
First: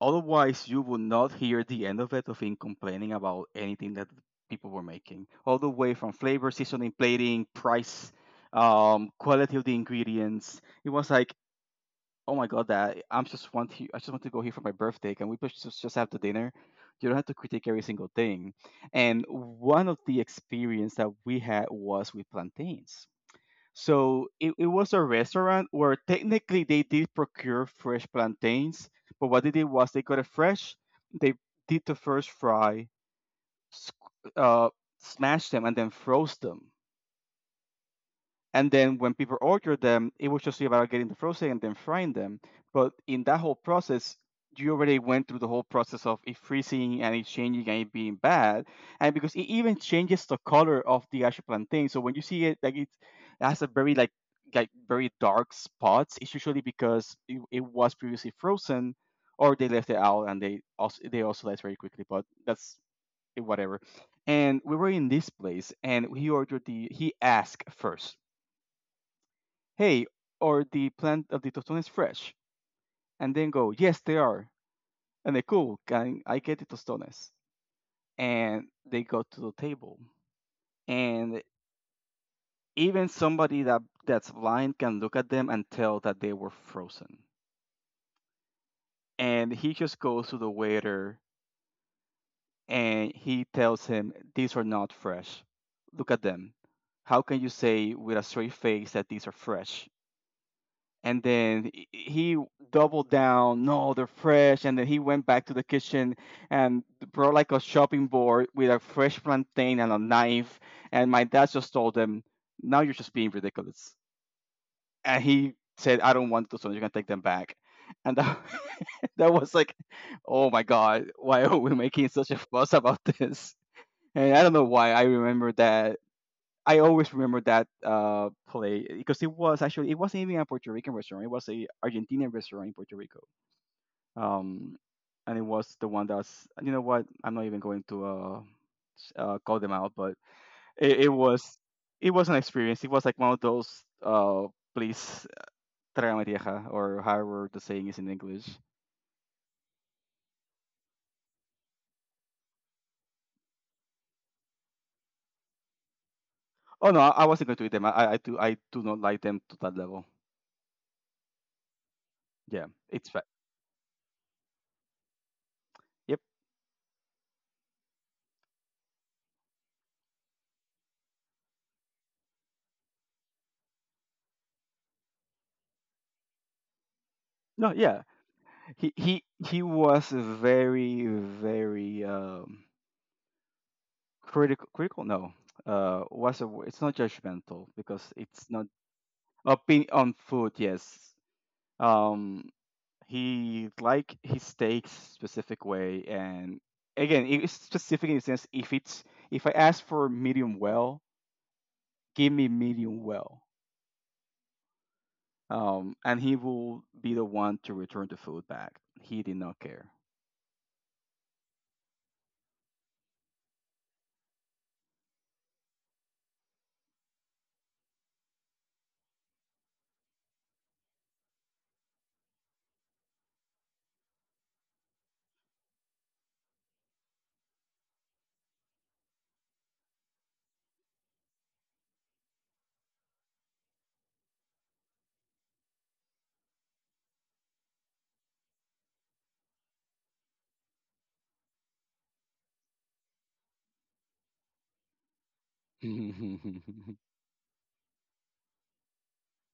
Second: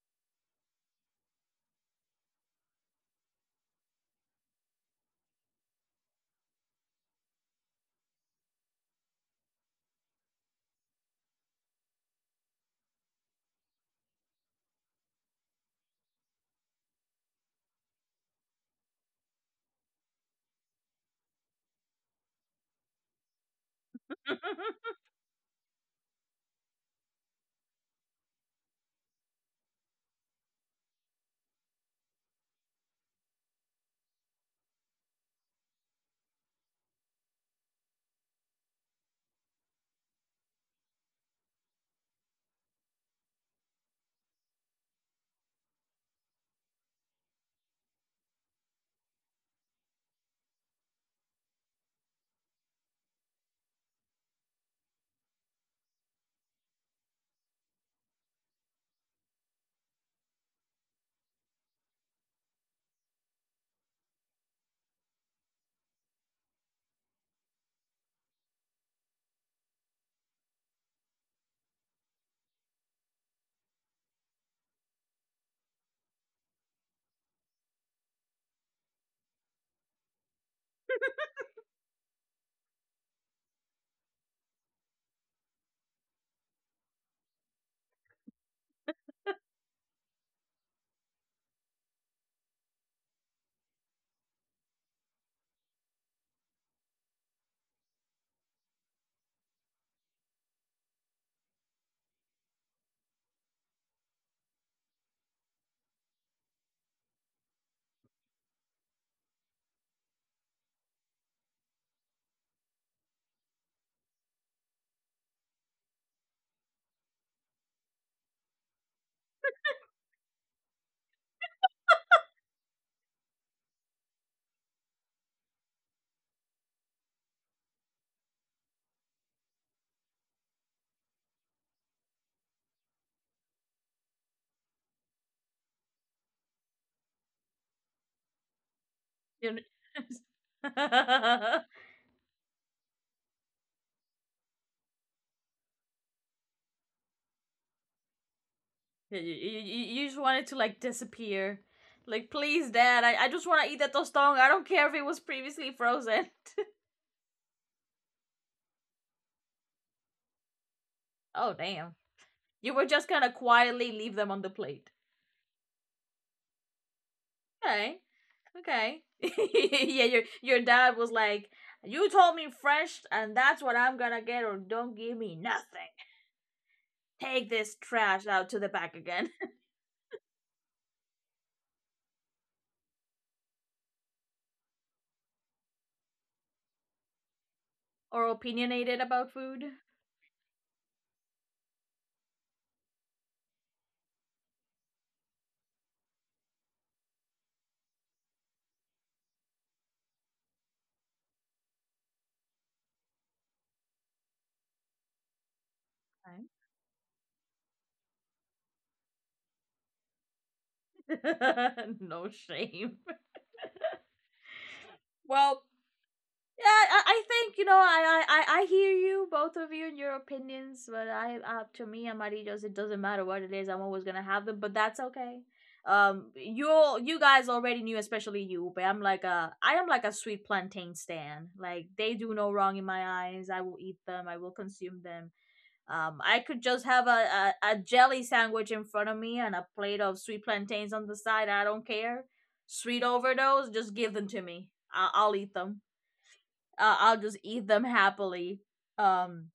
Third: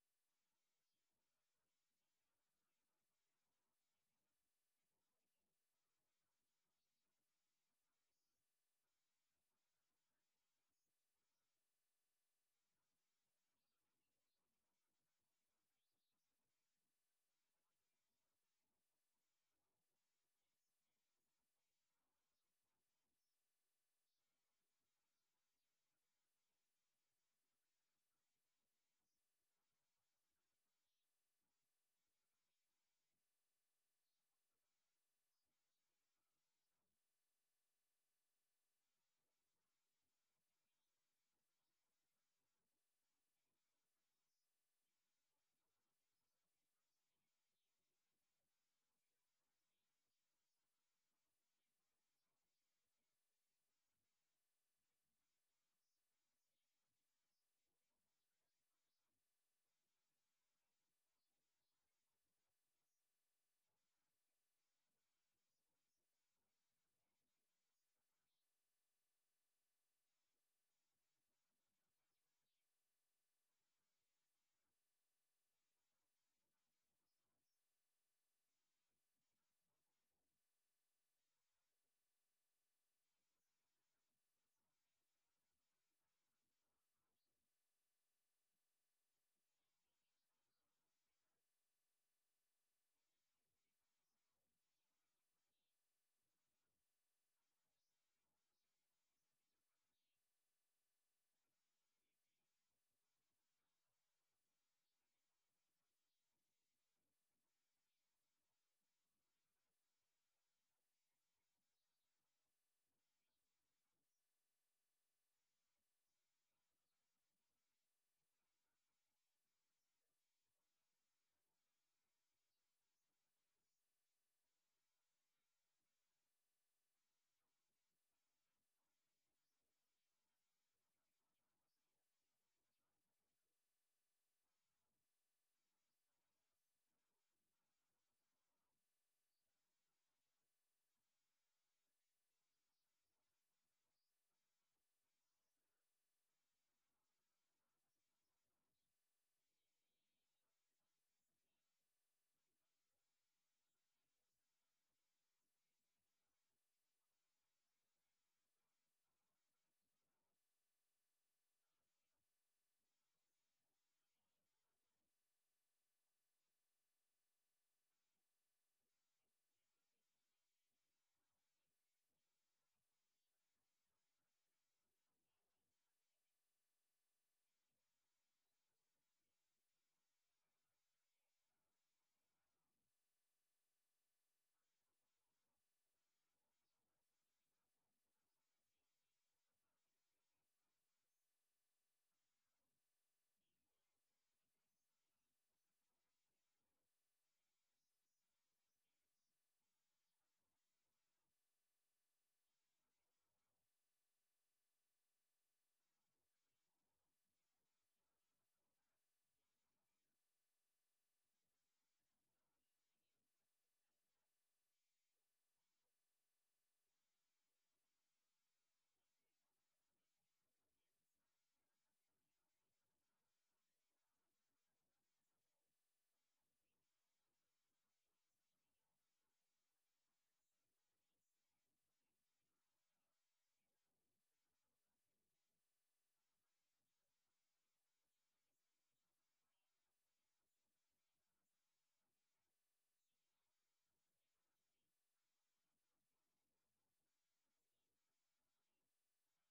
Speaker 3: Otherwise, you will not hear the end of it, of him complaining about anything that people were making, all the way from flavor, seasoning, plating, price, quality of the ingredients. It was like, oh my god, that I just want to go here for my birthday. Can we please just have the dinner? You don't have to critique every single thing. And one of the experience that we had was with plantains. So it was a restaurant where technically they did procure fresh plantains, but what they did was they got it fresh, they did the first fry, sc- uh, smashed them, and then froze them. And then when people ordered them, it was just about getting the frozen and then frying them. But in that whole process, you already went through the whole process of it freezing and it changing and it being bad. And because it even changes the color of the actual plantain. So when you see it, it has a very like very dark spots, it's usually because it was previously frozen, or they left it out, and they also left very quickly. But that's whatever. And we were in this place, and he ordered the, he asked first, hey, or the plant of the tostones fresh? And then go, yes, they are. And they, cool, can I get the tostones? And they go to the table. And even somebody that that's blind can look at them and tell that they were frozen. And he just goes to the waiter and he tells him, these are not fresh. Look at them. How can you say with a straight face that these are fresh? And then he doubled down, no, they're fresh. And then he went back to the kitchen and brought like a shopping board with a fresh plantain and a knife, and my dad just told him, now you're just being ridiculous. And he said, I don't want those ones, you're gonna take them back. And that, that was like, oh my god, why are we making such a fuss about this? And I don't know why I remember that. I always remember that play, because it was actually, it wasn't even a Puerto Rican restaurant. It was a Argentinian restaurant in Puerto Rico, um, and it was the one that's, you know what, I'm not even going to call
Speaker 1: kn-
Speaker 3: them out, but it was, it was an experience. It was like one of those, uh, please, trágame tierra, or however the saying is in English.
Speaker 1: you just want it to like disappear. Like, please, Dad, I just want to eat that tostong. I don't care if it was previously frozen.
Speaker 3: Oh no, I wasn't going to eat them. I do not like them to that level.
Speaker 1: Oh, damn.
Speaker 3: Yeah,
Speaker 1: You were
Speaker 3: it's
Speaker 1: just
Speaker 3: fine.
Speaker 1: gonna quietly leave them on the plate.
Speaker 3: Yep.
Speaker 1: Okay, okay. Yeah, your dad was like, "You told me fresh, and that's what I'm gonna get, or don't give me nothing. Take
Speaker 3: No,
Speaker 1: this
Speaker 3: yeah.
Speaker 1: trash out to the
Speaker 3: he
Speaker 1: back
Speaker 3: he
Speaker 1: again."
Speaker 3: he was very very critical, critical, no, uh, what's the word? It's not judgmental, because
Speaker 1: Or
Speaker 3: it's not,
Speaker 1: opinionated about food.
Speaker 3: opinion on food, yes. um he like his steaks specific way, and again, it's specific in the sense if it's, if I ask for medium well, give me medium well. And he will be the one to return the food back. He did not care.
Speaker 1: No shame. Well, yeah, I think you know I hear you, both of you, and your opinions. But I, to me, amarillos. It doesn't matter what it is. I'm always gonna have them, but that's okay. You all you guys already knew, especially you. But I'm like a I am like a sweet plantain stand. Like they do no wrong in my eyes. I will eat them. I will consume them. I could just have a, a jelly sandwich in front of me and a plate of sweet plantains on the side. I don't care. Sweet overdose, just give them to me. I'll eat them. I'll just eat them happily. Um,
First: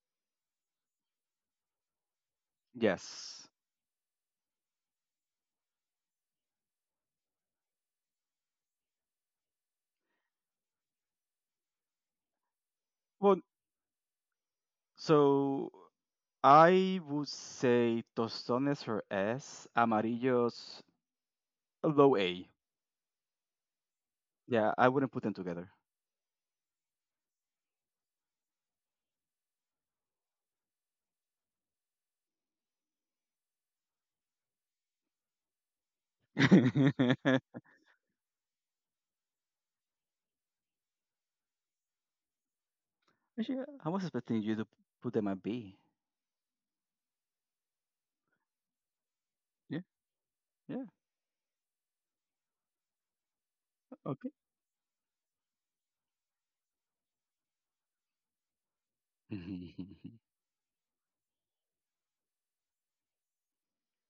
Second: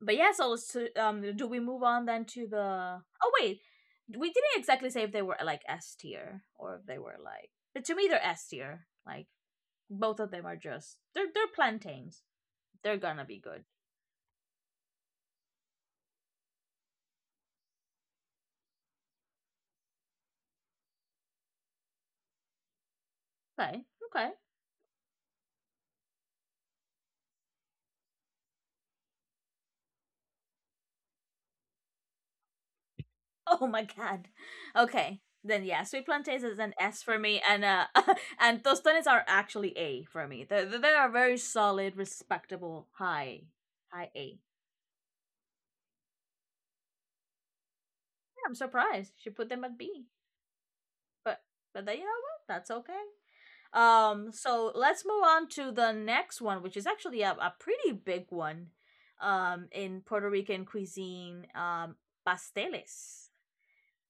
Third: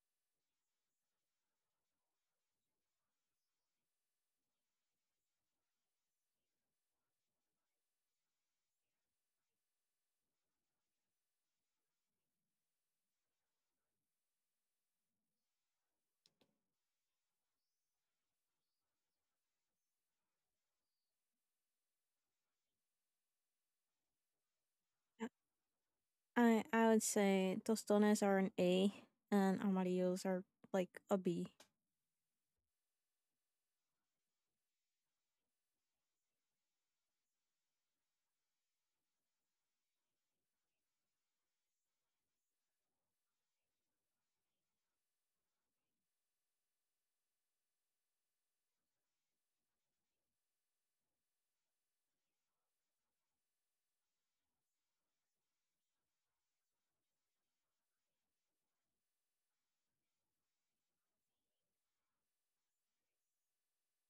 Speaker 1: but yeah, so let's do we move on then to the? Oh
Speaker 3: Yes,
Speaker 1: wait, we didn't exactly say if they were like S tier or if they were like. But to me, they're S tier. Like both of them are just they're plantains. They're gonna be
Speaker 3: well,
Speaker 1: good.
Speaker 3: so I would say tostones for S, amarillos low A.
Speaker 1: Okay, okay.
Speaker 3: Yeah, I wouldn't put
Speaker 2: I
Speaker 3: them together.
Speaker 2: I would say tostones are an A and amarillos are like a B.
Speaker 1: Oh my god. Okay, then yeah, sweet plantains is an S for
Speaker 3: Yeah,
Speaker 1: me, and and tostones are actually A for me. They are very solid, respectable, high
Speaker 3: actually, I was
Speaker 1: high A.
Speaker 3: expecting you to put them at B.
Speaker 1: I'm surprised she put them at
Speaker 3: Yeah.
Speaker 1: B.
Speaker 3: Yeah.
Speaker 1: But but you know what? That's okay.
Speaker 3: Okay.
Speaker 1: So let's move on to the next one, which is actually a pretty big one in Puerto Rican cuisine, pasteles.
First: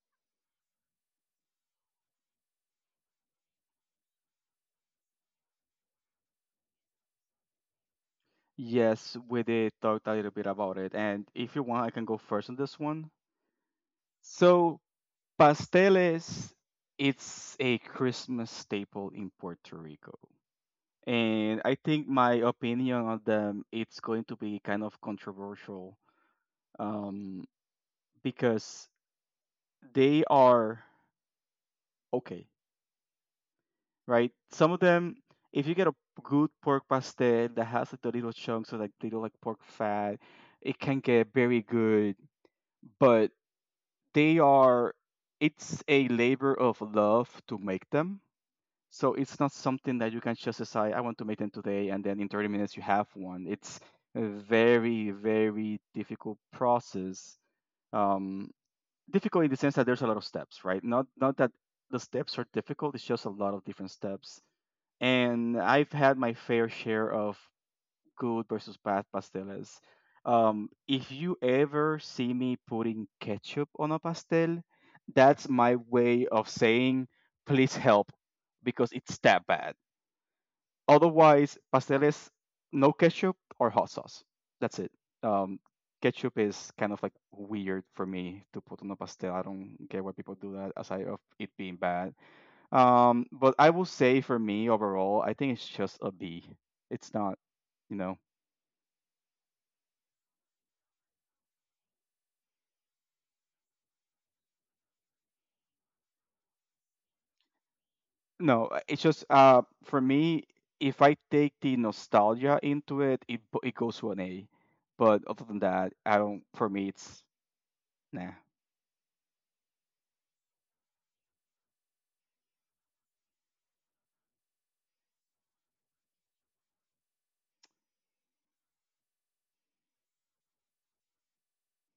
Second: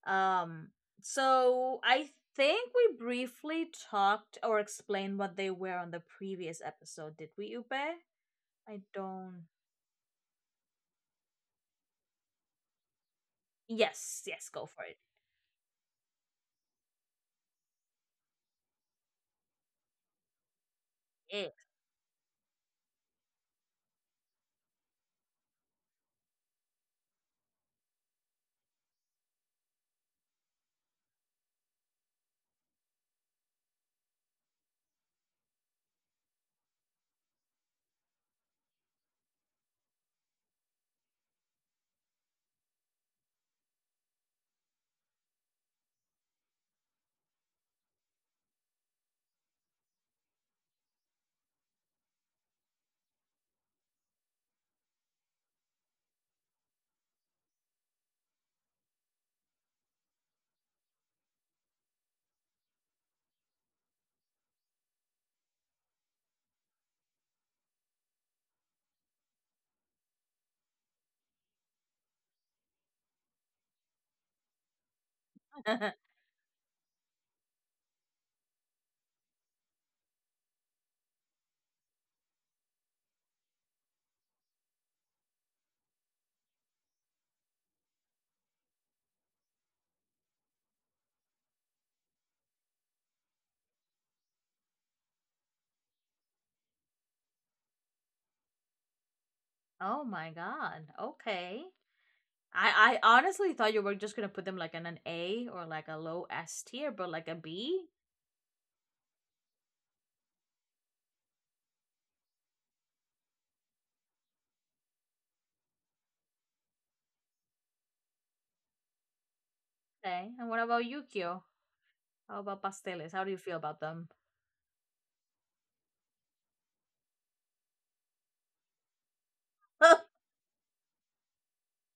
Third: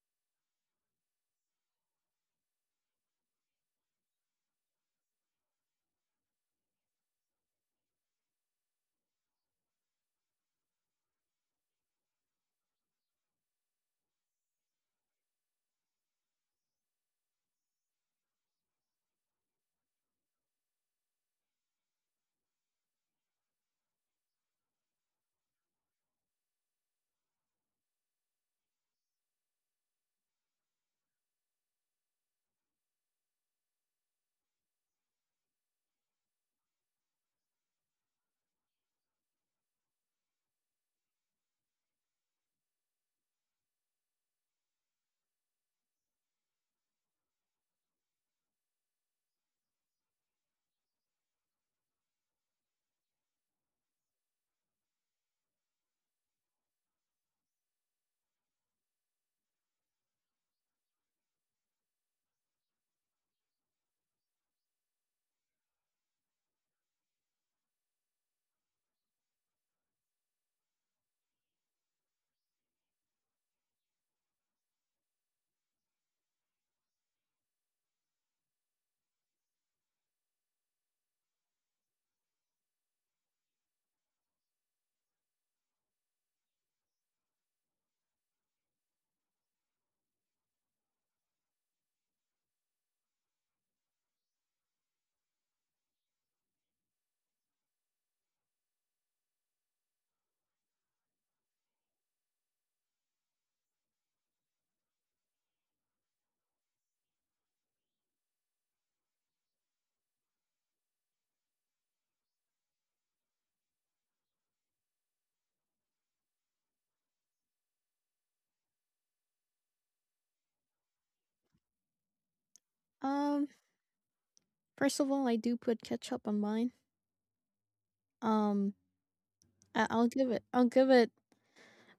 Speaker 1: Um, I think we briefly talked or explained what they were on the previous episode, did we, Upe? I
Speaker 3: Yes, we
Speaker 1: don't
Speaker 3: did talk a little bit about it. And if you want, I can go first on this one.
Speaker 1: Yes, yes, go
Speaker 3: So,
Speaker 1: for it.
Speaker 3: pasteles, it's a Christmas staple in Puerto Rico. And I think my opinion on them, it's going to be kind of controversial, um, because they are okay, right? Some of them, if you get a good pork pastel that has like the little chunks of like little like pork fat, it can get very good, but they are, it's a labor of love to make them. So it's not something that you can just decide, I want to make them today, and then in 30 minutes you have one. It's a very, very difficult process. Um, difficult in the sense that there's a lot of steps, right? Not that the steps are difficult, it's just a lot of different steps. And I've had my fair share of good versus bad pasteles. If you ever see me putting ketchup on a pastel, that's my
Speaker 1: Yeah.
Speaker 3: way of saying, please help, because it's that bad. Otherwise, pasteles, no ketchup or hot sauce. That's it. Um, ketchup is kind of like weird for me to put on a pastel. I don't get why people do that aside of it being bad. But I will say, for me overall, I think it's just a B. It's not, you know,
Speaker 1: Oh my god. Okay. I honestly thought you were just gonna put them like in an A or like a low S tier, but like a B.
Speaker 3: no. Uh, it's just, for me, if I take the nostalgia into it, it it goes to an A. But other than that, I don't. For me, it's nah.
Speaker 1: Okay. And what about Yukio? How about pasteles? How do you
Speaker 2: Um,
Speaker 1: feel about them?
Speaker 2: First of all, I do put ketchup on mine. Um, I'll give it. I'll give it,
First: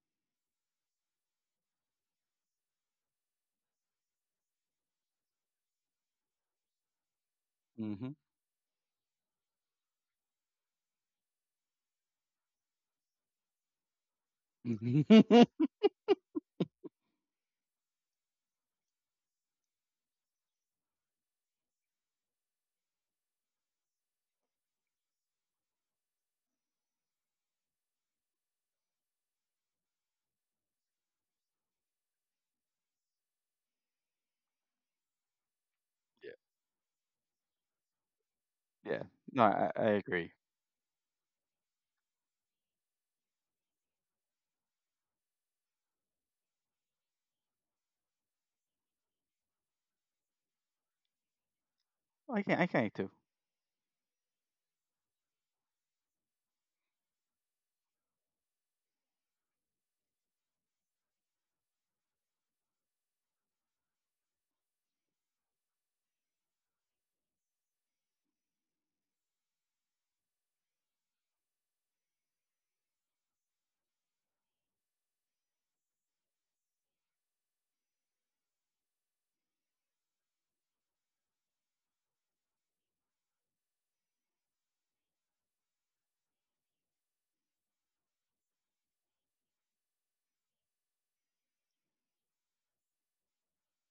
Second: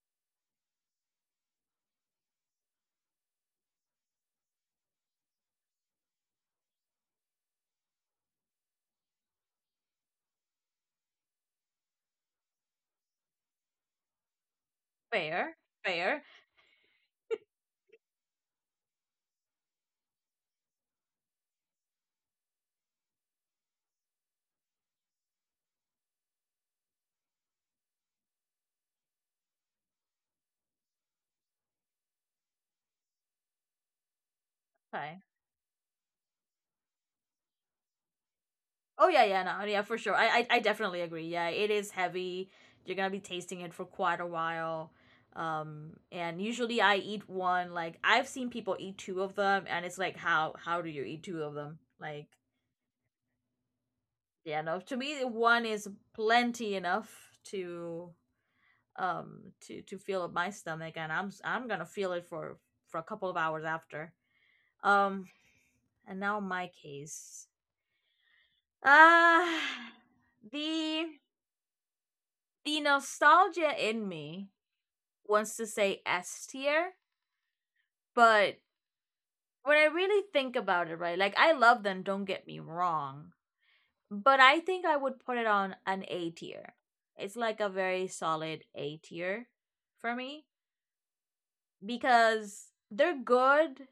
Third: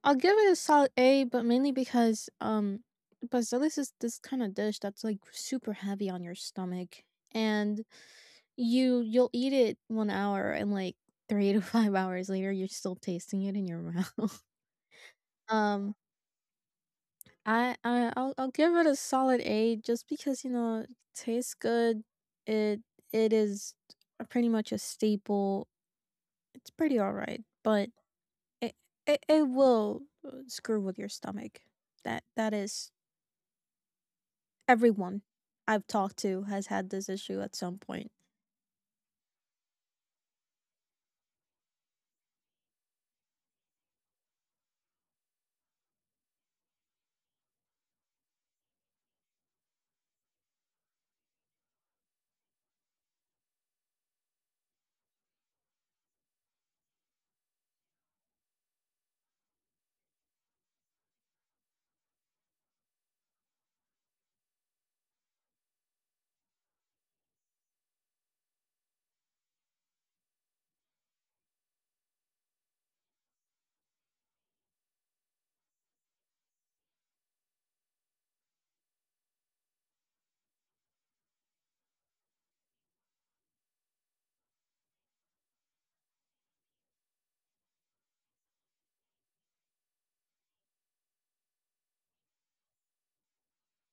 Speaker 2: I'll give it a solid A, but mainly because Bazilis is this kind of dish that's like super heavy on your stomach and
Speaker 3: Hmm.
Speaker 2: you you'll eat it one hour and like three to 5 hours later you're still tasting it in your mouth.
Speaker 1: Fair,
Speaker 2: Um
Speaker 1: fair.
Speaker 2: I, I'll give it a solid A just because you know it tastes good. It it is Pretty much a staple. It's pretty all right, but it it will screw with your stomach. That that is, everyone
Speaker 1: Okay.
Speaker 2: I've talked to has had this issue at some point.
Speaker 3: Yeah.
Speaker 1: Oh, yeah, yeah,
Speaker 3: No,
Speaker 1: no,
Speaker 3: I,
Speaker 1: yeah,
Speaker 3: I
Speaker 1: for sure. I,
Speaker 3: agree.
Speaker 1: I I definitely agree. Yeah, it is heavy. You're gonna be tasting it for quite a while. And usually I eat one. Like, I've seen people eat two of them, and it's like, how do you eat two of them? Like,
Speaker 3: I can, I can too.
Speaker 1: yeah, no. To me, one is plenty enough to feel up my stomach, and I'm gonna feel it for a couple of hours after. um and now my case, ah the the nostalgia in me wants to say S tier. But when I really think about it, right, like, I love them, don't get me wrong, but I think I would put it on an A tier. It's like a very solid A tier for me because they're good.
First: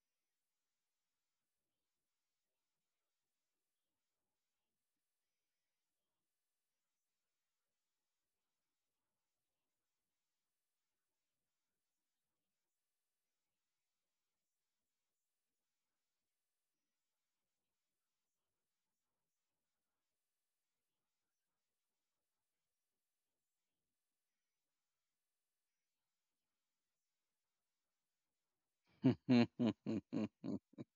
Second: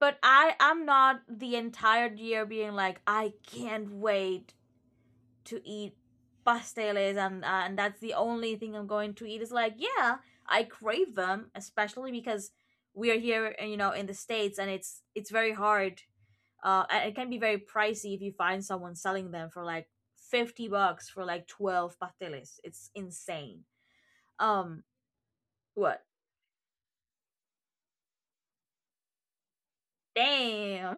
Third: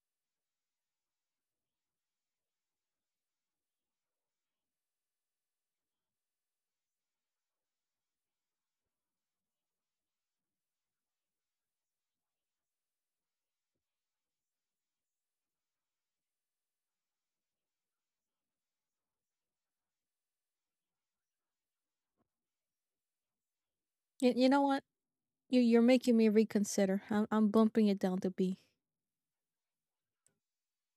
Speaker 1: But I'm not the entire year being like, I can't wait to eat pasteles. And that's the only thing I'm going to eat. It's like, yeah, I crave them, especially because we are here, in the states, and it's very hard. And it can be very pricey if you find someone selling them for like $50 for like 12 pasteles. It's insane.
Speaker 2: You know
Speaker 1: Um,
Speaker 2: what? You you're
Speaker 1: what?
Speaker 2: making me reconsider. I'm bumping it down to B.
Speaker 1: Damn.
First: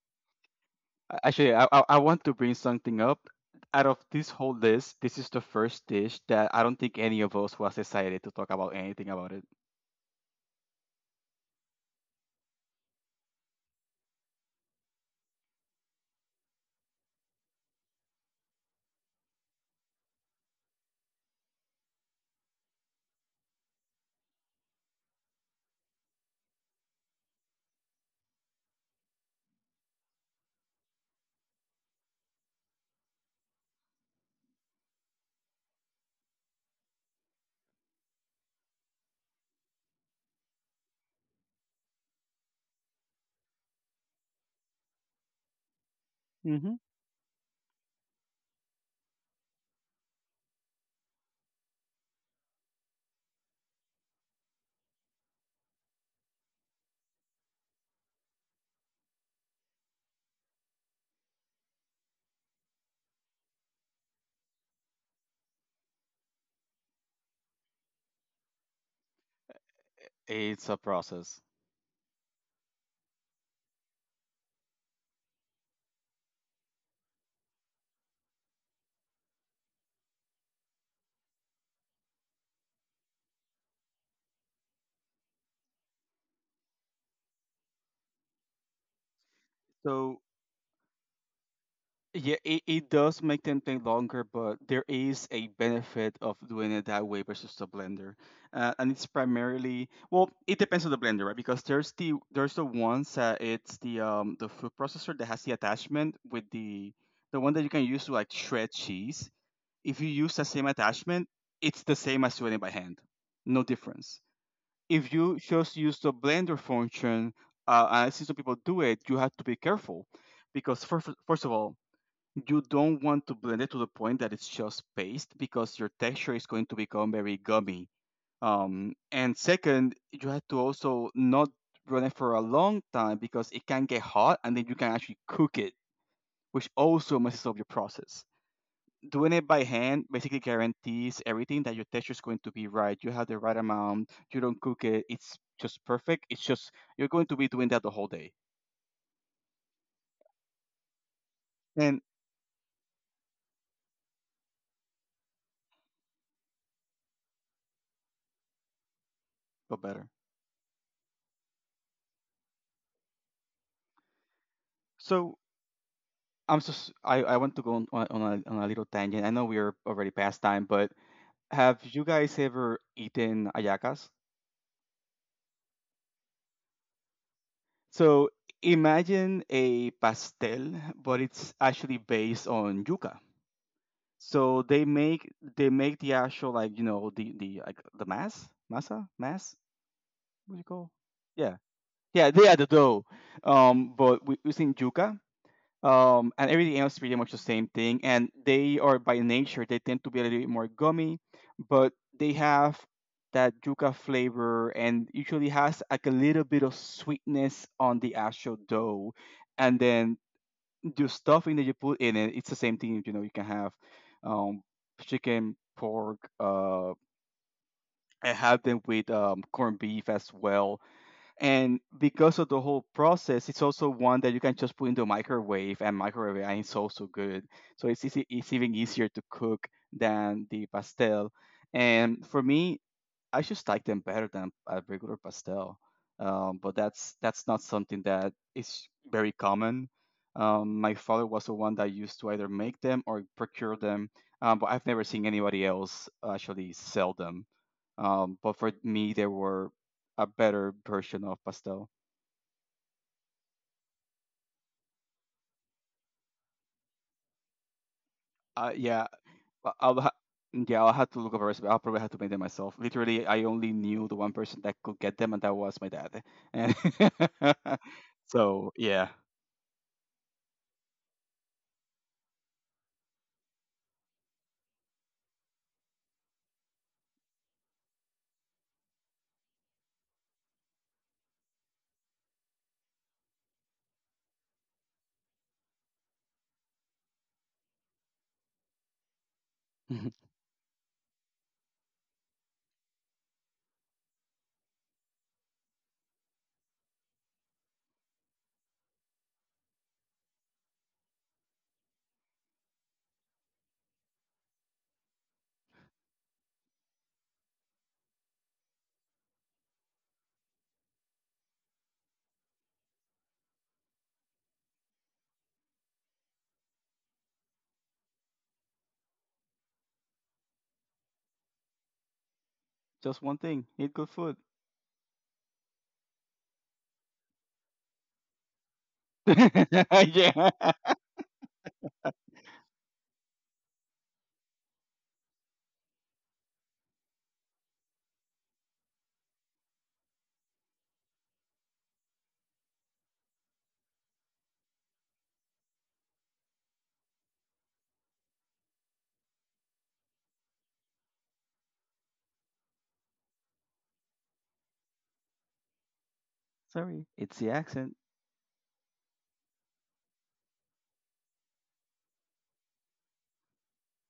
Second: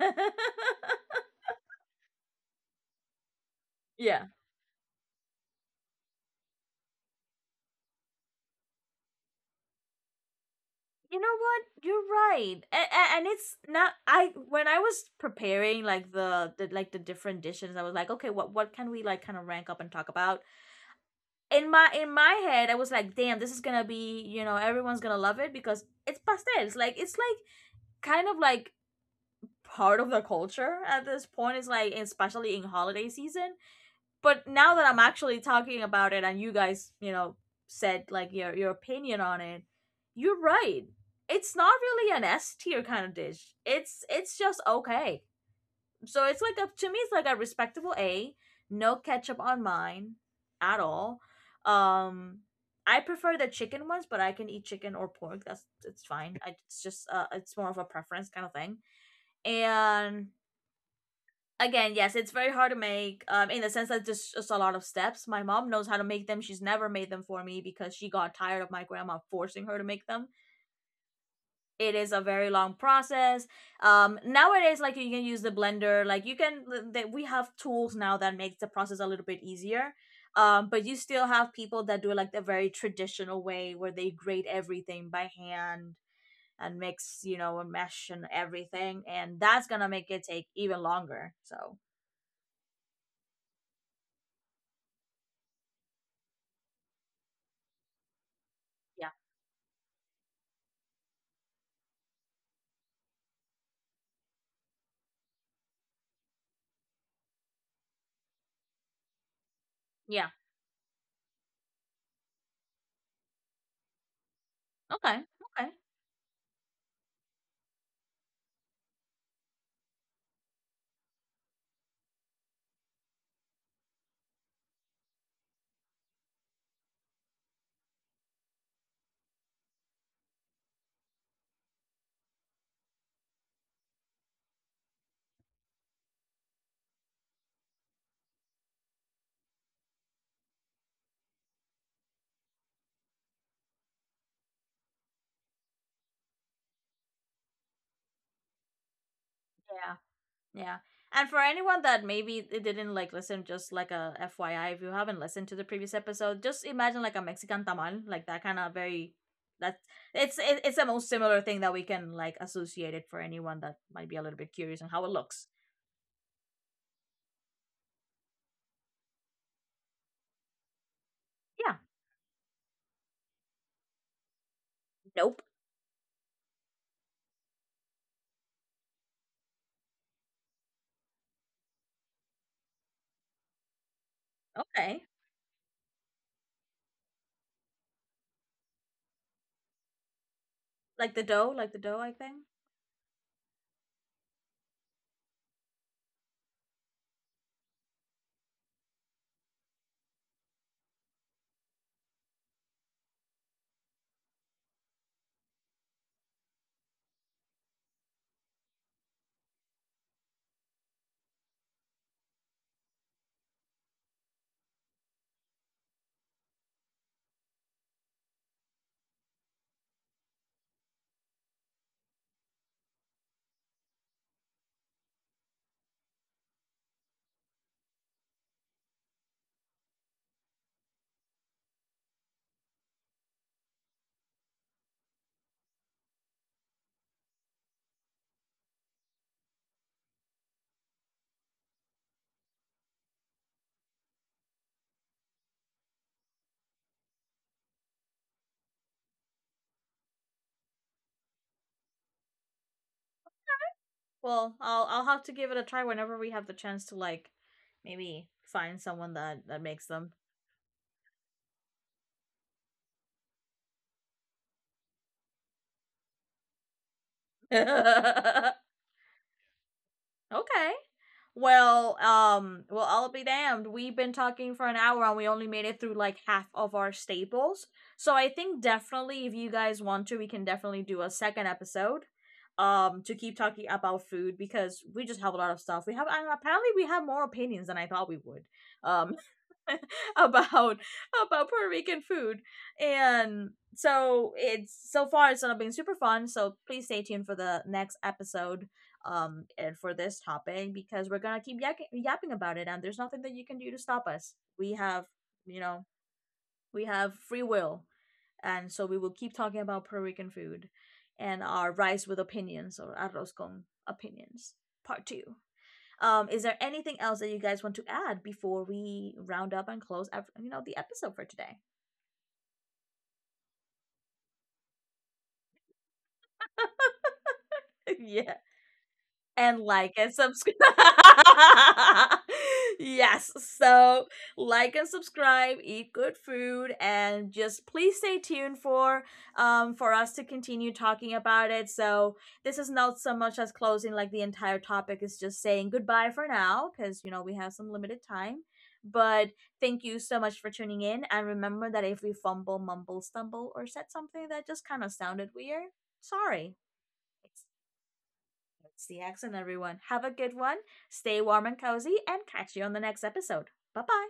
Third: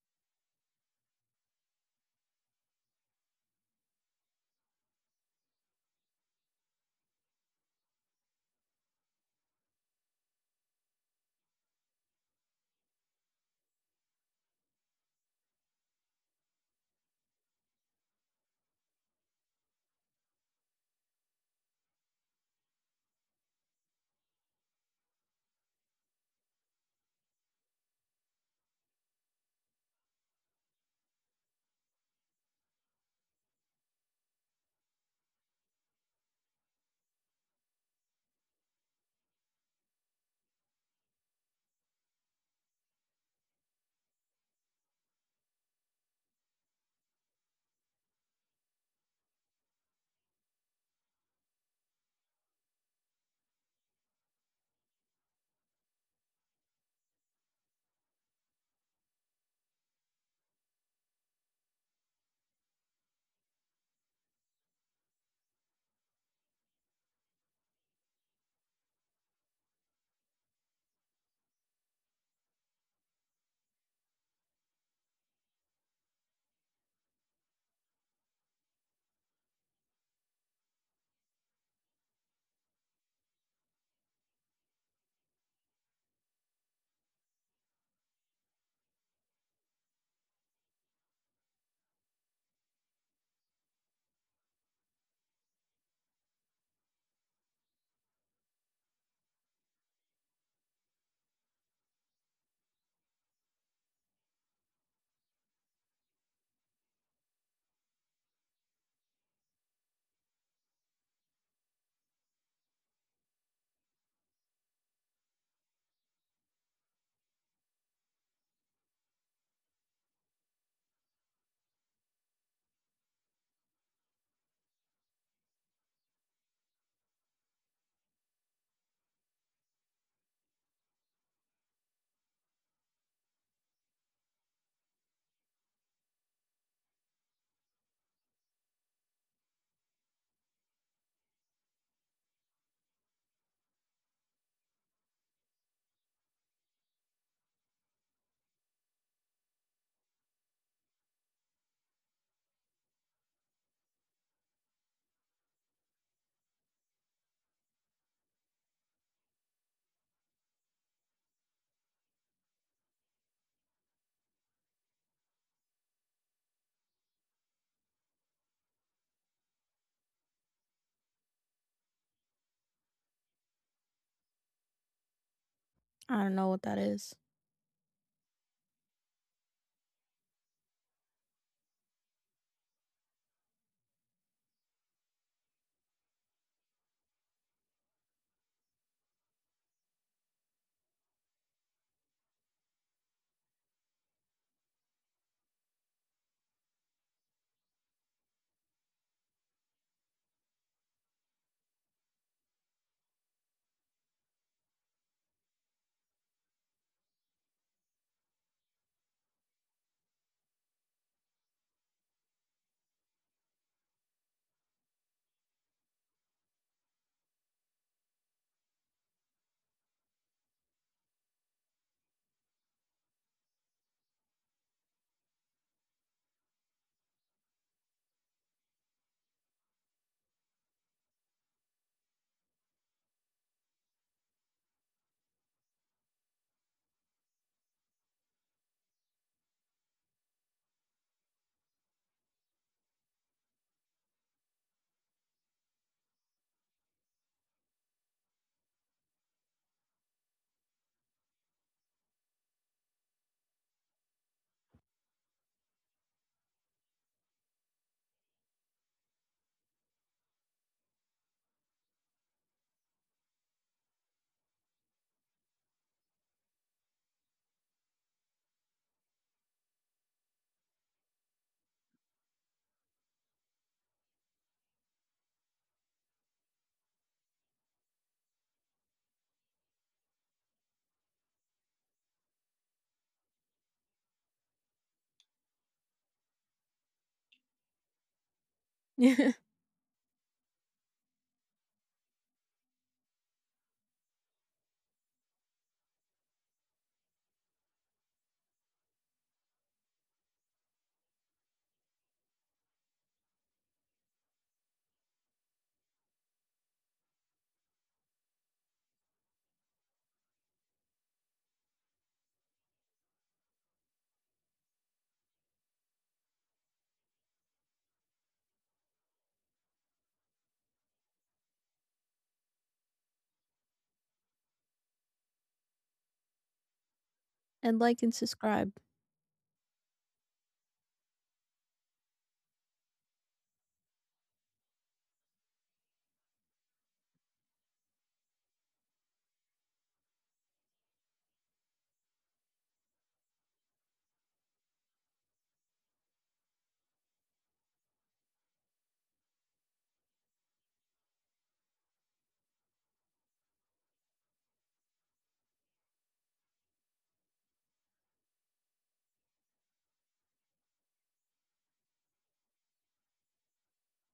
Speaker 3: A- Actually, I want to bring something up. Out of
Speaker 1: Yeah.
Speaker 3: this whole list, this is the first dish that I don't think any of us was excited to talk about anything about it.
Speaker 1: You know what, you're right. And it's not, I when I was preparing like the like the different dishes, I was like, okay, what can we like kind of rank up and talk about. In my head, I was like, damn, this is gonna be, everyone's gonna love it because it's pastels, like it's like kind of like part of the culture at this point. It's like, especially in holiday season. But now that I'm actually talking about it and you guys, said like your opinion on it, you're right. It's not really an S tier kind of dish. It's just okay. So it's like, a
Speaker 3: Hmm.
Speaker 1: to me it's like a respectable A. No ketchup on mine at all. Um I prefer the chicken ones, but I can eat chicken or pork. That's It's fine. It's just it's more of a preference kind of thing. And again, yes, it's very hard to make. In the sense that there's just a lot of steps. My mom knows how to make them. She's never made them for me because she got tired of my grandma forcing her to make them.
Speaker 3: It's a process.
Speaker 1: It is a very long process. Nowadays, like, you can use the blender. Like you can, that We have tools now that makes the process a little bit easier. But you still have people that do it like the very traditional way where they grate everything by hand and mix, and mesh and everything, and that's gonna make it
Speaker 3: So
Speaker 1: take even longer. So
Speaker 3: yeah, it does make them take longer, but there is a benefit of doing it that way versus the blender. And it's
Speaker 1: yeah,
Speaker 3: primarily, well, it depends on the blender, right? Because there's the ones that it's the food processor that has the attachment with the one that you can use to like shred cheese. If you
Speaker 1: yeah.
Speaker 3: use the same attachment, it's the same as doing it by hand. No difference. If
Speaker 1: Okay.
Speaker 3: you
Speaker 1: Okay.
Speaker 3: just use the blender function, and I see some people do it, you have to be careful because first of all, you don't want to blend it to the point that it's just paste, because your texture is going to become very gummy. And second, you have to also not run it for a long time, because it can get hot and then you can actually cook it, which also messes up your process. Doing it by hand basically guarantees everything, that your texture is going to be right. You have the right amount. You don't cook it. It's just perfect. It's just, you're going to be doing that the whole day.
Speaker 1: Yeah. Yeah. And for anyone
Speaker 3: And
Speaker 1: that maybe they didn't like listen, just like a FYI, if you haven't listened to the previous episode, just imagine like a Mexican tamal, like that kind of very. That's
Speaker 3: but better.
Speaker 1: it's the most similar thing that we can like associate it for anyone that might be a little bit curious on how it
Speaker 3: So
Speaker 1: looks.
Speaker 3: I want to go on a, on a little tangent. I know we are already past time, but
Speaker 1: Yeah.
Speaker 3: have you guys ever eaten ayacas?
Speaker 1: Nope.
Speaker 2: I don't know what that is.
Speaker 3: So imagine a pastel, but it's actually based on yuca. So
Speaker 1: Okay.
Speaker 3: they make the actual, like, you know, the like the mass, masa, mass, what do you call?
Speaker 1: Like the dough,
Speaker 3: Yeah,
Speaker 1: like the dough, I
Speaker 3: yeah,
Speaker 1: think.
Speaker 3: they are the dough. But we using yuca, and everything else is pretty much the same thing. And they are by nature, they tend to be a little bit more gummy, but they have that yuca flavor, and usually has like a little bit of sweetness on the actual dough. And then the stuffing that you put in it, it's the same thing. You know, you can have um, chicken, pork. I have them with corned beef as well. And because of the whole process, it's also one that you can just put in the microwave and microwave, and it's also good. So it's easy, it's even easier to cook than the pastel. And for me, I just like them better than a regular pastel. But that's not something that is very common. My father was the one that used to either make them or procure them, but I've never seen anybody else actually sell them. But for me, they were a better version of pastel.
Speaker 1: Well, I'll have to give it a try whenever we have the chance to like maybe find
Speaker 3: Yeah,
Speaker 1: someone that
Speaker 3: I-
Speaker 1: makes
Speaker 3: I'll
Speaker 1: them.
Speaker 3: ha- yeah, I'll have to look up a recipe. I'll probably have to make them myself. Literally, I only knew the one person that could get them, and that was my dad. And so yeah.
Speaker 1: Okay. Well, well, I'll be damned. We've been talking for an hour, and we only made it through like half of our staples. So I think definitely if you guys want to, we can definitely do a second episode to keep talking about food because we just have a lot of stuff. We have, and apparently we have more opinions than I thought we would. Um
Speaker 2: And
Speaker 1: about about Puerto Rican food. And so it's So far it's gonna be super fun. So please stay tuned for the next episode and for this topic because we're gonna keep yapping about it, and there's nothing that you can do to stop us. We have, you know we have free will, and so we will keep talking about Puerto Rican food and our rice with opinions, or arroz con opinions, part two. Is there anything else that you guys want to add before we round up and close, the episode for today?
Speaker 3: Just one thing. Eat good food.
Speaker 2: like and
Speaker 1: Yeah.
Speaker 2: subscribe.
Speaker 1: And like and
Speaker 3: Yeah.
Speaker 1: subscribe. Yes. So like and subscribe, eat good food, and just please stay tuned for us to continue talking about it. So this is not so much as closing like the entire topic, is just saying goodbye for now because, we have some limited time. But thank you so much for tuning in. And remember that if we fumble, mumble, stumble, or said something that just kind of sounded weird, sorry.
Speaker 3: Sorry. It's the accent.
Speaker 1: It's the accent, everyone. Have a good one. Stay warm and cozy, and catch you on the next episode. Bye bye.